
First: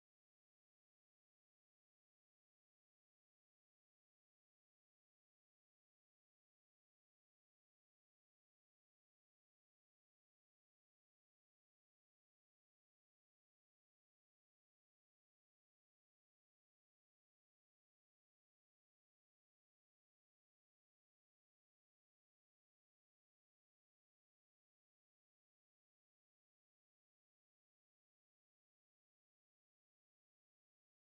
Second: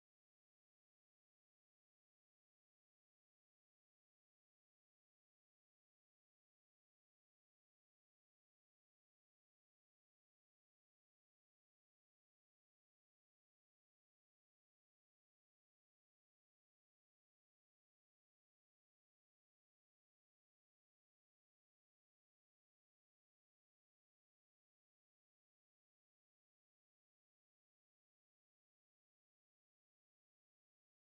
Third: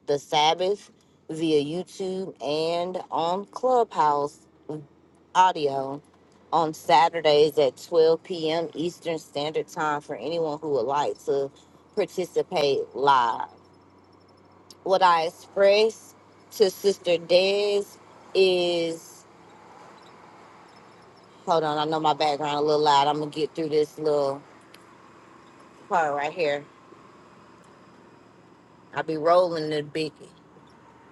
[SPEAKER 1] the Sabbath via YouTube and on Clubhouse audio on Saturdays at 12 p.m. Eastern Standard Time for anyone who would like to participate live. What I express to Sister Des is hold on, I know my background a little loud. I'm gonna get through this little part right here. I'll be rolling the big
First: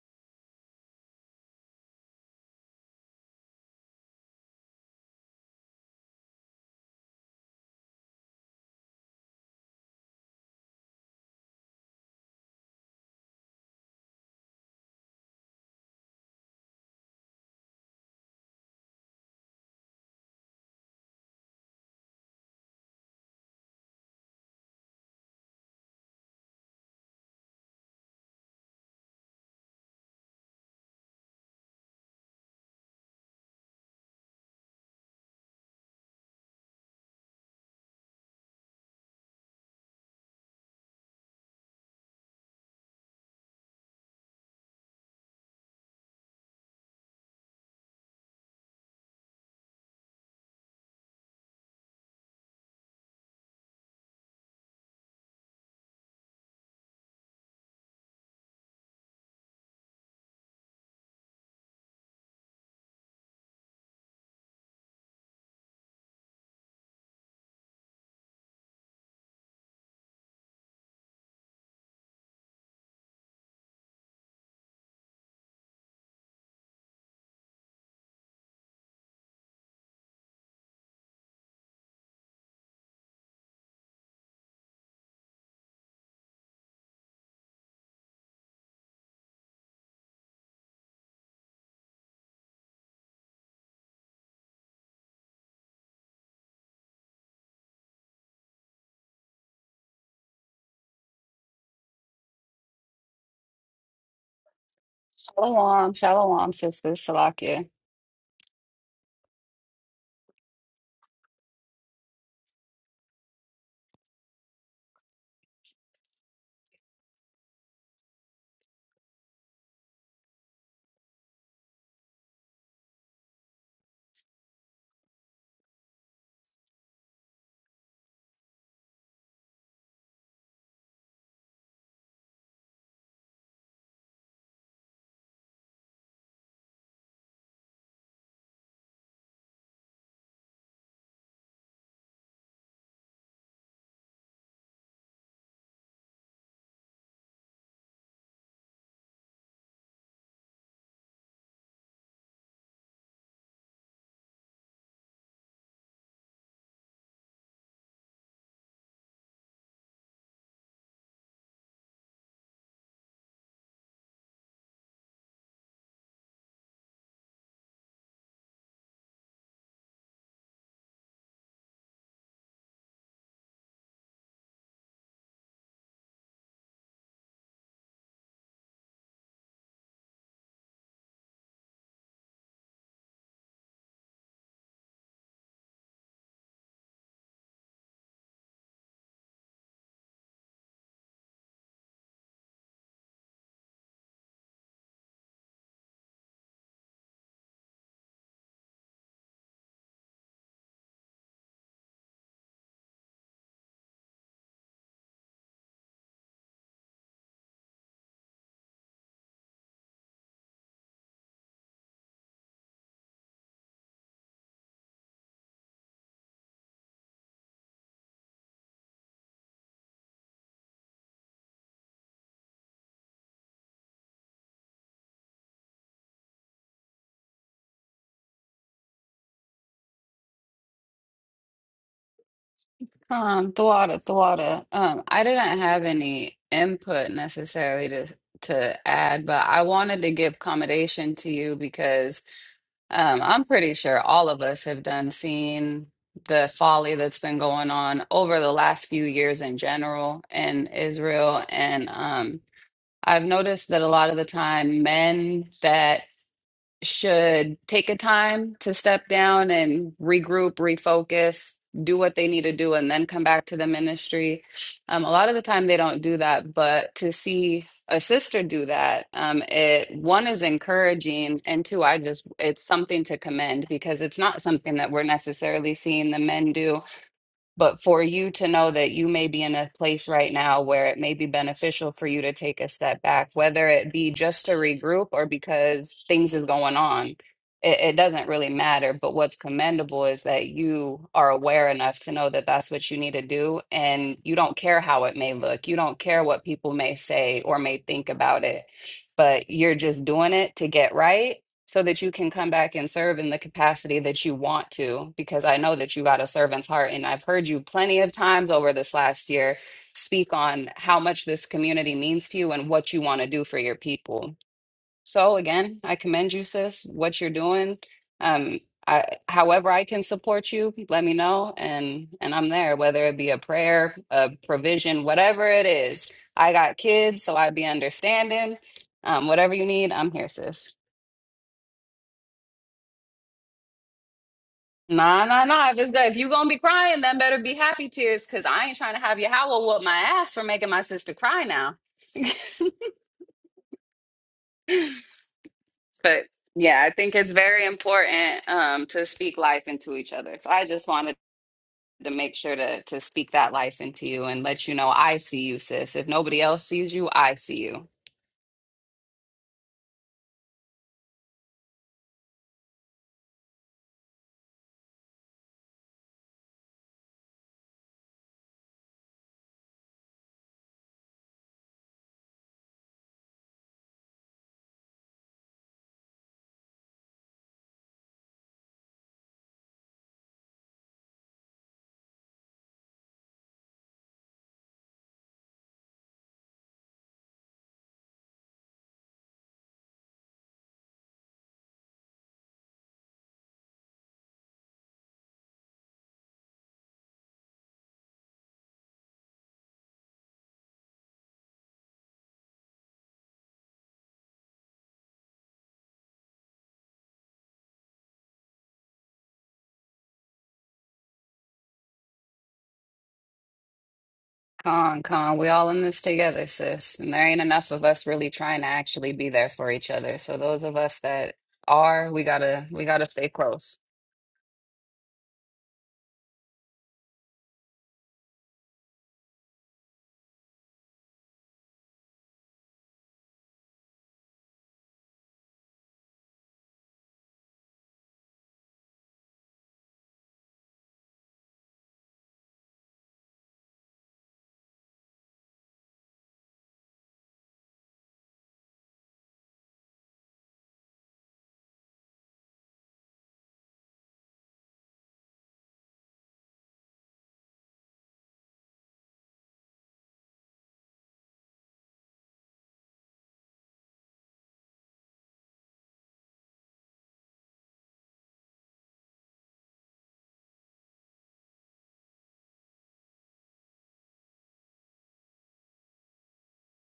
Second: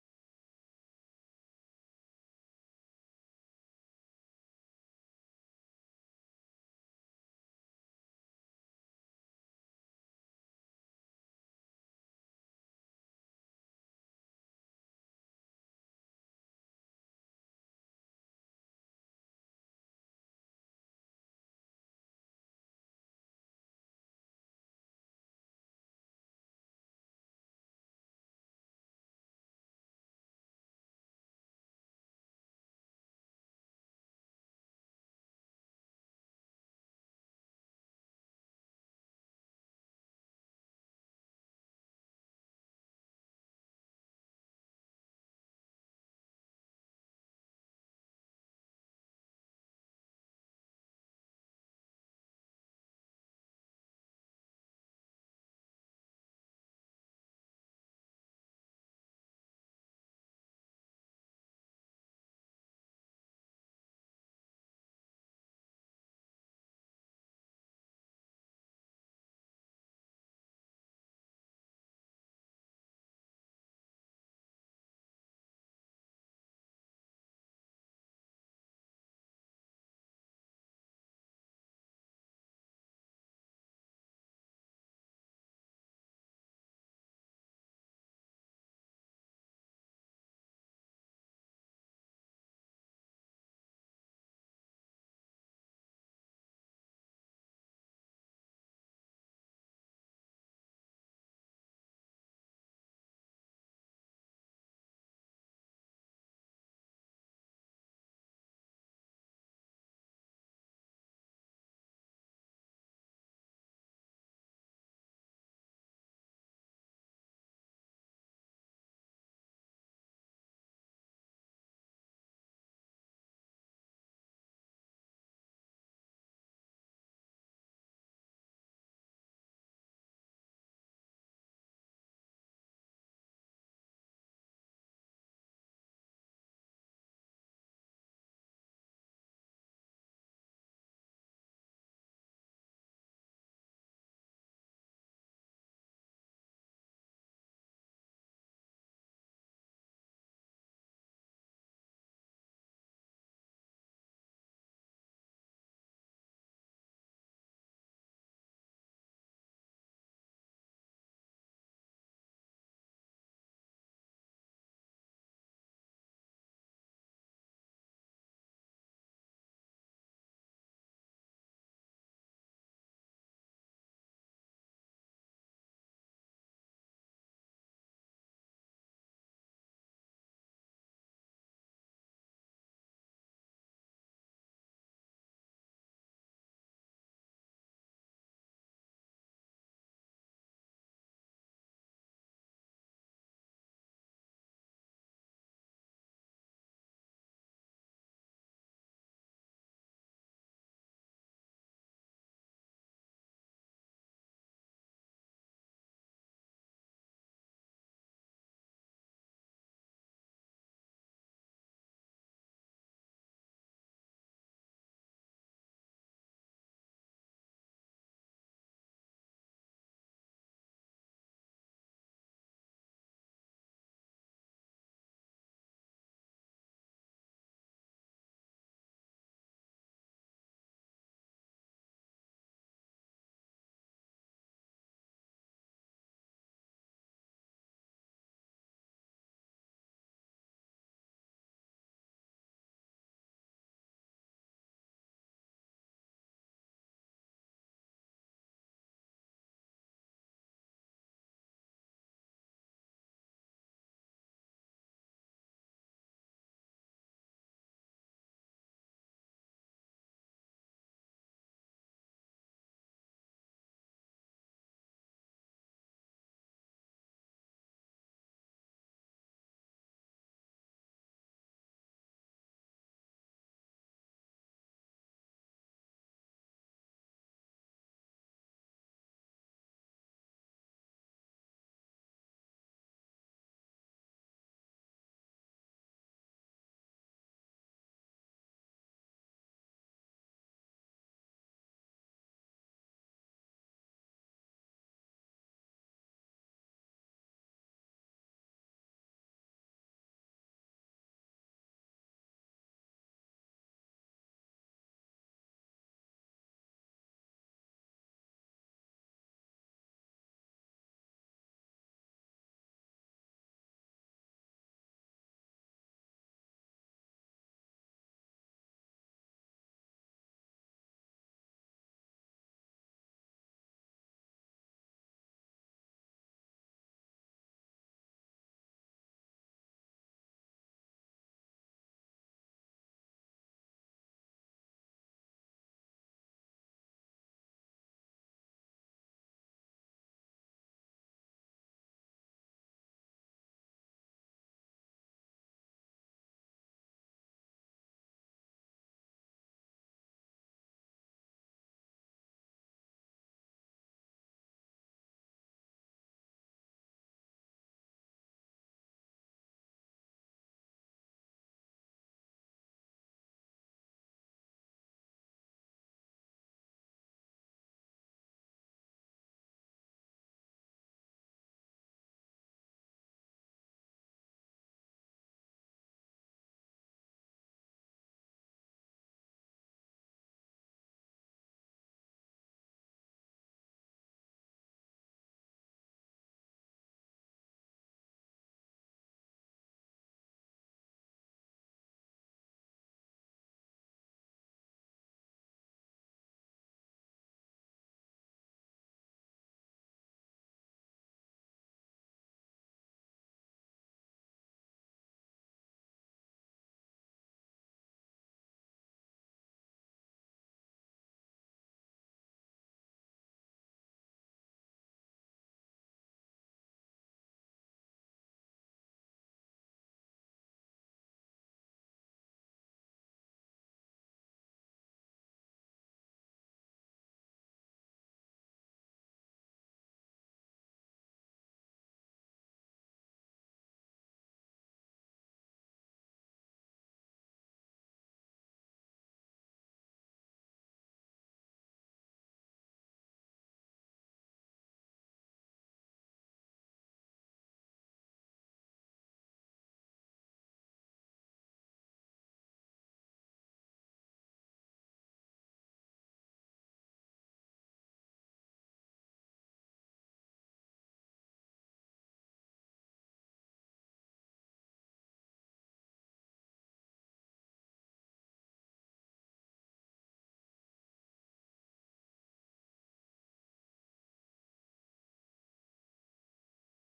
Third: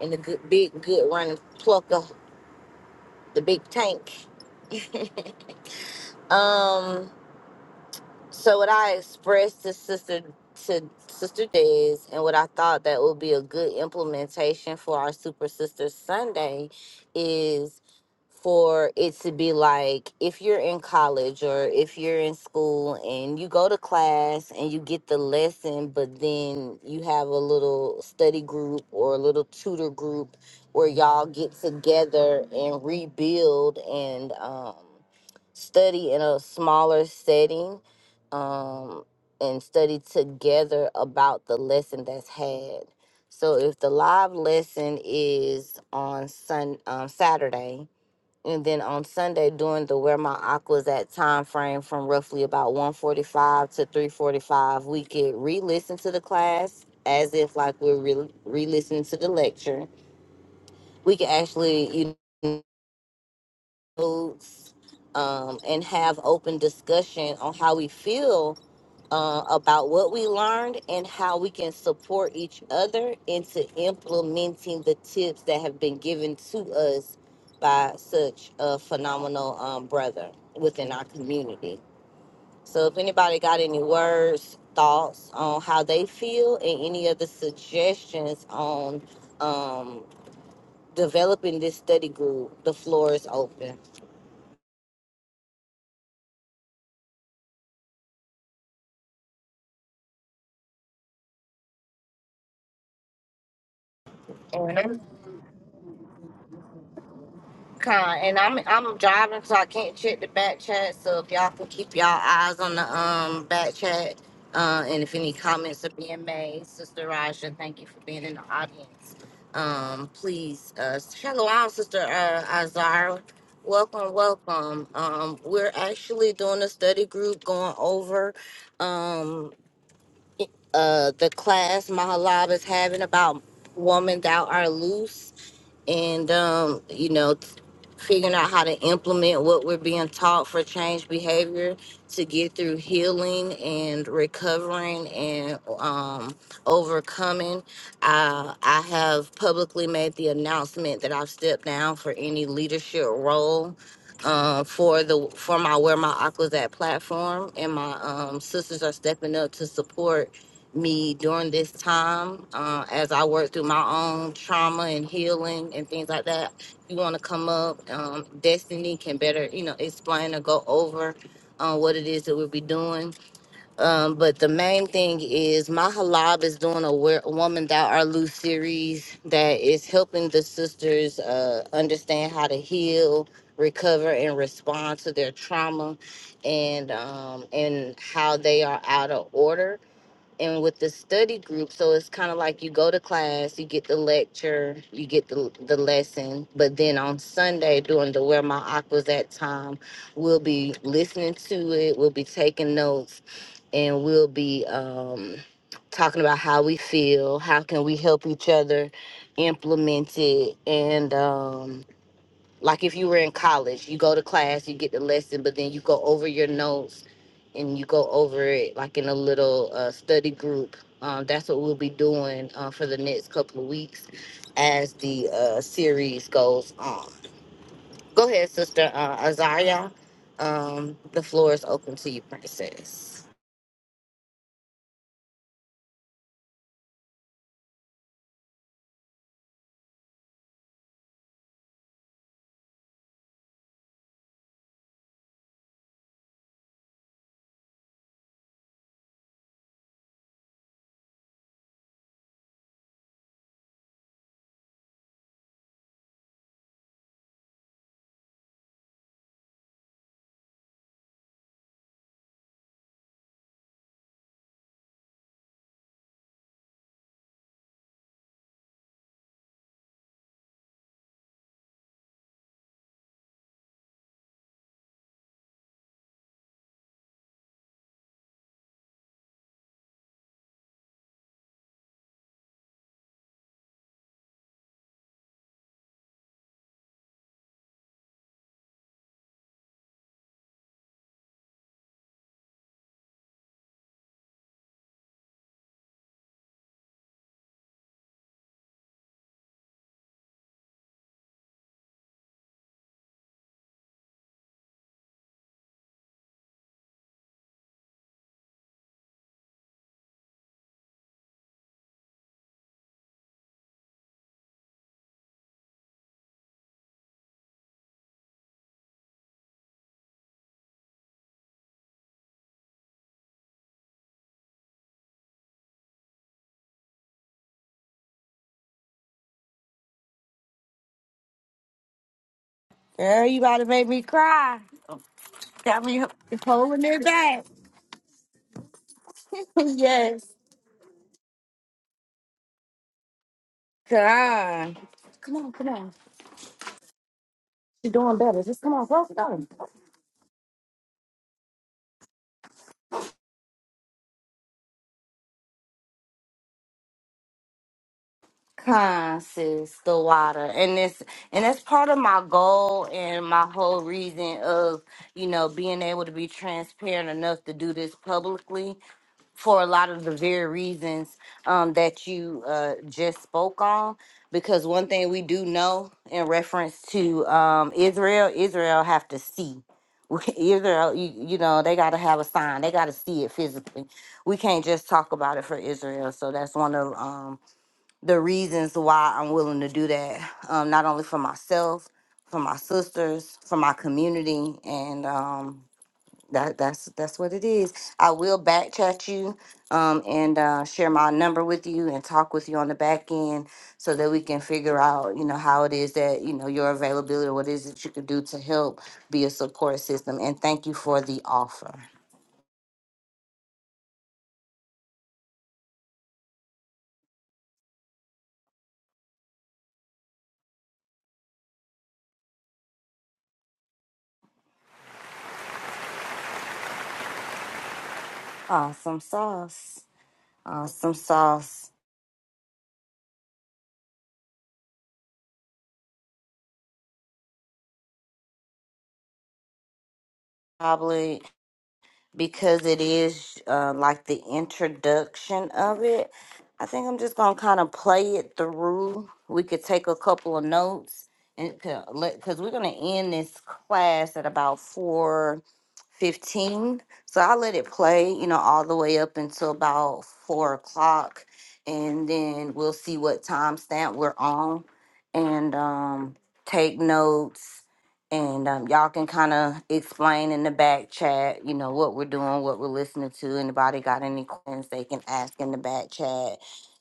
[SPEAKER 1] in the good, big good running plucker, the big tank. Um So what I expressed to sister to sister Des and what I thought that would be a good implementation for our super sister Sunday is for it to be like if you're in college or if you're in school and you go to class and you get the lesson but then you have a little study group or a little tutor group where y'all get together and rebuild and um study in a smaller setting um, and study together about the lesson that's had. So if the live lesson is on sun um, Saturday, and then on Sunday during the where my aquas at time frame from roughly about 145 to 345, we could re-listen to the class as if like we're re- re-listening to the lecture. We could actually, you notes um, and have open discussion on how we feel uh, about what we learned and how we can support each other into implementing the tips that have been given to us by such a phenomenal um, brother within our community. So, if anybody got any words, thoughts on how they feel, and any other suggestions on um, developing this study group, the floor is open. And I'm
[SPEAKER 3] Shalom, shalom, sisters. Salakia.
[SPEAKER 1] Con, and I'm I'm driving, so I can't check the back chat. So if y'all can keep y'all eyes on the um back chat, uh, and if any comments are being made, Sister Raja, thank you for being in the audience. Um, please, uh, shalom, Sister uh, Azara. Welcome, welcome. Um, we're actually doing a study group going over um uh the class Mahalab is having about woman thou art loose and um, you know, t- figuring out how to implement what we're being taught for change behavior to get through healing and recovering and um, overcoming. Uh, I have publicly made the announcement that I've stepped down for any leadership role. Uh, for the for my where my aqua's at platform and my um, sisters are stepping up to support me during this time uh, as I work through my own trauma and healing and things like that. You want to come up, um, Destiny can better, you know, explain or go over uh, what it is that we'll be doing. Um, but the main thing is my halab is doing a Where- Woman Thou Art Loose series that is helping the sisters uh, understand how to heal, recover, and respond to their trauma and um, and how they are out of order and with the study group so it's kind of like you go to class you get the lecture you get the, the lesson but then on sunday during the where my aquas at time we'll be listening to it we'll be taking notes and we'll be um, talking about how we feel how can we help each other implement it and um, like if you were in college, you go to class, you get the lesson, but then you go over your notes and you go over it like in a little uh, study group. Um, that's what we'll be doing uh, for the next couple of weeks as the uh, series goes on. Go ahead, Sister uh, Azariah. Um, the floor is open to you, Princess.
[SPEAKER 3] Um, Thawada, Thawada. Um, I didn't have any input necessarily to to add, but I wanted to give commendation to you because um, I'm pretty sure all of us have done seen the folly that's been going on over the last few years in general in Israel, and um, I've noticed that a lot of the time men that should take a time to step down and regroup, refocus, do what they need to do, and then come back to the ministry. Um, a lot of the time they don't do that, but to see a sister do that, um, it one is encouraging, and two, I just it's something to commend because it's not something that we're necessarily seeing the men do but for you to know that you may be in a place right now where it may be beneficial for you to take a step back, whether it be just to regroup or because things is going on, it, it doesn't really matter. But what's commendable is that you are aware enough to know that that's what you need to do. And you don't care how it may look, you don't care what people may say or may think about it, but you're just doing it to get right so that you can come back and serve in the capacity that you want to because i know that you got a servant's heart and i've heard you plenty of times over this last year speak on how much this community means to you and what you want to do for your people so again i commend you sis what you're doing um I, however i can support you let me know and and i'm there whether it be a prayer a provision whatever it is i got kids so i would be understanding um whatever you need i'm here sis
[SPEAKER 1] Girl, you about to make me cry.
[SPEAKER 3] Nah, nah, nah. If
[SPEAKER 1] Got
[SPEAKER 3] it's
[SPEAKER 1] me
[SPEAKER 3] good, if you gonna be
[SPEAKER 1] holding
[SPEAKER 3] crying,
[SPEAKER 1] it
[SPEAKER 3] then better
[SPEAKER 1] back.
[SPEAKER 3] be happy tears, cause I ain't trying to have you howl whoop my
[SPEAKER 1] yes,
[SPEAKER 3] ass for making my sister cry now.
[SPEAKER 1] God.
[SPEAKER 3] but yeah, I think it's very important um to speak life into each other. So I just wanted to make sure to to speak that life into you and let you know I see you, sis. If nobody else sees you, I see you.
[SPEAKER 1] Consist the water, and it's and that's part of my goal and my whole reason of you know being able to be transparent enough to do this publicly for a lot of the very reasons um, that you uh, just spoke on. Because one thing we do know in reference to um, Israel, Israel have to see. Israel, you, you know, they got to have a sign. They got to see it physically. We can't just talk about it for Israel. So that's one of um, the reasons why I'm willing to do that, um, not only for myself, for my sisters, for my community, and um, that that's that's what it is. I will back chat you um, and uh, share my number with you and talk with you on the back end so that we can figure out, you know, how it is that you know your availability, what is it you can do to help be a support system. And thank you for the offer.
[SPEAKER 3] Con, con, we all in this together, sis. And there ain't enough of us really trying to actually be there for each other. So those of us that are, we gotta we gotta stay close.
[SPEAKER 1] Awesome sauce. Awesome sauce. Probably. because it is uh, like the introduction of it. I think I'm just gonna kind of play it through. We could take a couple of notes and because we're gonna end this class at about four fifteen. So I let it play, you know, all the way up until about four o'clock, and then we'll see what timestamp we're on, and um, take notes and um, y'all can kind of explain in the back chat, you know, what we're doing, what we're listening to. Anybody got any questions they can ask in the back chat,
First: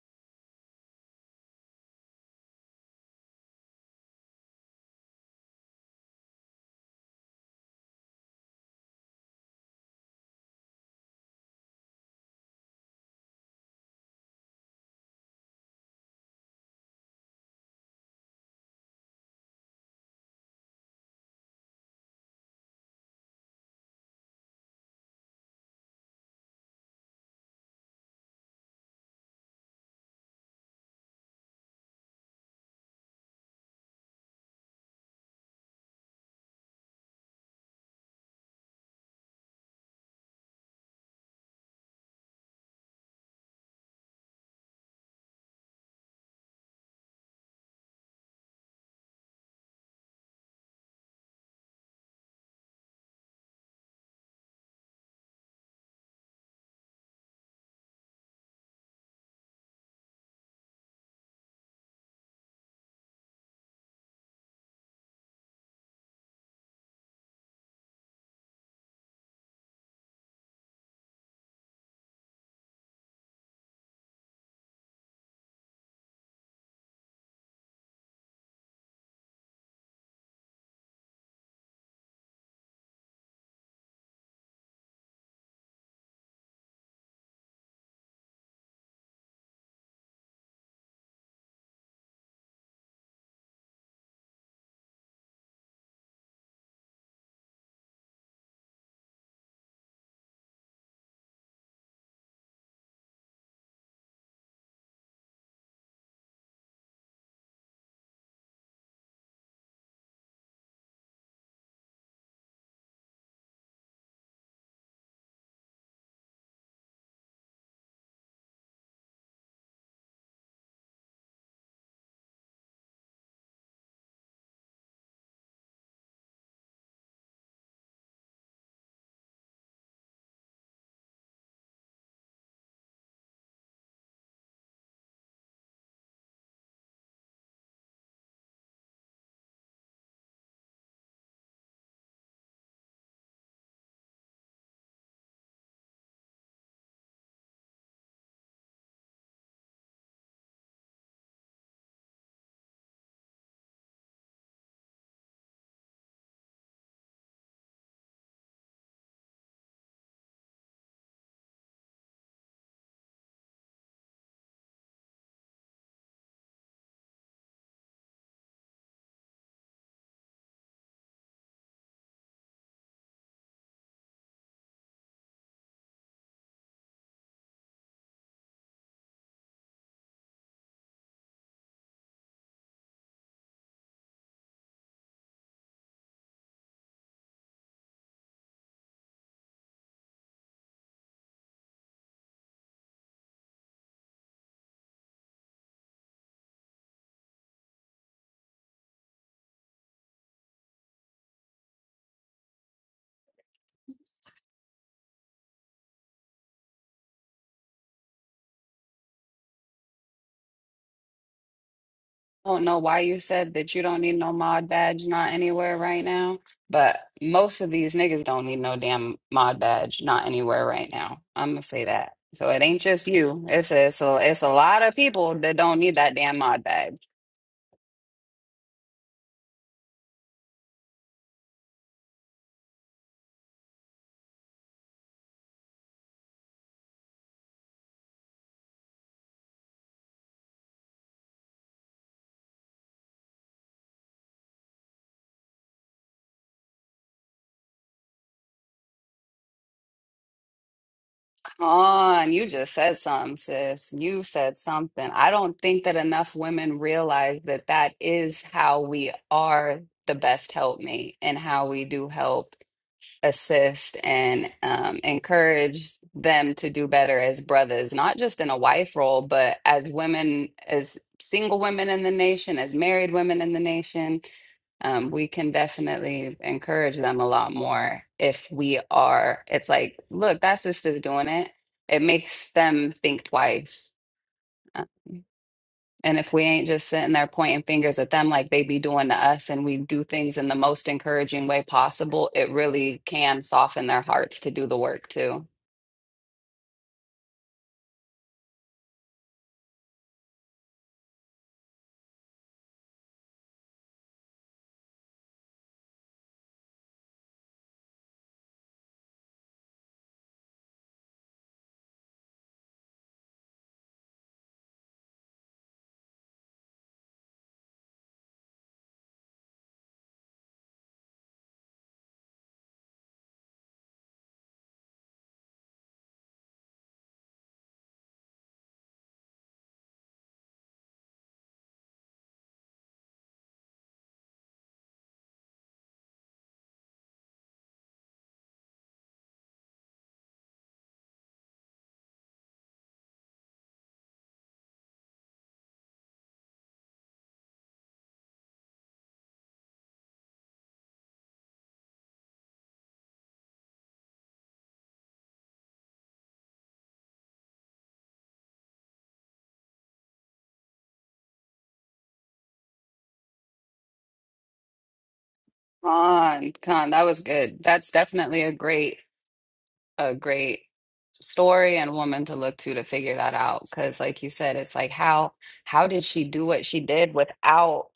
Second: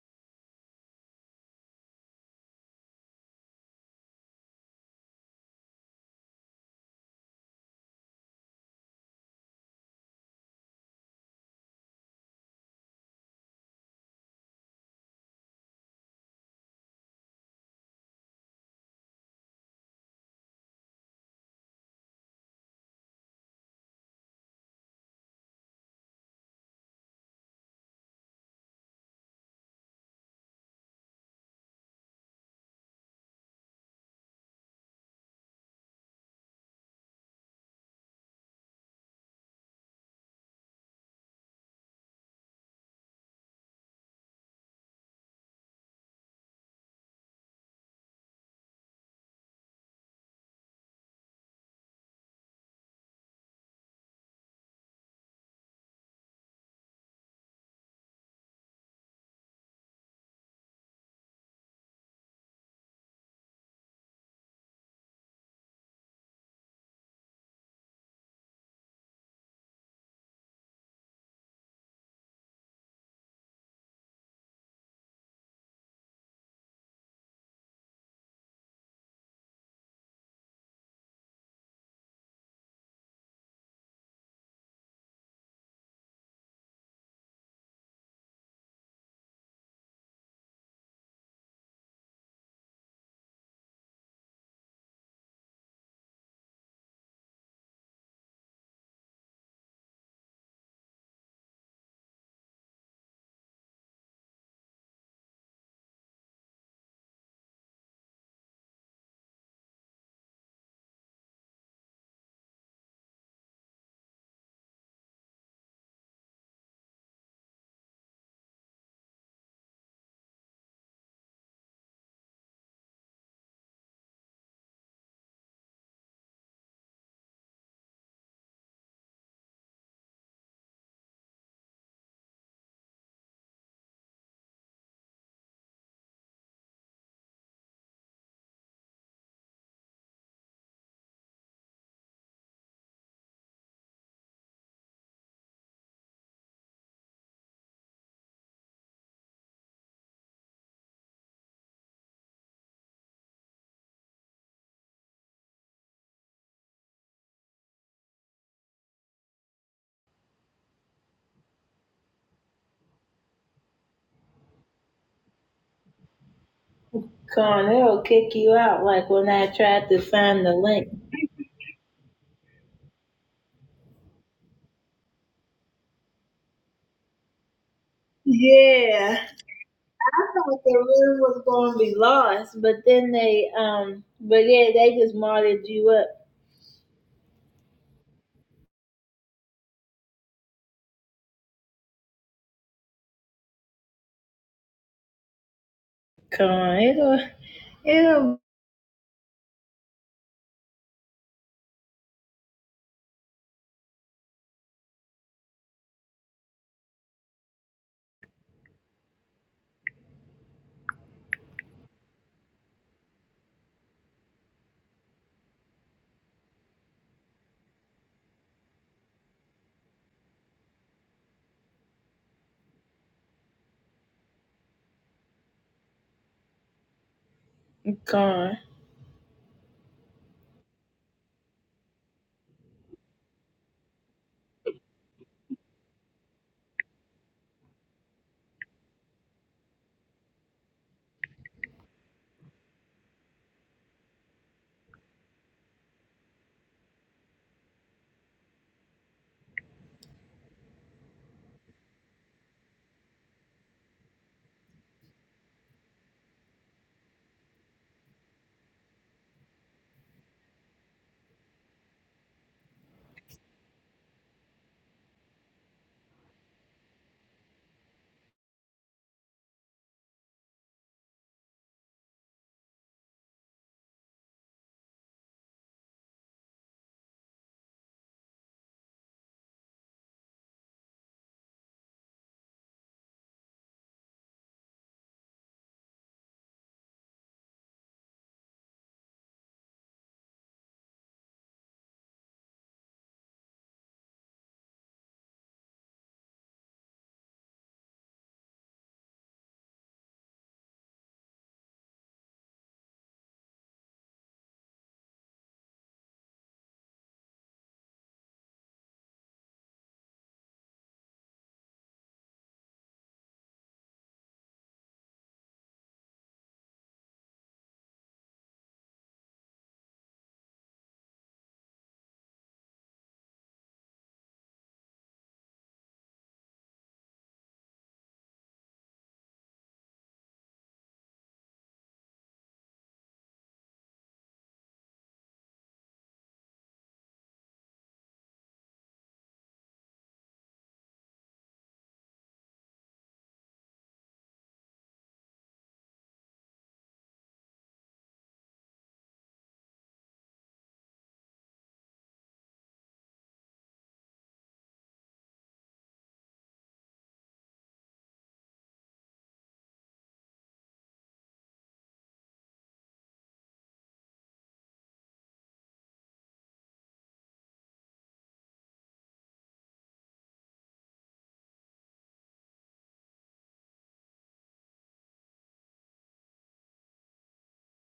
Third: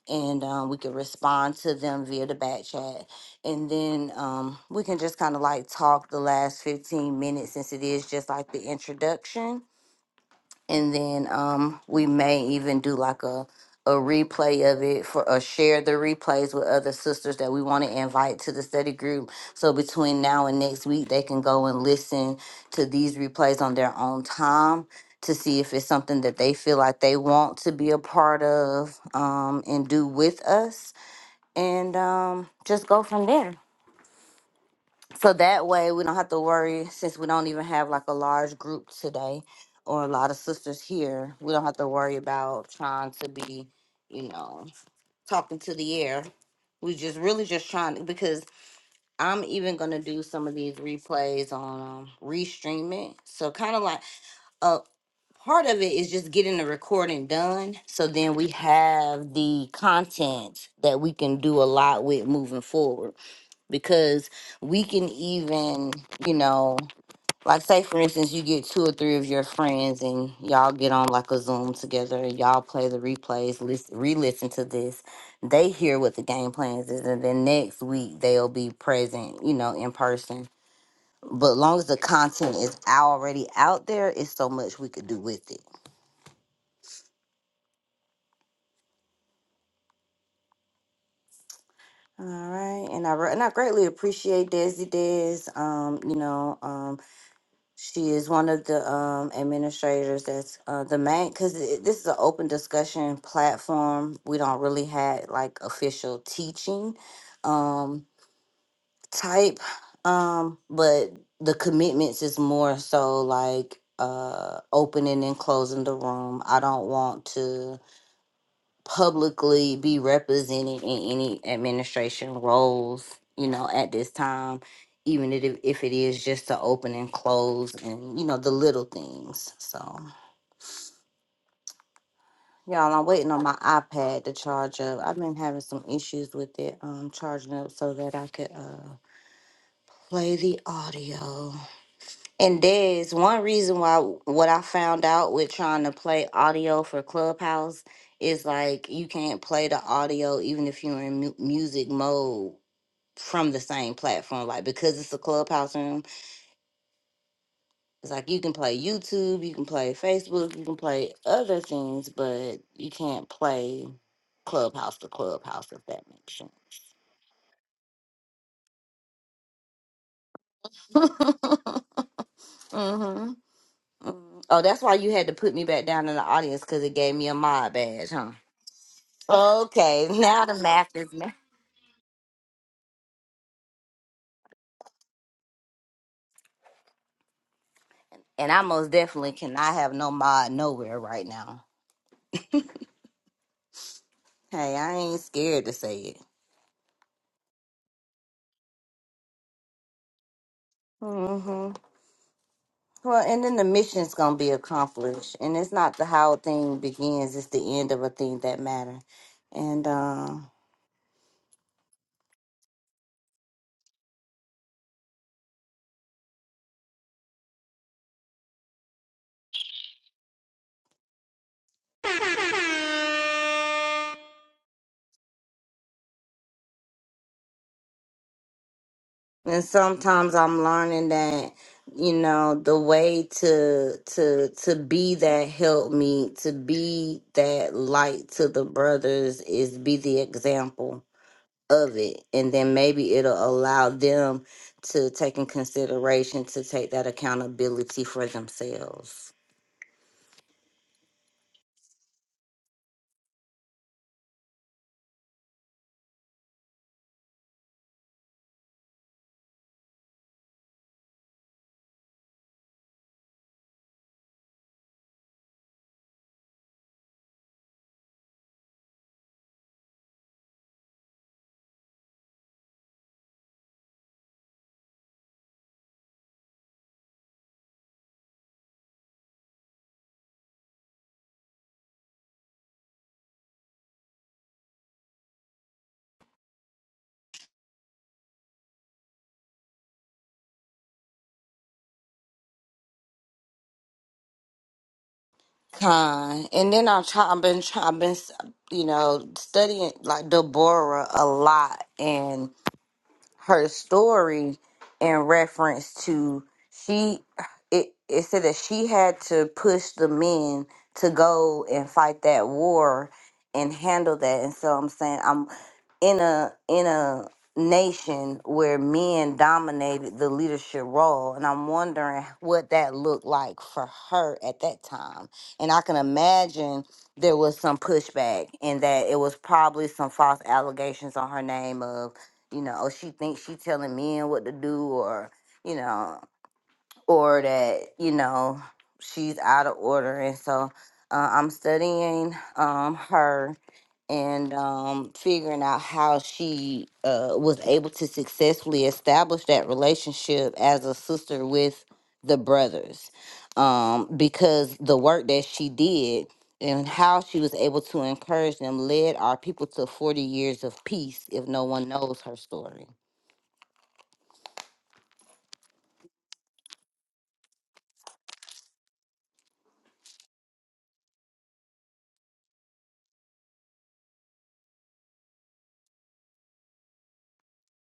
[SPEAKER 1] and um, we can respond to them via the back chat. And then um, we can just kind of like talk the last 15 minutes since it is just like the introduction and then um we may even do like a a replay of it for or share the replays with other sisters that we want to invite to the study group so between now and next week they can go and listen to these replays on their own time to see if it's something that they feel like they want to be a part of um and do with us and um just go from there so that way we don't have to worry since we don't even have like a large group today or a lot of sisters here. We don't have to worry about trying to be, you know, talking to the air. We just really just trying to, because I'm even gonna do some of these replays on um, restream it. So kind of like uh, part of it is just getting the recording done so then we have the content that we can do a lot with moving forward because we can even you know like say for instance you get two or three of your friends and y'all get on like a zoom together and y'all play the replays list, re-listen to this they hear what the game plans is and then next week they'll be present you know in person but long as the content is already out there it's so much we could do with it All right, and I re- and I greatly appreciate Desi Des. Um, you know, um, she is one of the um administrators that's uh the main because this is an open discussion platform. We don't really have like official teaching, um, type, um, but the commitments is more so like uh opening and closing the room. I don't want to publicly be represented in any administration roles, you know, at this time, even if, if it is just to open and close and, you know, the little things. So, y'all, I'm waiting on my iPad to charge up. I've been having some issues with it um, charging up so that I could uh, play the audio. And there's one reason why what I found out with trying to play audio for Clubhouse is like you can't play the audio even if you're in mu- music mode from the same platform. Like because it's a Clubhouse room, it's like you can play YouTube, you can play Facebook, you can play other things, but you can't play Clubhouse to Clubhouse if that makes sense.
[SPEAKER 2] Con, it'll kick you out like when I tried to find the link.
[SPEAKER 1] hmm Oh, that's why you had to put me back down in the audience because it gave me a mod badge, huh?
[SPEAKER 2] Yeah.
[SPEAKER 1] Okay,
[SPEAKER 2] I
[SPEAKER 1] now the
[SPEAKER 2] thought the
[SPEAKER 1] math is
[SPEAKER 2] room
[SPEAKER 1] ma-
[SPEAKER 2] was going to be lost, but then they, um, but yeah, they just modded you up.
[SPEAKER 1] and I most definitely cannot have no mod nowhere right now. Hey, I ain't scared to say it.
[SPEAKER 2] Come on, it'll, it'll.
[SPEAKER 1] hmm Well, and then the mission's gonna be accomplished, and it's not the how a thing begins; it's the end of a thing that matter. And uh,
[SPEAKER 3] don't know why you said that you don't need no mod badge, not anywhere right now, but most of these niggas don't need no damn mod badge, not anywhere right now. I'm gonna say that. So it ain't just you. It's a, it's a, it's a lot of people that don't need that damn mod badge.
[SPEAKER 1] and sometimes I'm learning that you know the way to to to be that help me to be that light to the brothers is be the example of it and then maybe it'll allow them to take in consideration to take that accountability for themselves
[SPEAKER 3] Con, you just said something, sis. You said something. I don't think that enough women realize that that is how we are the best helpmate and how we do help assist and um, encourage them to do better as brothers, not just in a wife role, but as women, as single women in the nation, as married women in the nation. Um, we can definitely encourage them a lot more if we are. It's like, look, that sister's doing it. It makes them think twice. And if we ain't just sitting there pointing fingers at them like they be doing to us, and we do things in the most encouraging way possible, it really can soften their hearts to do the work too.
[SPEAKER 1] Con. and then i've try, i've been try, i've been you know studying like deborah a lot and her story in reference to she it, it said that she had to push the men to go and fight that war and handle that and so i'm saying i'm in a in a nation where men dominated the leadership role and i'm wondering what that looked like for her at that time and i can imagine there was some pushback and that it was probably some false allegations on her name of you know, oh, she thinks she telling men what to do or, you know, or that, you know, she's out of order. And so uh, I'm studying um, her and um, figuring out how she uh, was able to successfully establish that relationship as a sister with the brothers um, because the work that she did and how she was able to encourage them led our people to 40 years of peace if no one knows her story
[SPEAKER 3] Con, con, that was good. That's definitely a great, a great story and woman to look to to figure that out. Because, like you said, it's like how how did she do what she did without?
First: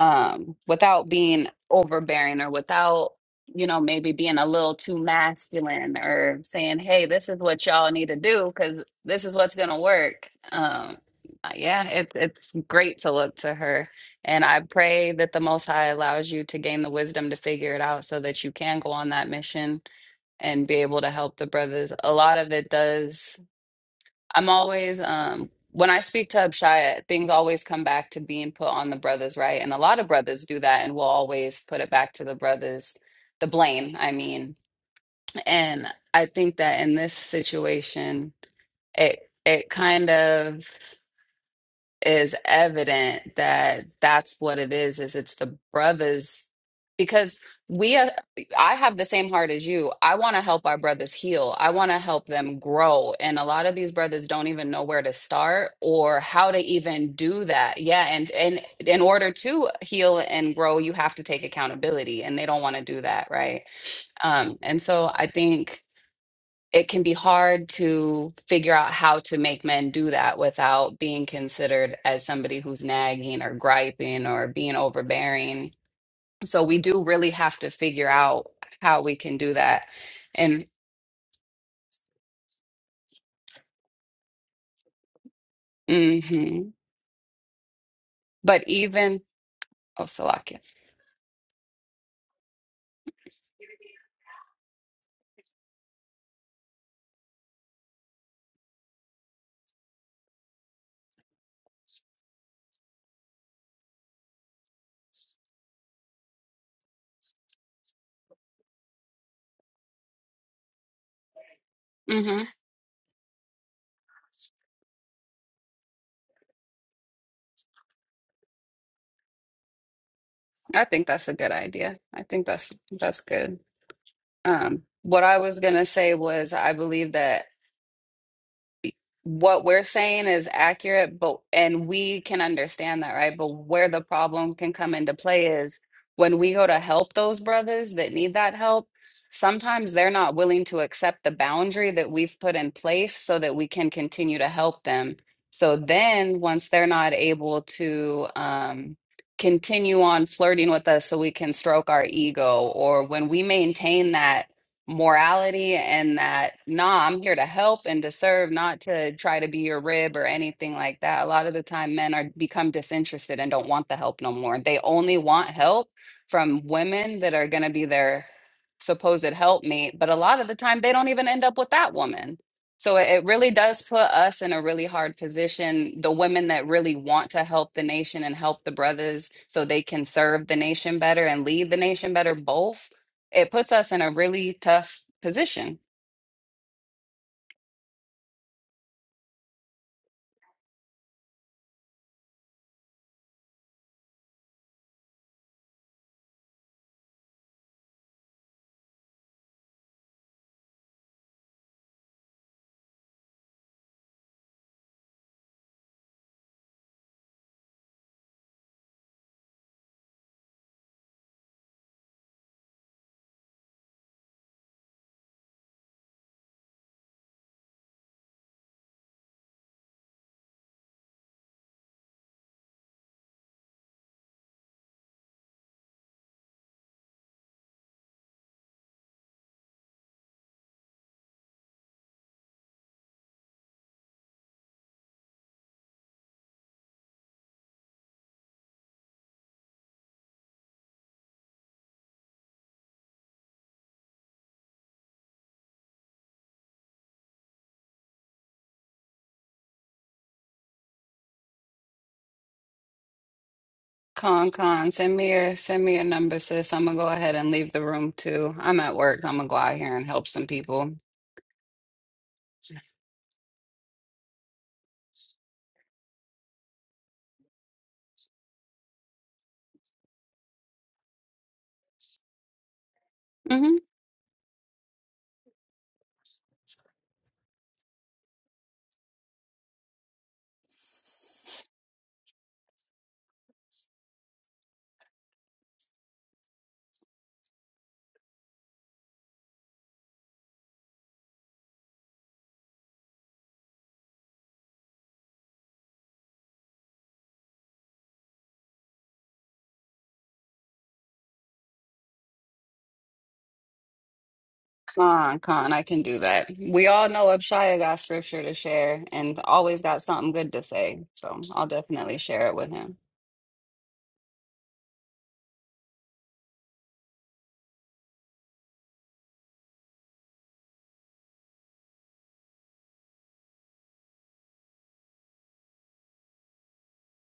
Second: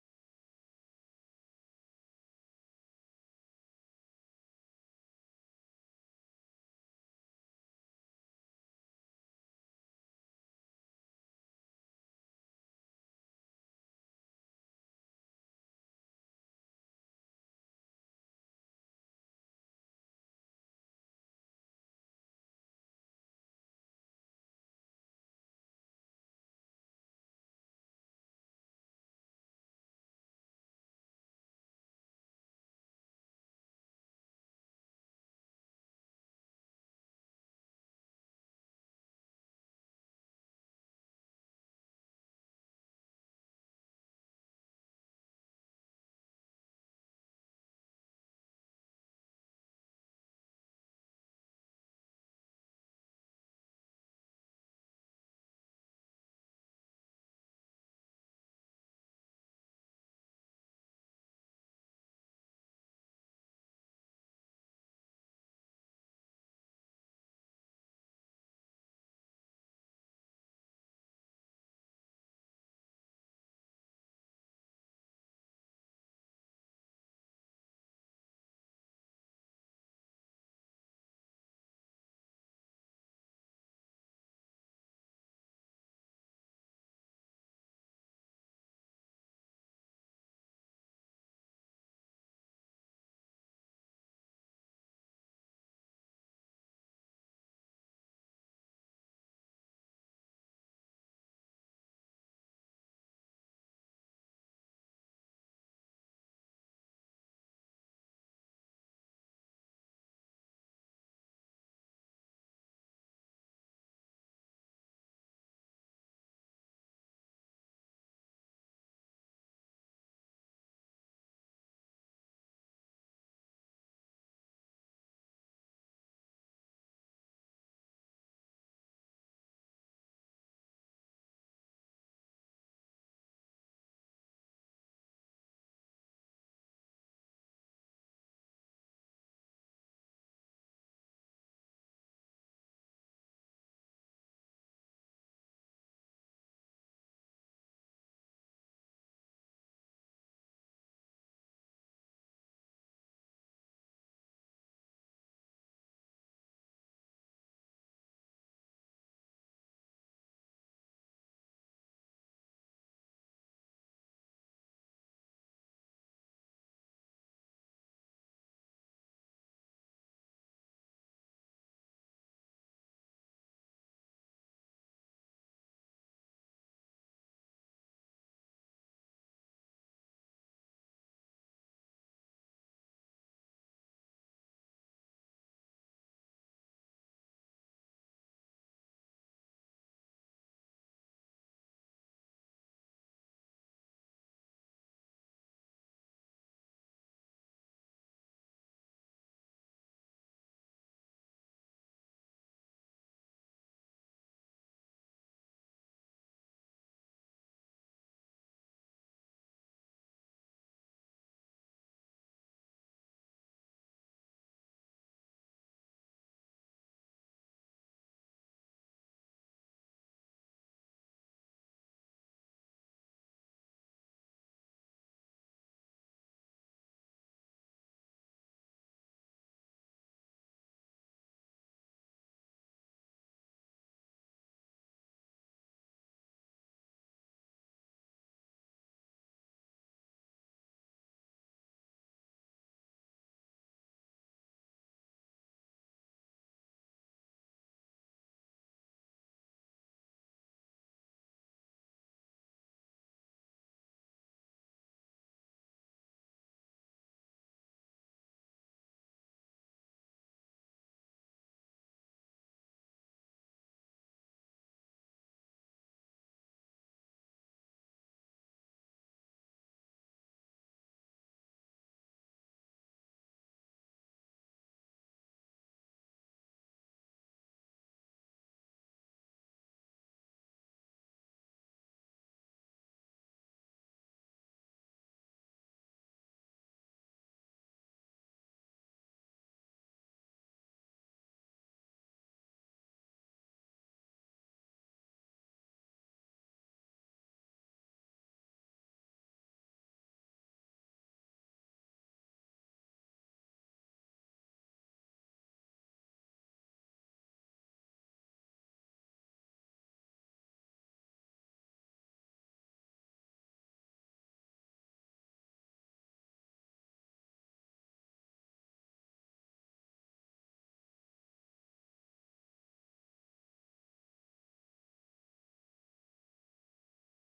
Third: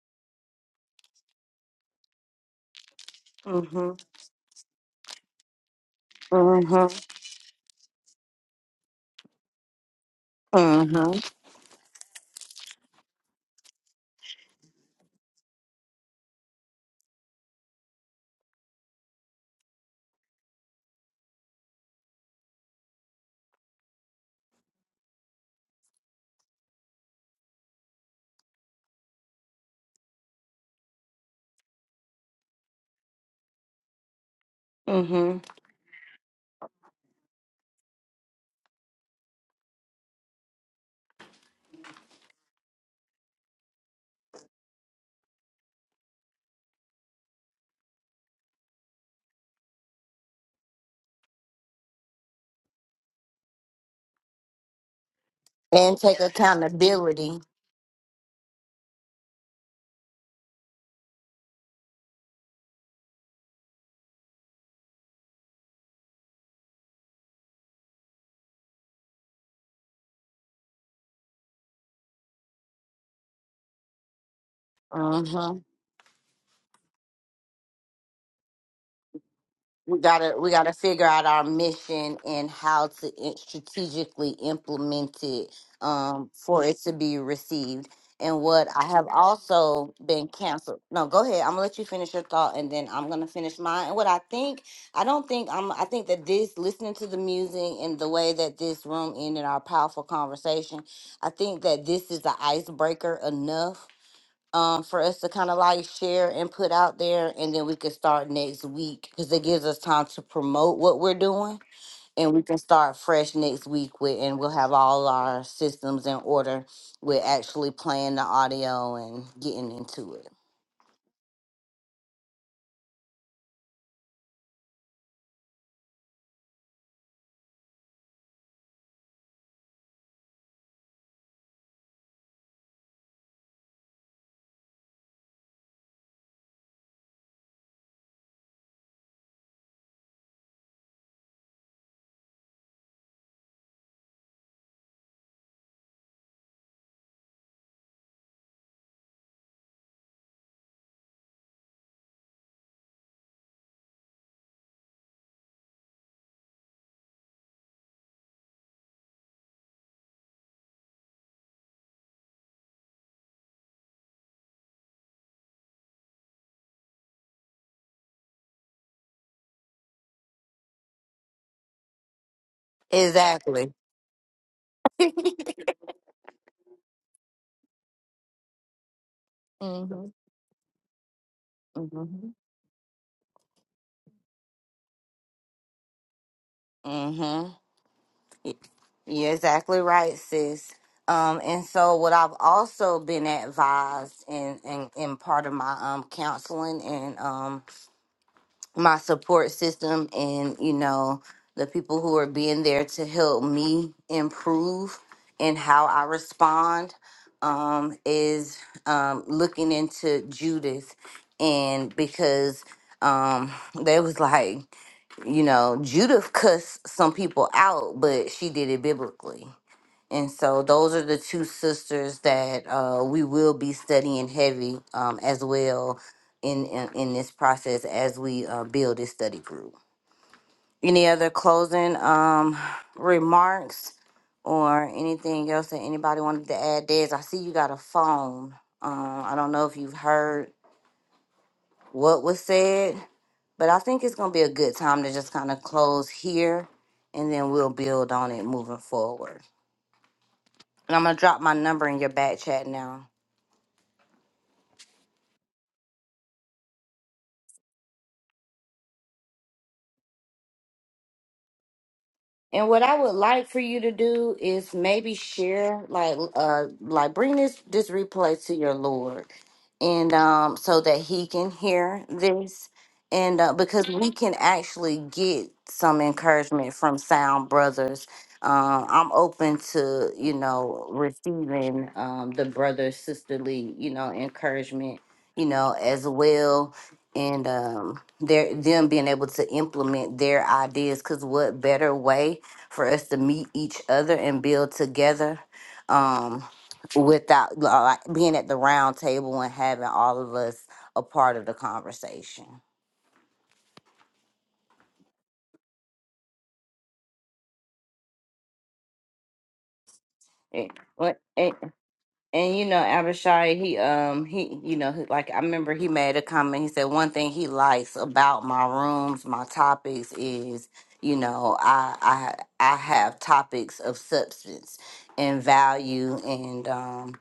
[SPEAKER 3] um, without being overbearing or without, you know, maybe being a little too masculine or saying, hey, this is what y'all need to do because this is what's gonna work. Um, uh, yeah, it, it's great to look to her. And I pray that the Most High allows you to gain the wisdom to figure it out so that you can go on that mission and be able to help the brothers. A lot of it does. I'm always um when I speak to Abshaya, things always come back to being put on the brothers, right? And a lot of brothers do that and will always put it back to the brothers, the blame, I mean. And I think that in this situation, it it kind of is evident that that's what it is is it's the brothers because we are, I have the same heart as you. I want to help our brothers heal. I want to help them grow. And a lot of these brothers don't even know where to start
[SPEAKER 1] and take
[SPEAKER 3] or how to even
[SPEAKER 1] accountability.
[SPEAKER 3] do that. Yeah, and and in order to heal and grow, you have to take accountability and they don't want to do that, right? Um and so I think it can be hard to figure out how to make men do that without being considered as somebody who's nagging or griping or being
[SPEAKER 1] hmm
[SPEAKER 3] overbearing. So we do really have to figure out how we can do that.
[SPEAKER 1] We gotta we
[SPEAKER 3] And
[SPEAKER 1] gotta figure out our mission and how to i- strategically implement it um,
[SPEAKER 3] hmm
[SPEAKER 1] for it to be received. And
[SPEAKER 3] but
[SPEAKER 1] what I have
[SPEAKER 3] even
[SPEAKER 1] also
[SPEAKER 3] oh
[SPEAKER 1] been
[SPEAKER 3] Salakia.
[SPEAKER 1] canceled. No, go ahead. I'm gonna let you finish your thought, and then I'm gonna finish mine. And what I think, I don't think I'm. I think that this listening to the music and the way that this room ended our powerful conversation, I think that this is the icebreaker enough um, for us to kind of like share and put out there, and then we can start next week because it gives us time to promote what we're doing, and we
[SPEAKER 3] hmm
[SPEAKER 1] can start fresh next week with, and we'll have all our systems in order with actually playing the audio and getting into it.
[SPEAKER 3] I think that's a good idea. I think that's that's good. Um, what I was gonna say was I believe that what we're saying is accurate, but and we can understand that, right? But where the problem can come into play is when we go to help those brothers that need that help, sometimes they're not willing to accept the boundary that we've put in place so that we can continue to help them. So then once they're not able to um continue on flirting with us so we can stroke our ego or when we maintain that morality and that nah i'm here to help and to serve not to try to be your rib or anything like that a lot of the time men are become disinterested and don't want the help no more they only want help from women that are going to be their supposed helpmate but a lot of the time they don't even end up with that woman so it it really does put us in a really hard position the women that really want to help the nation and help the brothers so they can
[SPEAKER 1] Mm-hmm.
[SPEAKER 3] serve the nation better and lead the nation
[SPEAKER 1] hmm
[SPEAKER 3] better both it puts us in a really tough position.
[SPEAKER 1] Mm-hmm. You're exactly right, sis. Um, and so what I've also been advised in, in, in part of my um counseling and um my support system and you know the people who are being there to help me improve in how I respond um, is um, looking into Judith and because um, they was like you know Judith cussed some people out but she did it biblically and so those are the two sisters that uh, we will be studying heavy um, as well in, in in this process as we uh, build this study group. Any other closing um, remarks or anything else that anybody wanted to add? Des, I see you got a phone. Um, I don't know if you've heard what was said, but I think it's gonna be a good time to just kind of close here, and then we'll build on it moving forward. And I'm gonna drop my number in your back chat now.
[SPEAKER 3] Con, con, send me your send me your number, sis. I'm gonna go ahead and leave the room too. I'm at work. I'm gonna go out here and help some people.
[SPEAKER 1] And what I would like for you to do is maybe share, like, uh, like bring this this replay to your Lord, and um, so that He can hear this, and uh,
[SPEAKER 3] hmm
[SPEAKER 1] because we can actually get some encouragement from Sound Brothers. Um, I'm open to you know receiving um, the brother sisterly you know encouragement you know as well and um their them being able to implement their ideas because what better way for us to meet each other and build together um without li- like being at the round table and having all of us a part of the conversation
[SPEAKER 3] Con, con, I can do that. We all know Abshaya got scripture to share and always got something good to say. So
[SPEAKER 1] Yeah.
[SPEAKER 3] I'll definitely share it
[SPEAKER 1] And you
[SPEAKER 3] with
[SPEAKER 1] know,
[SPEAKER 3] him.
[SPEAKER 1] Abishai, he um he you know, he, like I remember he made a comment. He said one thing he likes about my rooms, my topics is, you know, I I I have topics of substance and value and um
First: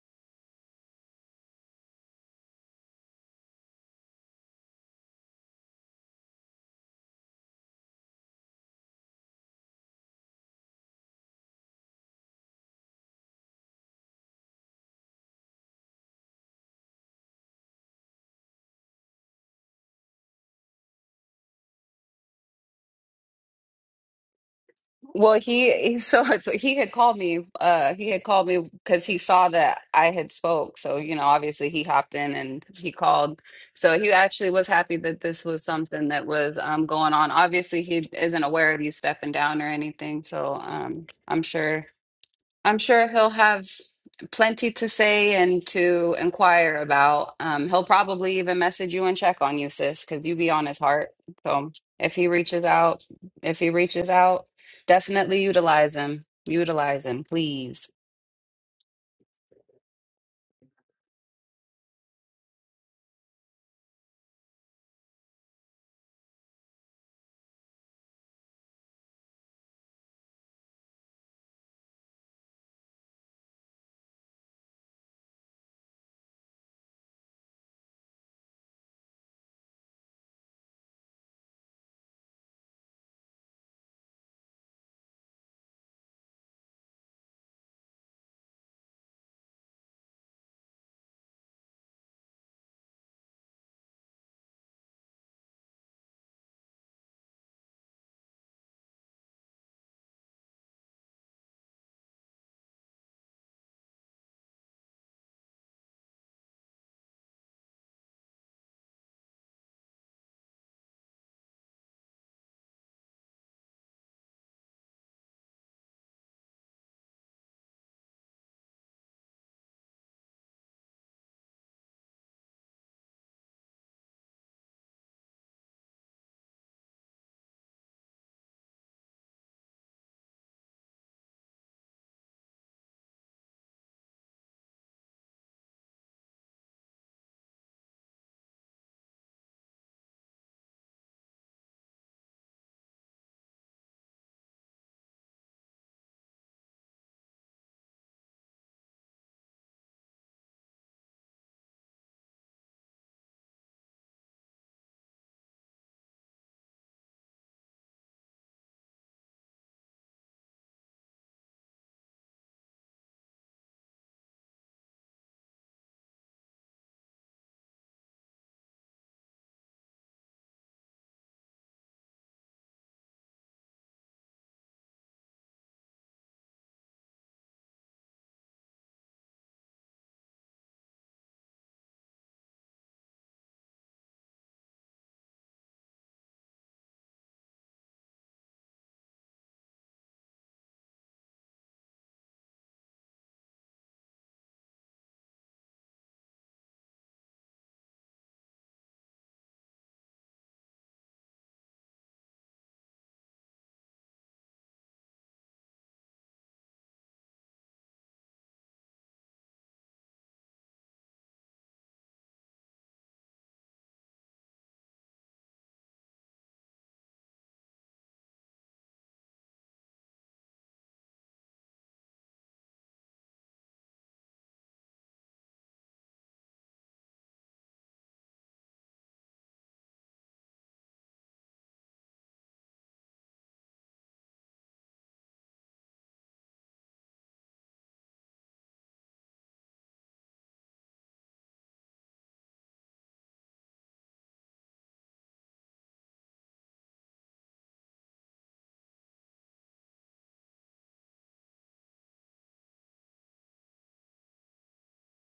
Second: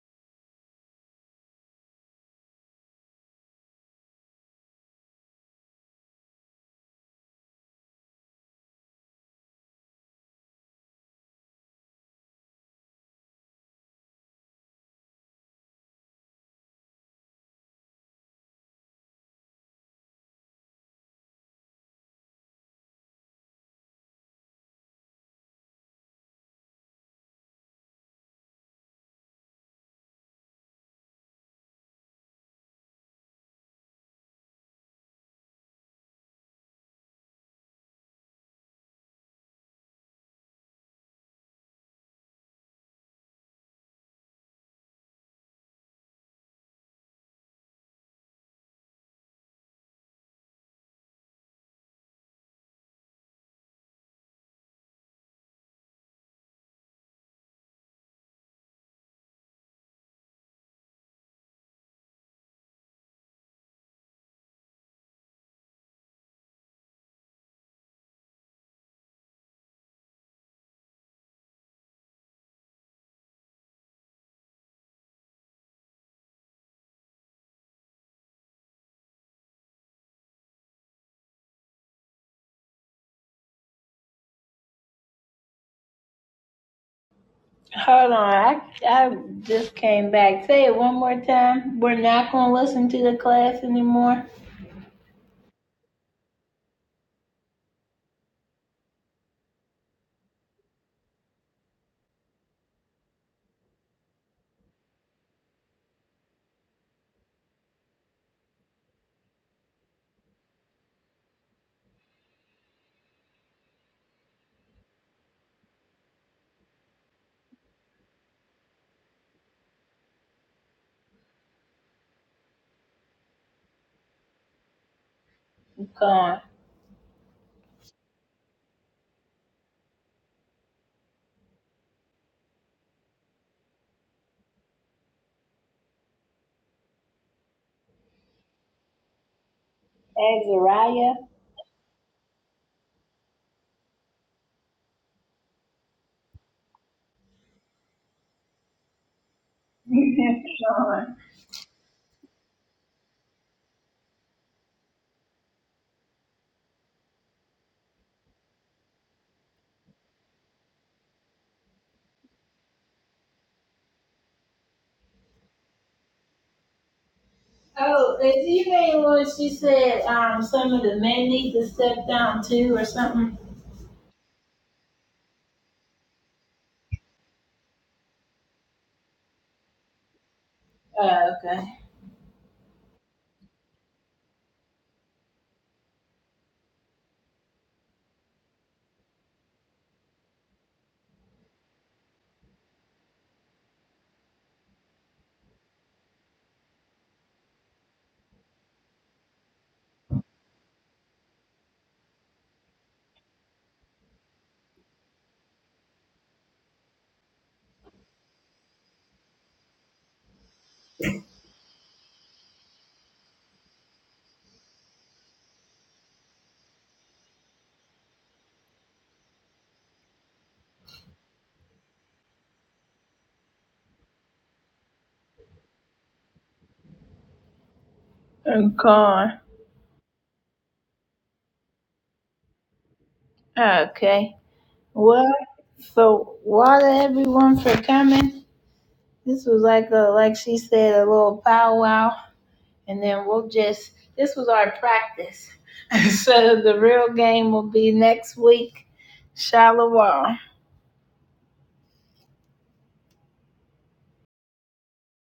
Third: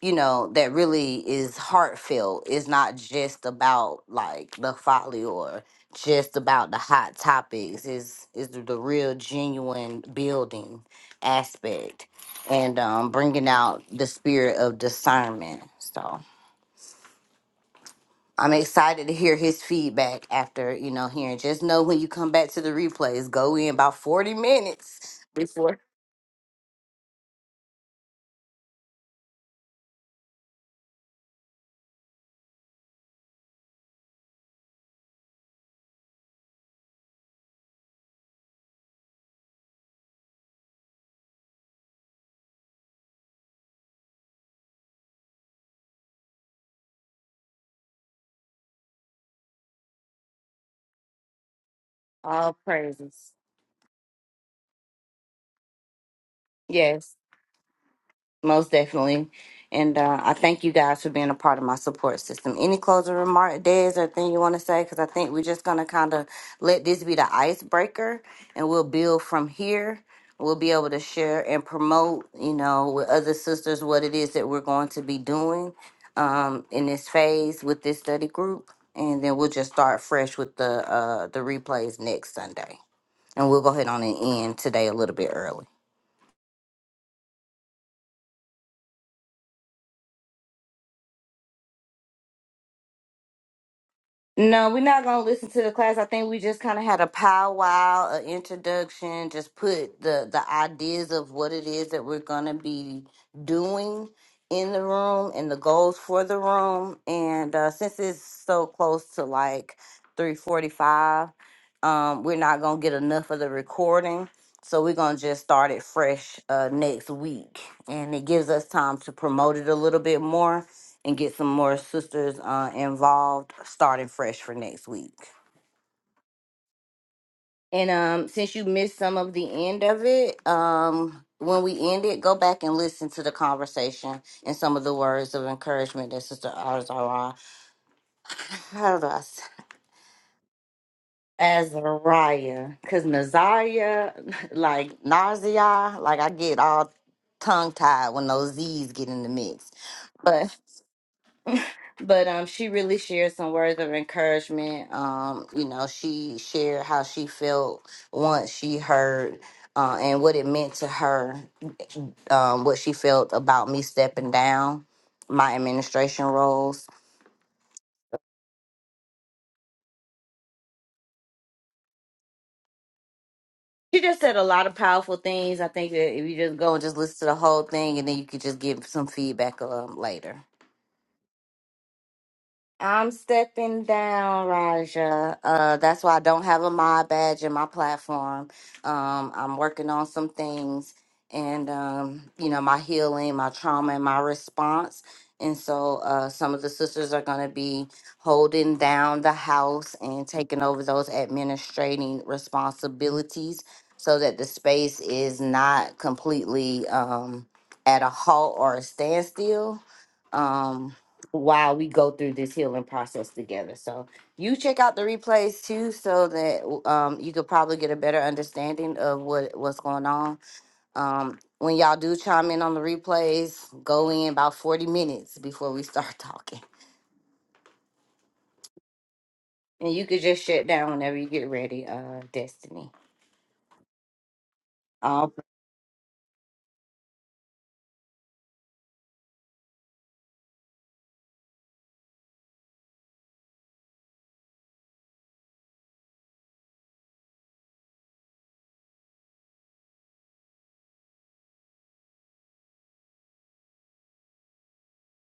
[SPEAKER 1] you know, that really is heartfelt. It's not just about like the folly or just about the hot topics. Is is the the real genuine building aspect and um, bringing out the spirit of discernment. So I'm excited to hear his feedback after you know hearing. Just know when you come back to the replays, go in about 40 minutes.
[SPEAKER 3] Well, he, he so, so he had called me. Uh, he had called me because he saw that I had spoke. So you know, obviously he hopped in and he called. So he actually was happy that this was something that was um going on. Obviously, he isn't aware of you stepping down or anything. So um, I'm sure. I'm sure he'll have plenty to say and to inquire about. Um, he'll probably even message you and check on you, sis, because you be on his heart. So if he
[SPEAKER 1] All
[SPEAKER 3] reaches out,
[SPEAKER 1] praises.
[SPEAKER 3] if he reaches out, definitely utilize him. Utilize
[SPEAKER 1] Yes.
[SPEAKER 3] him, please.
[SPEAKER 1] Most definitely. And uh, I thank you guys for being a part of my support system. Any closing remark, Des, or thing you want to say? Because I think we're just going to kind of let this be the icebreaker and we'll build from here. We'll be able to share and promote, you know, with other sisters what it is that we're going to be doing um, in this phase with this study group. And then we'll just start fresh with the uh, the replays next Sunday. And we'll go ahead on and end today a little bit early.
[SPEAKER 2] Hold on, I, I just came back. Say it one more time. We're not going to listen to the class anymore.
[SPEAKER 1] No, we're not gonna listen to the class. I think we just kind of had a powwow, an introduction, just put the the ideas of what it is that we're gonna be doing in the room and the goals for the room. And uh, since it's so close to like three forty five, um, we're not gonna get enough of the recording, so we're gonna just start it fresh uh, next week, and it gives us time to promote it a little bit more and get some more sisters uh, involved, starting fresh for next week. And um, since you missed some of the end of it, um, when we end it, go back and listen to the conversation and some of the words of encouragement that Sister Azariah, how do I s- Azariah, because Nazaria, like Nazia, like I get all tongue tied when those Z's get in the mix. but. but um she really shared some words of encouragement um you know she shared how she felt once she heard uh, and what it meant to her um what she felt about me stepping down my administration roles
[SPEAKER 2] Oh, she said, um, some of the men stepped down. Something.
[SPEAKER 1] she just said a lot of powerful things i think that if you just go and just listen to the whole thing and then you could just give some feedback um, later
[SPEAKER 2] Oh, okay.
[SPEAKER 1] I'm stepping down, Raja. Uh, that's why I don't have a mod badge in my platform. Um, I'm working on some things and, um, you know, my healing, my trauma, and my response. And so uh, some of the sisters are going to be holding down the house and taking over those administrating responsibilities so that the space is not completely um, at a halt or a standstill. Um, while we go through this healing process together. So you check out the replays too, so that um, you could probably get a better understanding of what what's going on. Um, when y'all do chime in on the replays, go in about forty minutes before we start talking,
[SPEAKER 2] I'm gone.
[SPEAKER 1] and you could just shut down whenever you get ready. Uh, Destiny.
[SPEAKER 2] Okay.
[SPEAKER 1] Um,
[SPEAKER 2] Well, so water everyone for coming. This was like a, like she said, a little powwow and then we'll just this was our practice. so the real game will be next week, Shalom.